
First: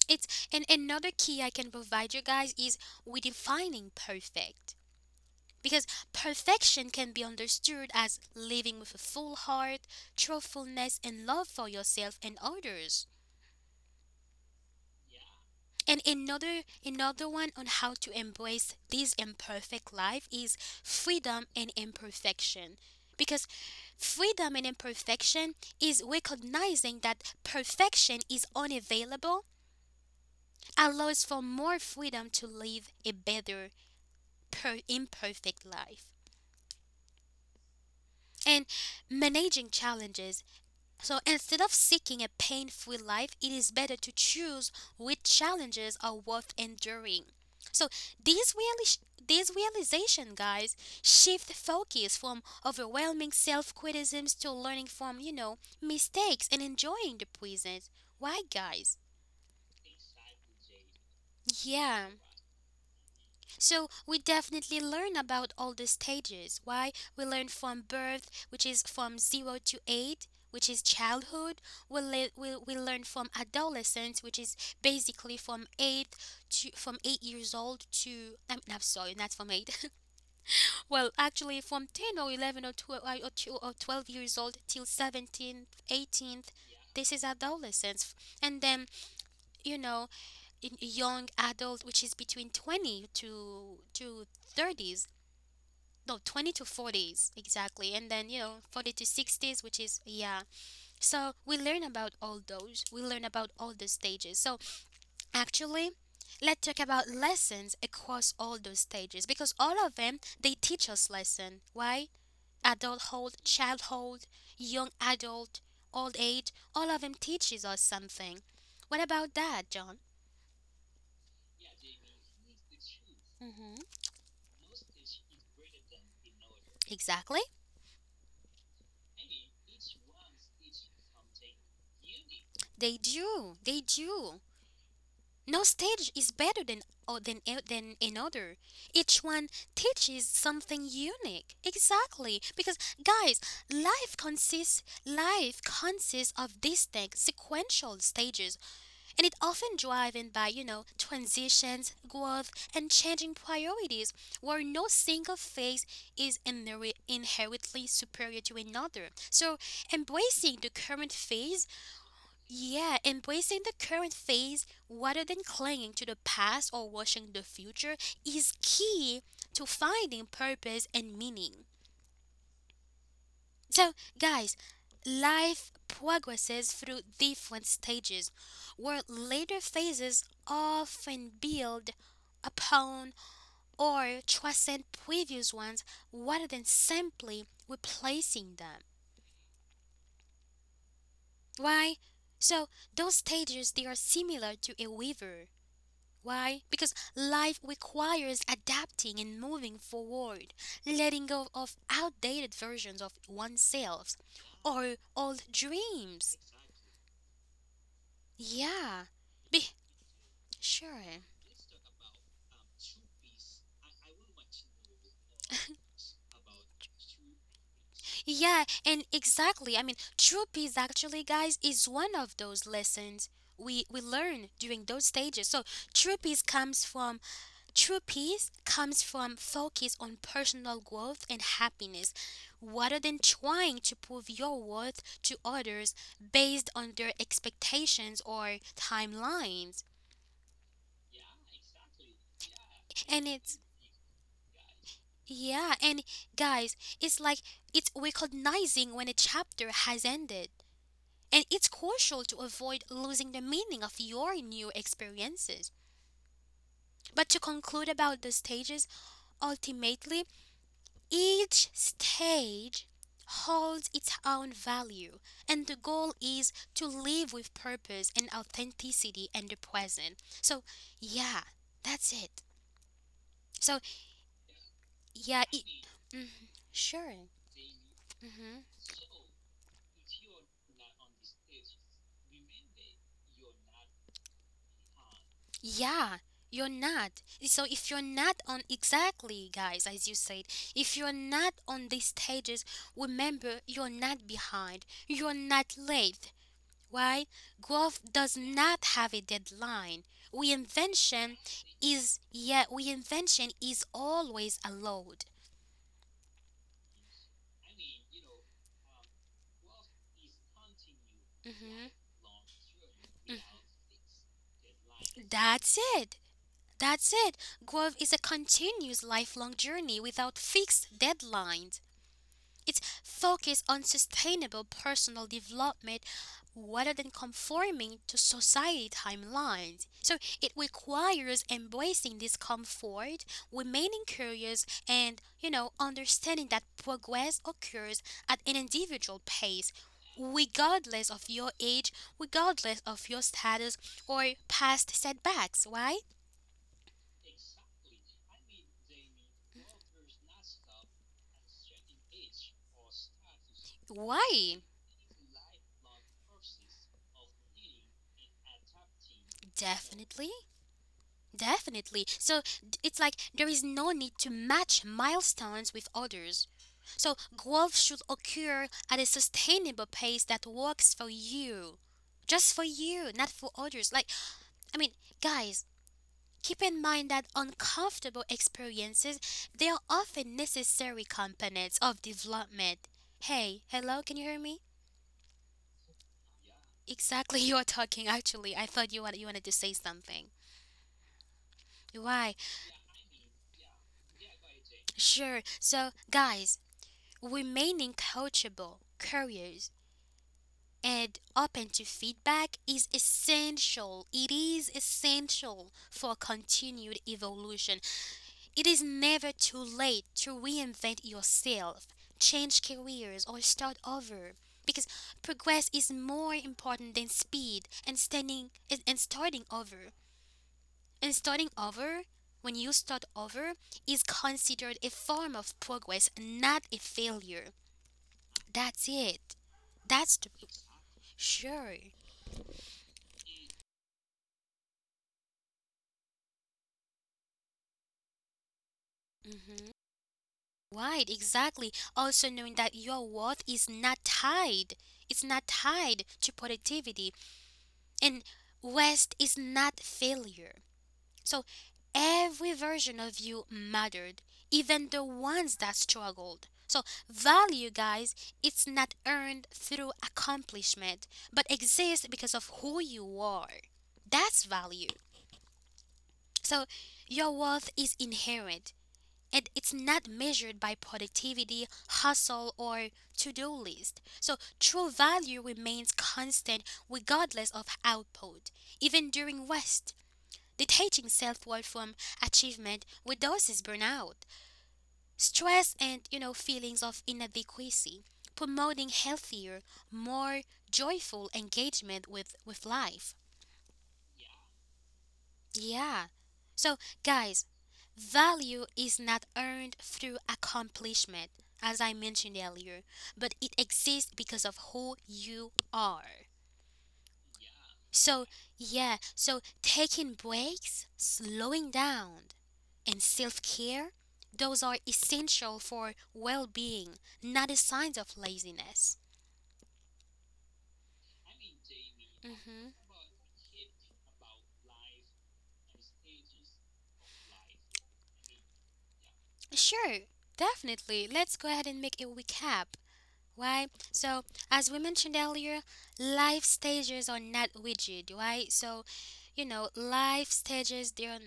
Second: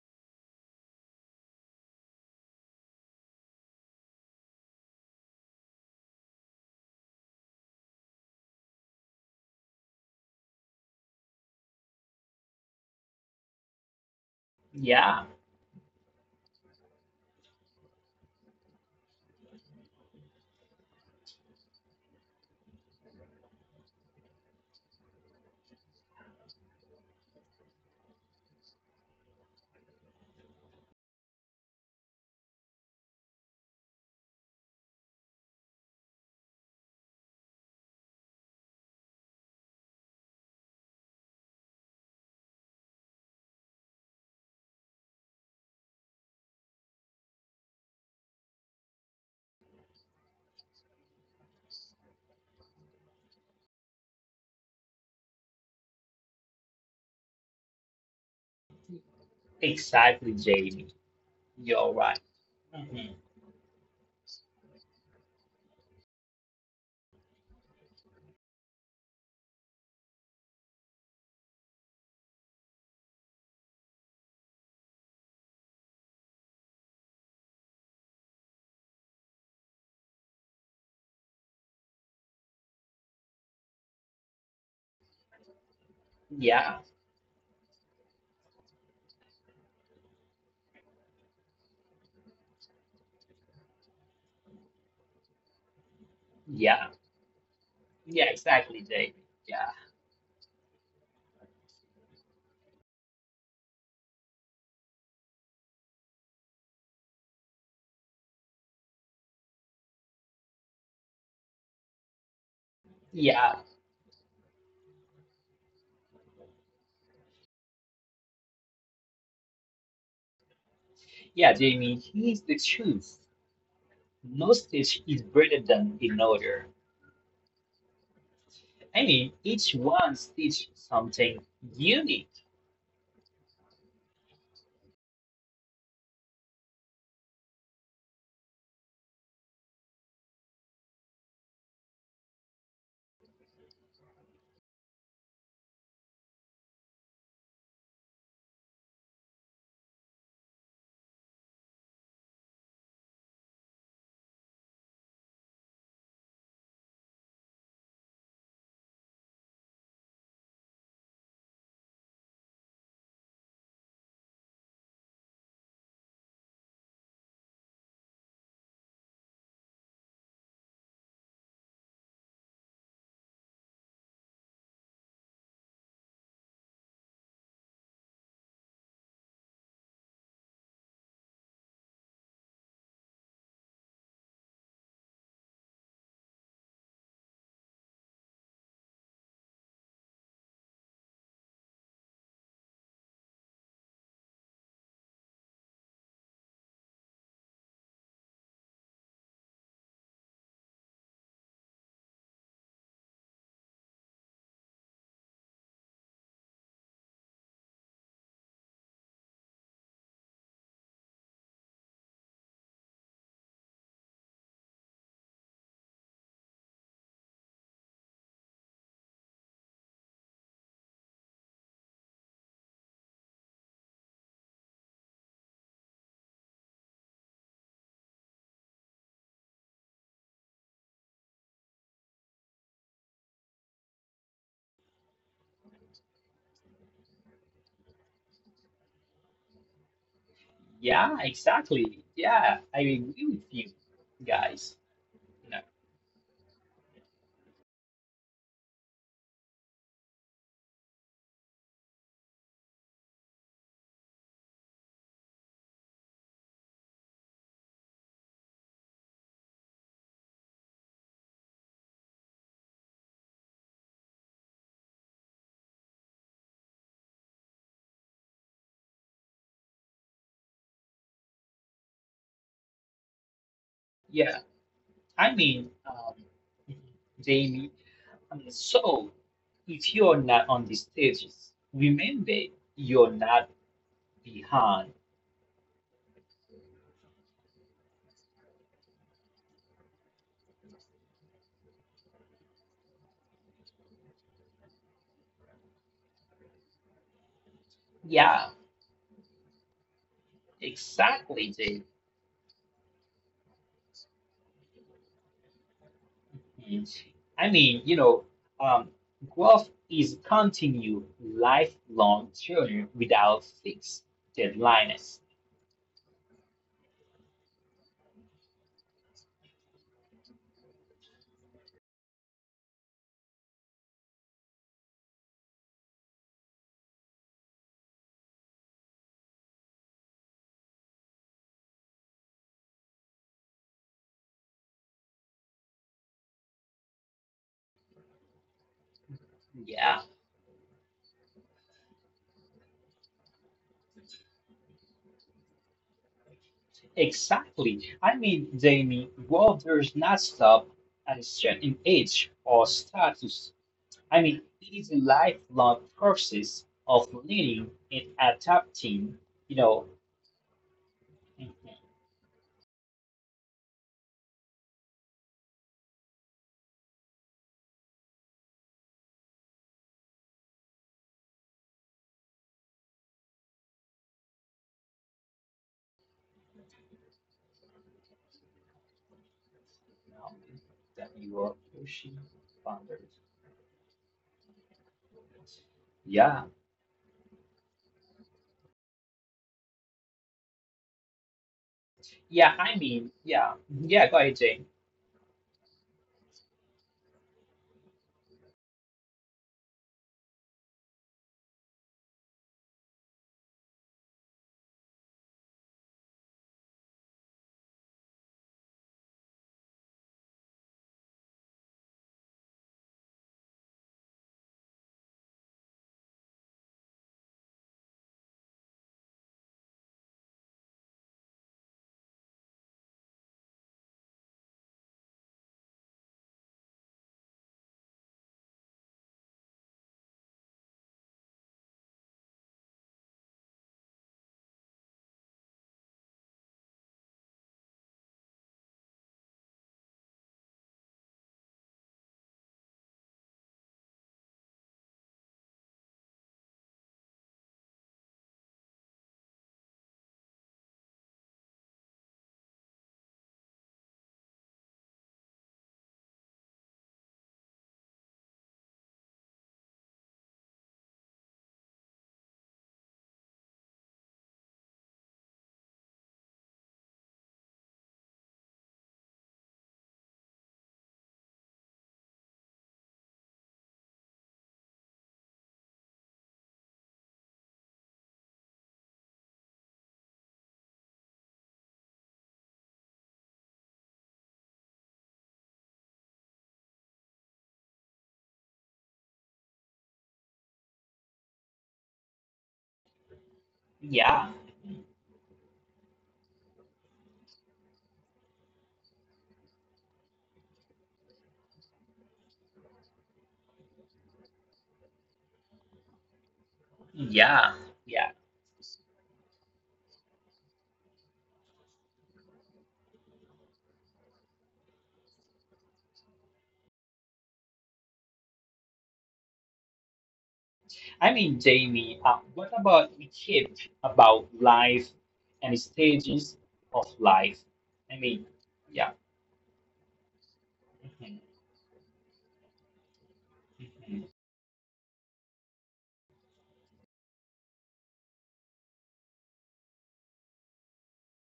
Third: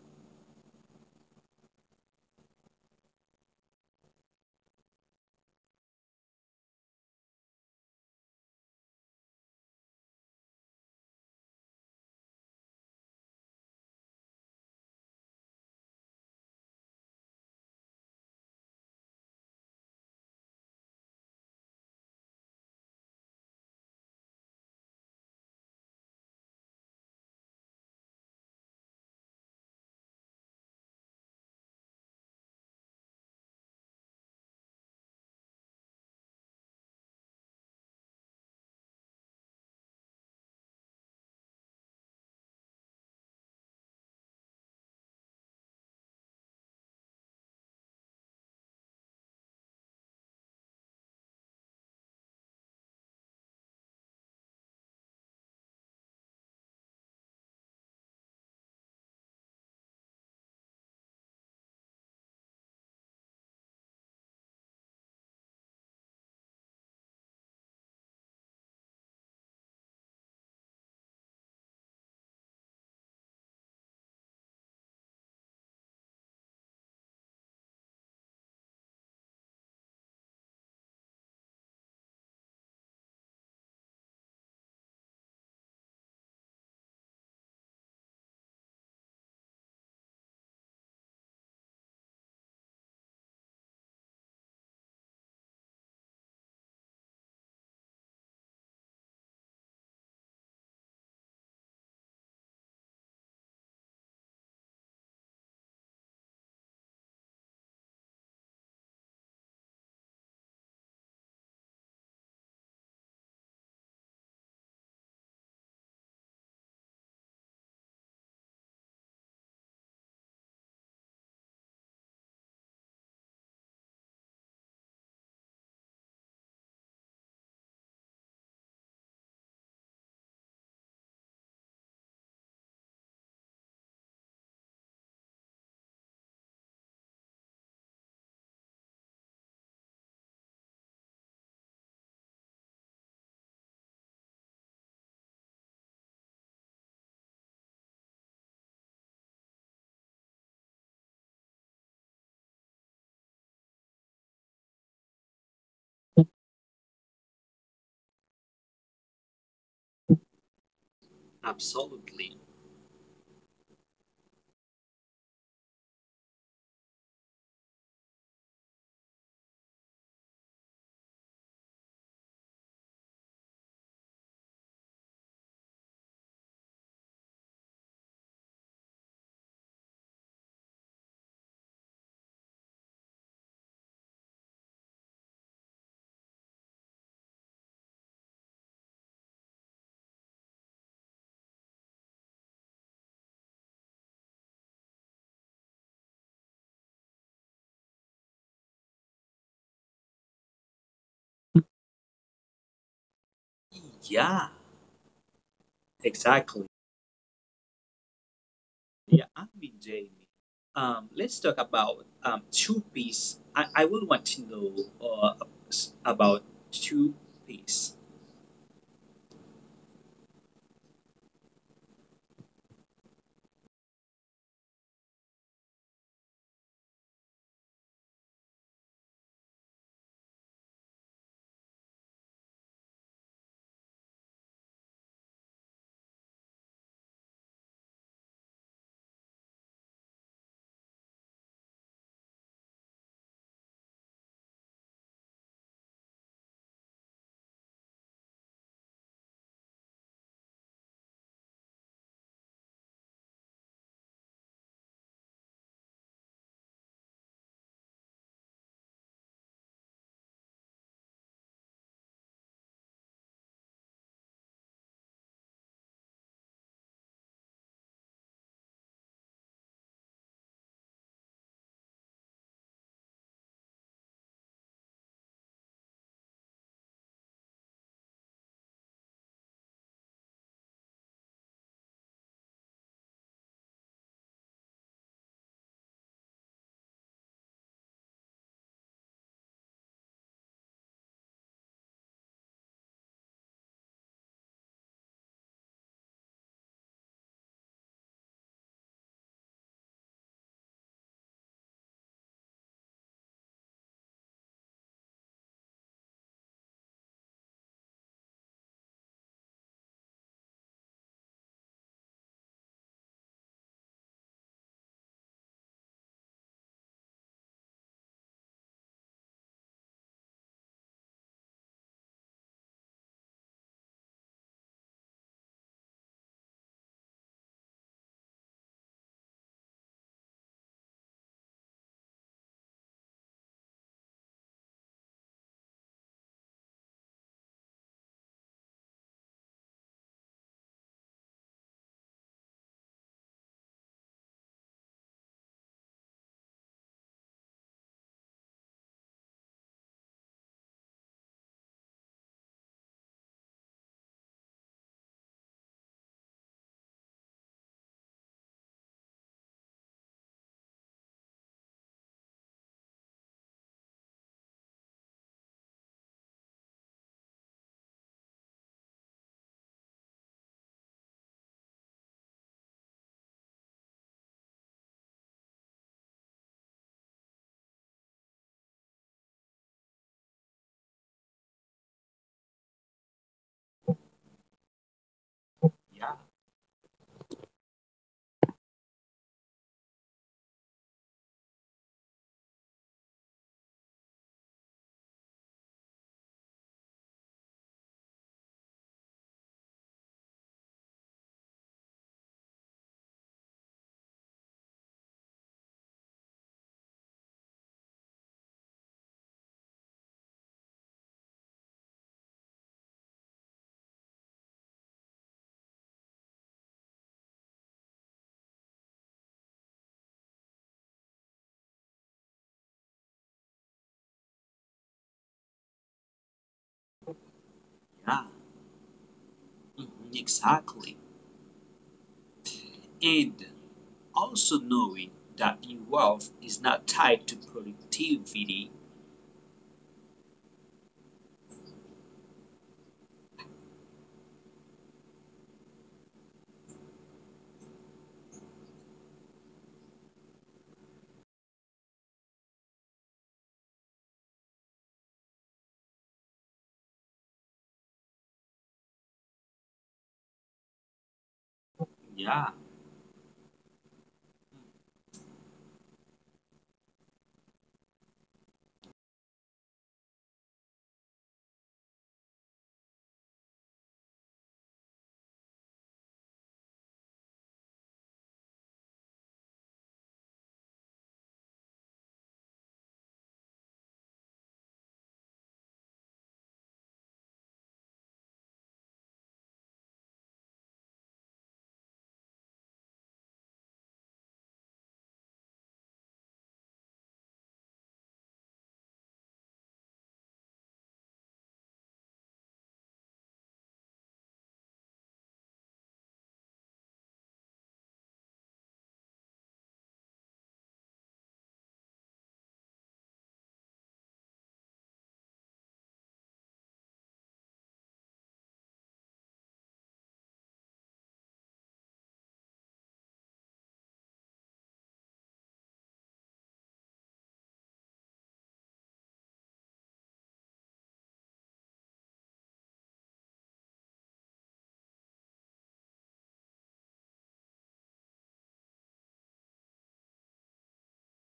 Speaker 1: It's and another key I can provide you guys is redefining perfect. Because perfection can be understood as living with a full heart, truthfulness and love for yourself and others.
Speaker 2: Yeah,
Speaker 1: And another one on how to embrace this imperfect life is freedom and imperfection. Because freedom and imperfection is recognizing that perfection is unavailable allows for more freedom to live a better per imperfect life. And managing challenges. So instead of seeking a pain free life, it is better to choose which challenges are worth enduring. So these, reali- these realization, guys, shift focus from overwhelming self criticisms to learning from, mistakes and enjoying the present. Why, guys?
Speaker 2: exactly, Jamie. You're
Speaker 1: Yeah.
Speaker 2: right. Mhm.
Speaker 1: So we definitely learn about all the stages. Why? We learn from birth, which is from 0 to 8, which is childhood. We learn from adolescence, which is basically from 8 to from 8 years old to I'm sorry, not from 8. Well, actually from 10 or 11 or 12 or 12 years old till 17th, 18th.
Speaker 2: Yeah,
Speaker 1: This is adolescence. And then, you know, in young adult, which is between 20 to 30s, no, 20 to
Speaker 2: yeah,
Speaker 1: 40s exactly, and
Speaker 2: yeah,
Speaker 1: then, you know,
Speaker 2: exactly,
Speaker 1: 40 to
Speaker 2: Jamie.
Speaker 1: 60s,
Speaker 2: Yeah,
Speaker 1: which is, yeah, so we learn about all those, we learn about all the stages. So actually let's talk about lessons across all those stages, because all of them, they teach us lesson. Why? Adulthood,
Speaker 2: yeah,
Speaker 1: childhood, young adult, old age, all of them teaches us something. What about that, John?
Speaker 2: yeah, Jamie. Here's the truth.
Speaker 1: Mm-hmm.
Speaker 2: No stitch is better than another.
Speaker 1: Exactly.
Speaker 2: Each one stitch something unique.
Speaker 1: They do, they do. No stage is better than, or than than another. Each one teaches something unique. Exactly, because guys, life consists of distinct sequential stages, and it often driven by, you know, transitions, growth, and changing priorities, where no single phase is inherently superior to another. So, embracing the current phase,
Speaker 3: Absolutely.
Speaker 1: yeah, embracing the current phase rather than clinging to the past or washing the future is key to finding purpose and meaning. So, guys, life progresses through different stages where later phases often build upon or transcend previous ones rather than simply replacing them. Why? So, those stages, they are similar to a river. Why? Because life requires adapting and moving forward, letting go of outdated versions of oneself
Speaker 3: Yeah,
Speaker 1: or old dreams.
Speaker 3: exactly.
Speaker 1: Yeah.
Speaker 3: Yeah, I
Speaker 1: Be-
Speaker 3: mean, Jamie.
Speaker 1: sure.
Speaker 3: Let's talk about two piece. I would want to know uh, about two piece.
Speaker 1: Yeah, and exactly. I mean, true peace actually, guys, is one of those lessons we learn during those stages. So, true peace comes from focus on personal growth and happiness rather than trying to prove your worth to others based on their expectations or timelines.
Speaker 2: Yeah, exactly. Yeah, I
Speaker 1: And
Speaker 2: agree with
Speaker 1: it's,
Speaker 2: you guys.
Speaker 1: yeah, and guys, it's like, it's recognizing when a chapter has ended. And it's crucial to avoid losing the meaning of your new experiences. But to conclude about the stages, ultimately, each stage holds its own value, and the goal is to live with purpose and authenticity and the present. So, yeah, that's it. So,
Speaker 2: Yeah, I
Speaker 1: yeah, it,
Speaker 2: mean, um,
Speaker 1: sure.
Speaker 2: Jamie,
Speaker 1: Hmm.
Speaker 2: so if you're not on the stages, remember you're not behind.
Speaker 1: Yeah, you're not. So, if you're not on exactly, guys, as you said, if you're not on these stages, remember you're not behind, you're not late. Why? Growth does
Speaker 2: Yeah,
Speaker 1: not have a deadline. We invention
Speaker 2: exactly, Jamie.
Speaker 1: is, yeah, we invention is always allowed.
Speaker 2: Mm. You know, um, growth is continue lifelong journey without fixed deadlines.
Speaker 1: That's it. That's it. Growth is a continuous lifelong journey without fixed deadlines. It's focused on sustainable personal development rather than conforming to society timelines. So it requires embracing discomfort, remaining curious, and, you know, understanding that progress occurs at an individual pace,
Speaker 2: Yeah,
Speaker 1: regardless of your age, regardless of your status or past setbacks, right?
Speaker 2: exactly. Jamie, growth does not stop at a certain age or status.
Speaker 1: Why?
Speaker 2: These lifelong process of learning and adapting, you know,
Speaker 1: Definitely. Definitely. So it's like there is no need to match milestones with others. So growth should occur at a sustainable pace that works for you. Just for you, not for others. Like, I mean, guys, keep in mind that uncomfortable experiences, they are often necessary
Speaker 2: W.
Speaker 1: components of
Speaker 2: Yoshi
Speaker 1: development.
Speaker 2: founders.
Speaker 1: Hey, hello, can you hear me?
Speaker 3: Yeah,
Speaker 2: Yeah,
Speaker 1: Exactly, you are talking actually. I thought you wanted to say something. Why?
Speaker 2: yeah. Yeah, yeah. Go ahead, Jane.
Speaker 1: Sure. So, guys, remaining coachable, curious, and open to feedback is essential. It is essential for continued evolution. It is never too late to reinvent yourself, change careers, or start over. Because progress is more important than speed and standing and starting over. And starting over, when you start over, is considered a form of progress, not a failure.
Speaker 3: yeah,
Speaker 1: That's it.
Speaker 3: mhm,
Speaker 1: That's the
Speaker 3: exactly.
Speaker 1: Sure.
Speaker 3: And also knowing that new wealth is not tied to productivity.
Speaker 1: Hmm. Right, exactly. Also knowing that your worth is not tied. It's not tied to productivity, and rest is not failure. So every version of you mattered, even the ones that struggled. So value, guys, it's not earned through accomplishment, but exists because
Speaker 3: Yeah.
Speaker 1: of who you are. That's value. So your worth is inherent, and it's not measured by productivity, hustle, or to do list. So, true value remains constant regardless of output. Even during rest, detaching self worth from achievement reduces burnout, stress, and, you know, feelings of inadequacy, promoting healthier, more joyful engagement with life.
Speaker 2: Yeah,
Speaker 1: Yeah. So, guys, value is not earned through accomplishment, as I mentioned earlier, but it exists because of who you are.
Speaker 2: yeah, yeah.
Speaker 1: So, yeah, so taking breaks, slowing down, and self care, those are essential for well being, not a sign of laziness.
Speaker 2: Jamie, what
Speaker 1: Hmm.
Speaker 2: about we keep about life and stages of life? I mean, yeah.
Speaker 1: Sure, definitely. Let's go ahead and make a recap. Why?
Speaker 2: Mhm.
Speaker 1: So, as we mentioned earlier, life stages are not rigid, right? So, you know, life stages, they're,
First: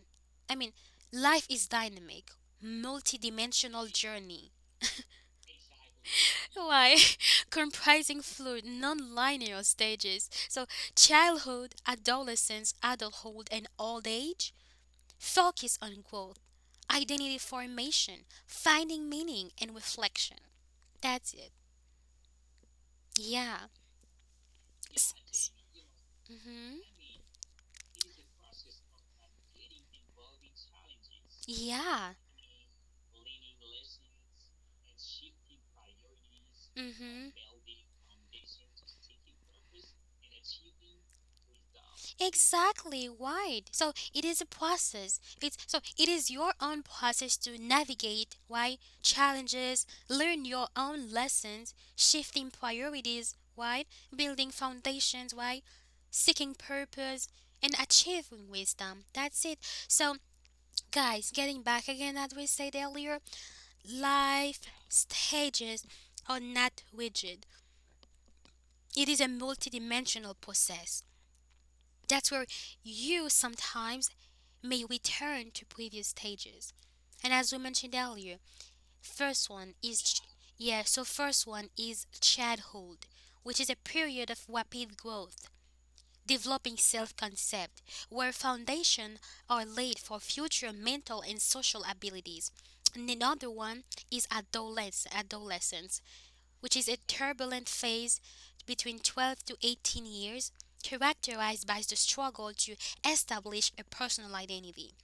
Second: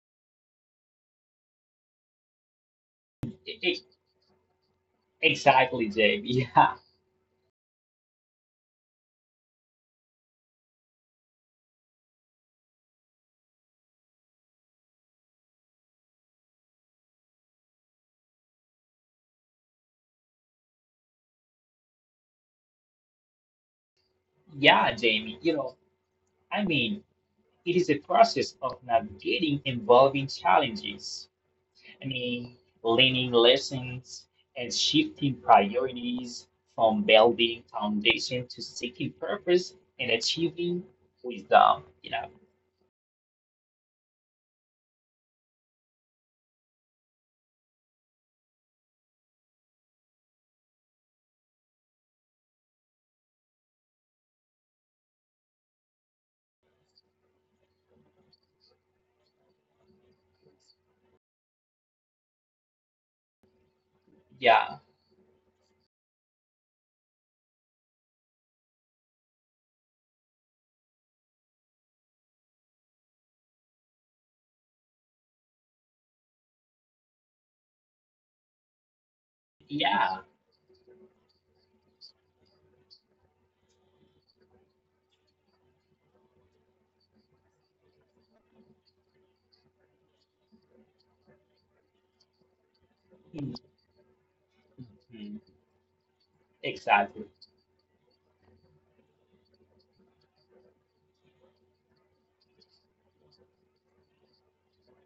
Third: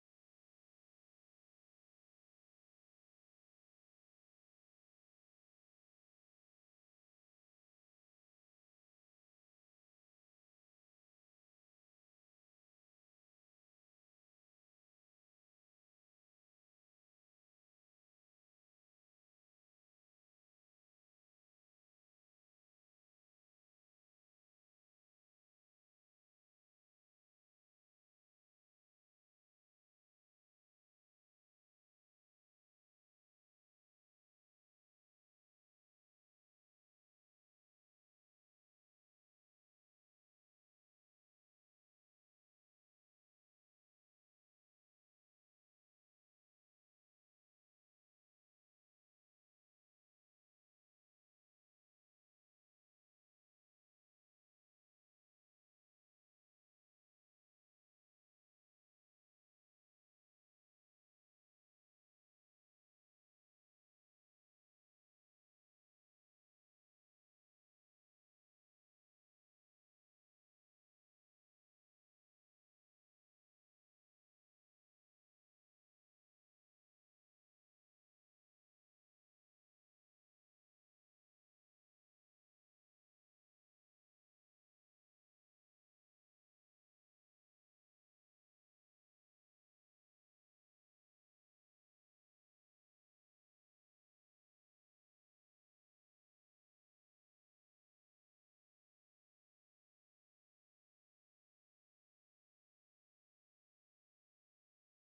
Speaker 1: I mean, life is dynamic,
Speaker 2: E- e-
Speaker 1: multidimensional journey.
Speaker 2: Exactly, Jamie. Yeah.
Speaker 1: Why? Comprising fluid, non linear stages. So, childhood, adolescence, adulthood, and old age focus on growth, identity formation, finding meaning, and reflection. That's it. Yeah.
Speaker 2: Yeah, Jamie. You
Speaker 1: Mm-hmm.
Speaker 2: know, I mean, it is a process of navigating involving challenges. I
Speaker 1: Yeah.
Speaker 2: mean, Learning lessons and shifting priorities from
Speaker 1: Mm-hmm.
Speaker 2: building foundation to seeking purpose and achieving wisdom. You know,
Speaker 1: Exactly right. So it is a process. It's, so it is your own process to navigate. Why? Challenges, learn your own lessons, shifting priorities, right? Building foundations, right? Seeking purpose and achieving wisdom. That's it. So guys, getting back again, as we said earlier, life
Speaker 2: yeah,
Speaker 1: stages are not rigid. It is a multidimensional process. That's where you sometimes may return to previous stages. And as we mentioned earlier, first one is
Speaker 2: yeah.
Speaker 1: yeah, so first one is childhood, which is a period of rapid growth, developing self-concept, where foundation are laid for future mental and social abilities. And another
Speaker 2: Mhm.
Speaker 1: one is
Speaker 2: Mhm.
Speaker 1: adolescence, which is a
Speaker 2: Exactly.
Speaker 1: turbulent phase between 12 to 18 years characterized by the struggle to establish a personal identity.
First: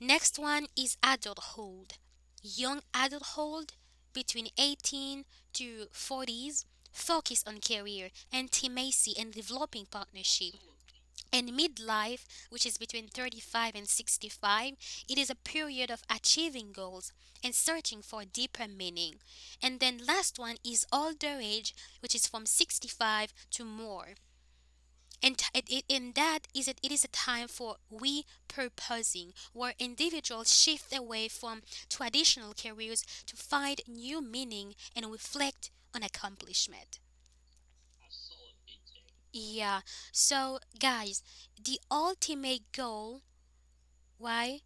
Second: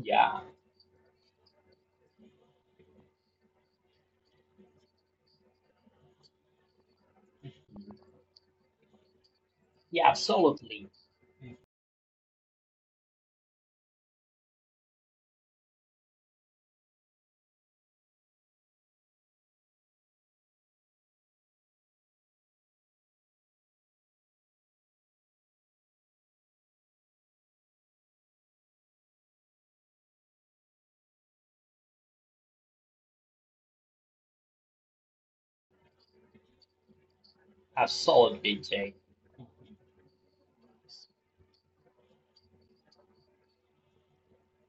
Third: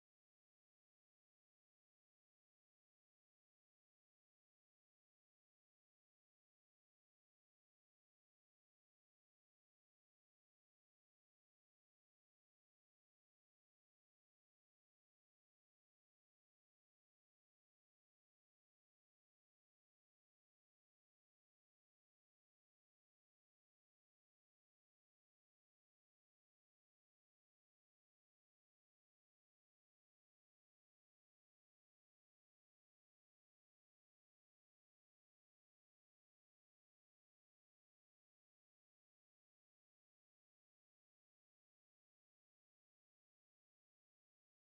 Speaker 1: Next
Speaker 2: Yeah,
Speaker 1: one is adulthood. Young adulthood between 18 to 40s, focus on career, intimacy and developing
Speaker 2: yeah,
Speaker 1: partnership.
Speaker 2: absolutely.
Speaker 1: And
Speaker 2: Mhm.
Speaker 1: midlife, which is between 35 and 65, it is a period of achieving goals and searching for deeper meaning. And then last one is older age, which is from 65 to more. And, and that is it, it is a time for repurposing, where individuals shift away from traditional careers to find new meaning and reflect on accomplishment.
Speaker 2: Absolutely, Jay. Mhm.
Speaker 1: Yeah, so guys, the ultimate goal, why?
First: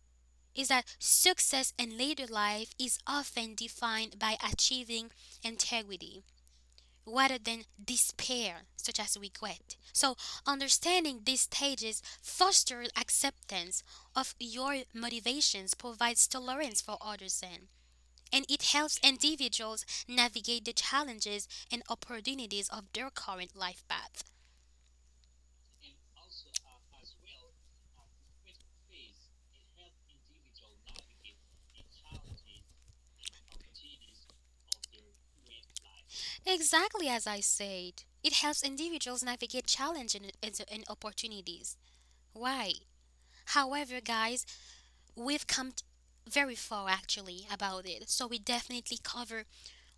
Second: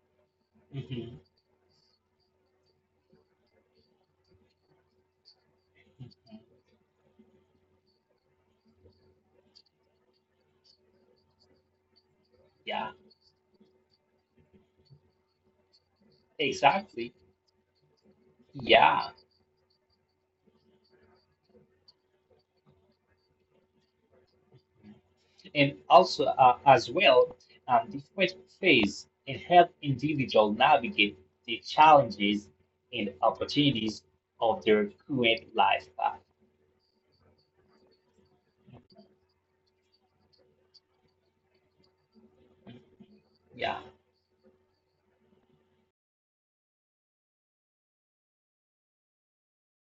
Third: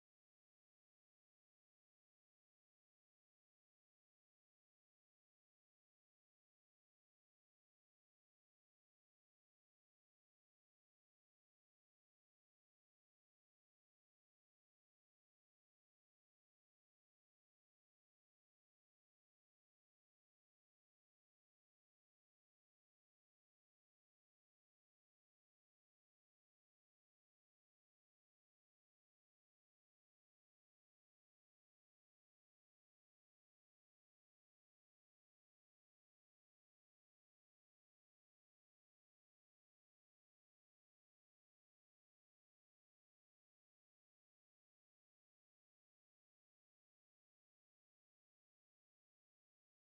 Speaker 1: Is that
Speaker 2: Mhm.
Speaker 1: success in later life is often defined by achieving
Speaker 2: Mhm.
Speaker 1: integrity rather than despair, such as regret. So, understanding these stages
Speaker 2: Yeah,
Speaker 1: fosters acceptance of your motivations, provides tolerance for
Speaker 2: exactly.
Speaker 1: others, and, it helps
Speaker 2: Yeah.
Speaker 1: individuals navigate the challenges and opportunities of their current life path.
Speaker 2: And also as well, um, different phase and help individuals navigate the challenges and opportunities of their current life path.
Speaker 1: Exactly as I said, it helps individuals navigate challenges and opportunities. Why?
Speaker 2: Yeah.
Speaker 1: However, guys, we've come t- very far actually about it. So we definitely cover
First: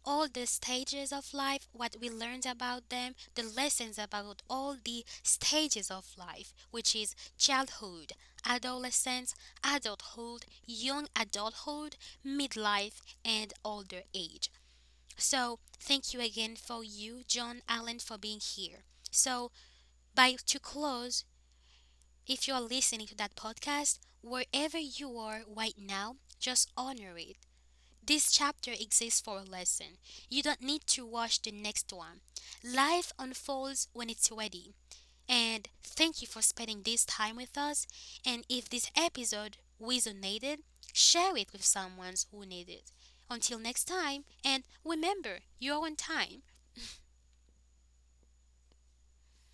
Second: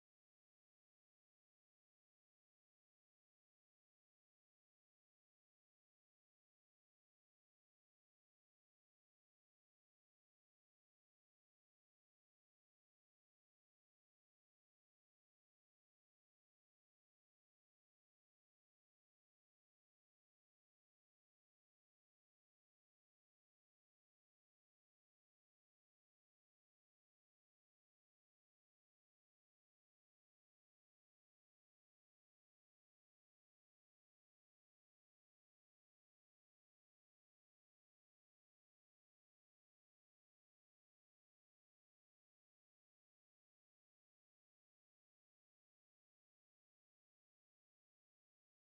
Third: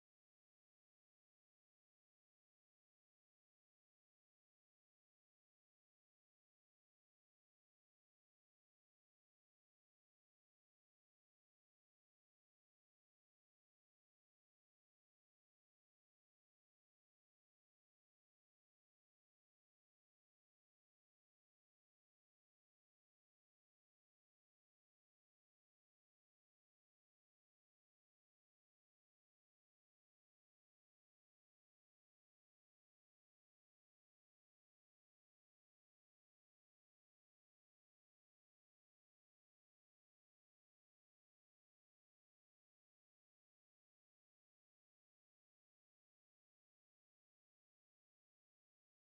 Speaker 1: all the stages of life, what we learned about them, the lessons about all the stages of life, which is childhood, adolescence, adulthood, young adulthood, midlife, and older age. So thank you again for you, John Allen, for being here. So by to close, if you are listening to that podcast, wherever you are right now, just honor it. This chapter exists for a lesson. You don't need to watch the next one. Life unfolds when it's ready. And thank you for spending this time with us. And if this episode resonated, share it with someone who needs it. Until next time, and remember, you're on time.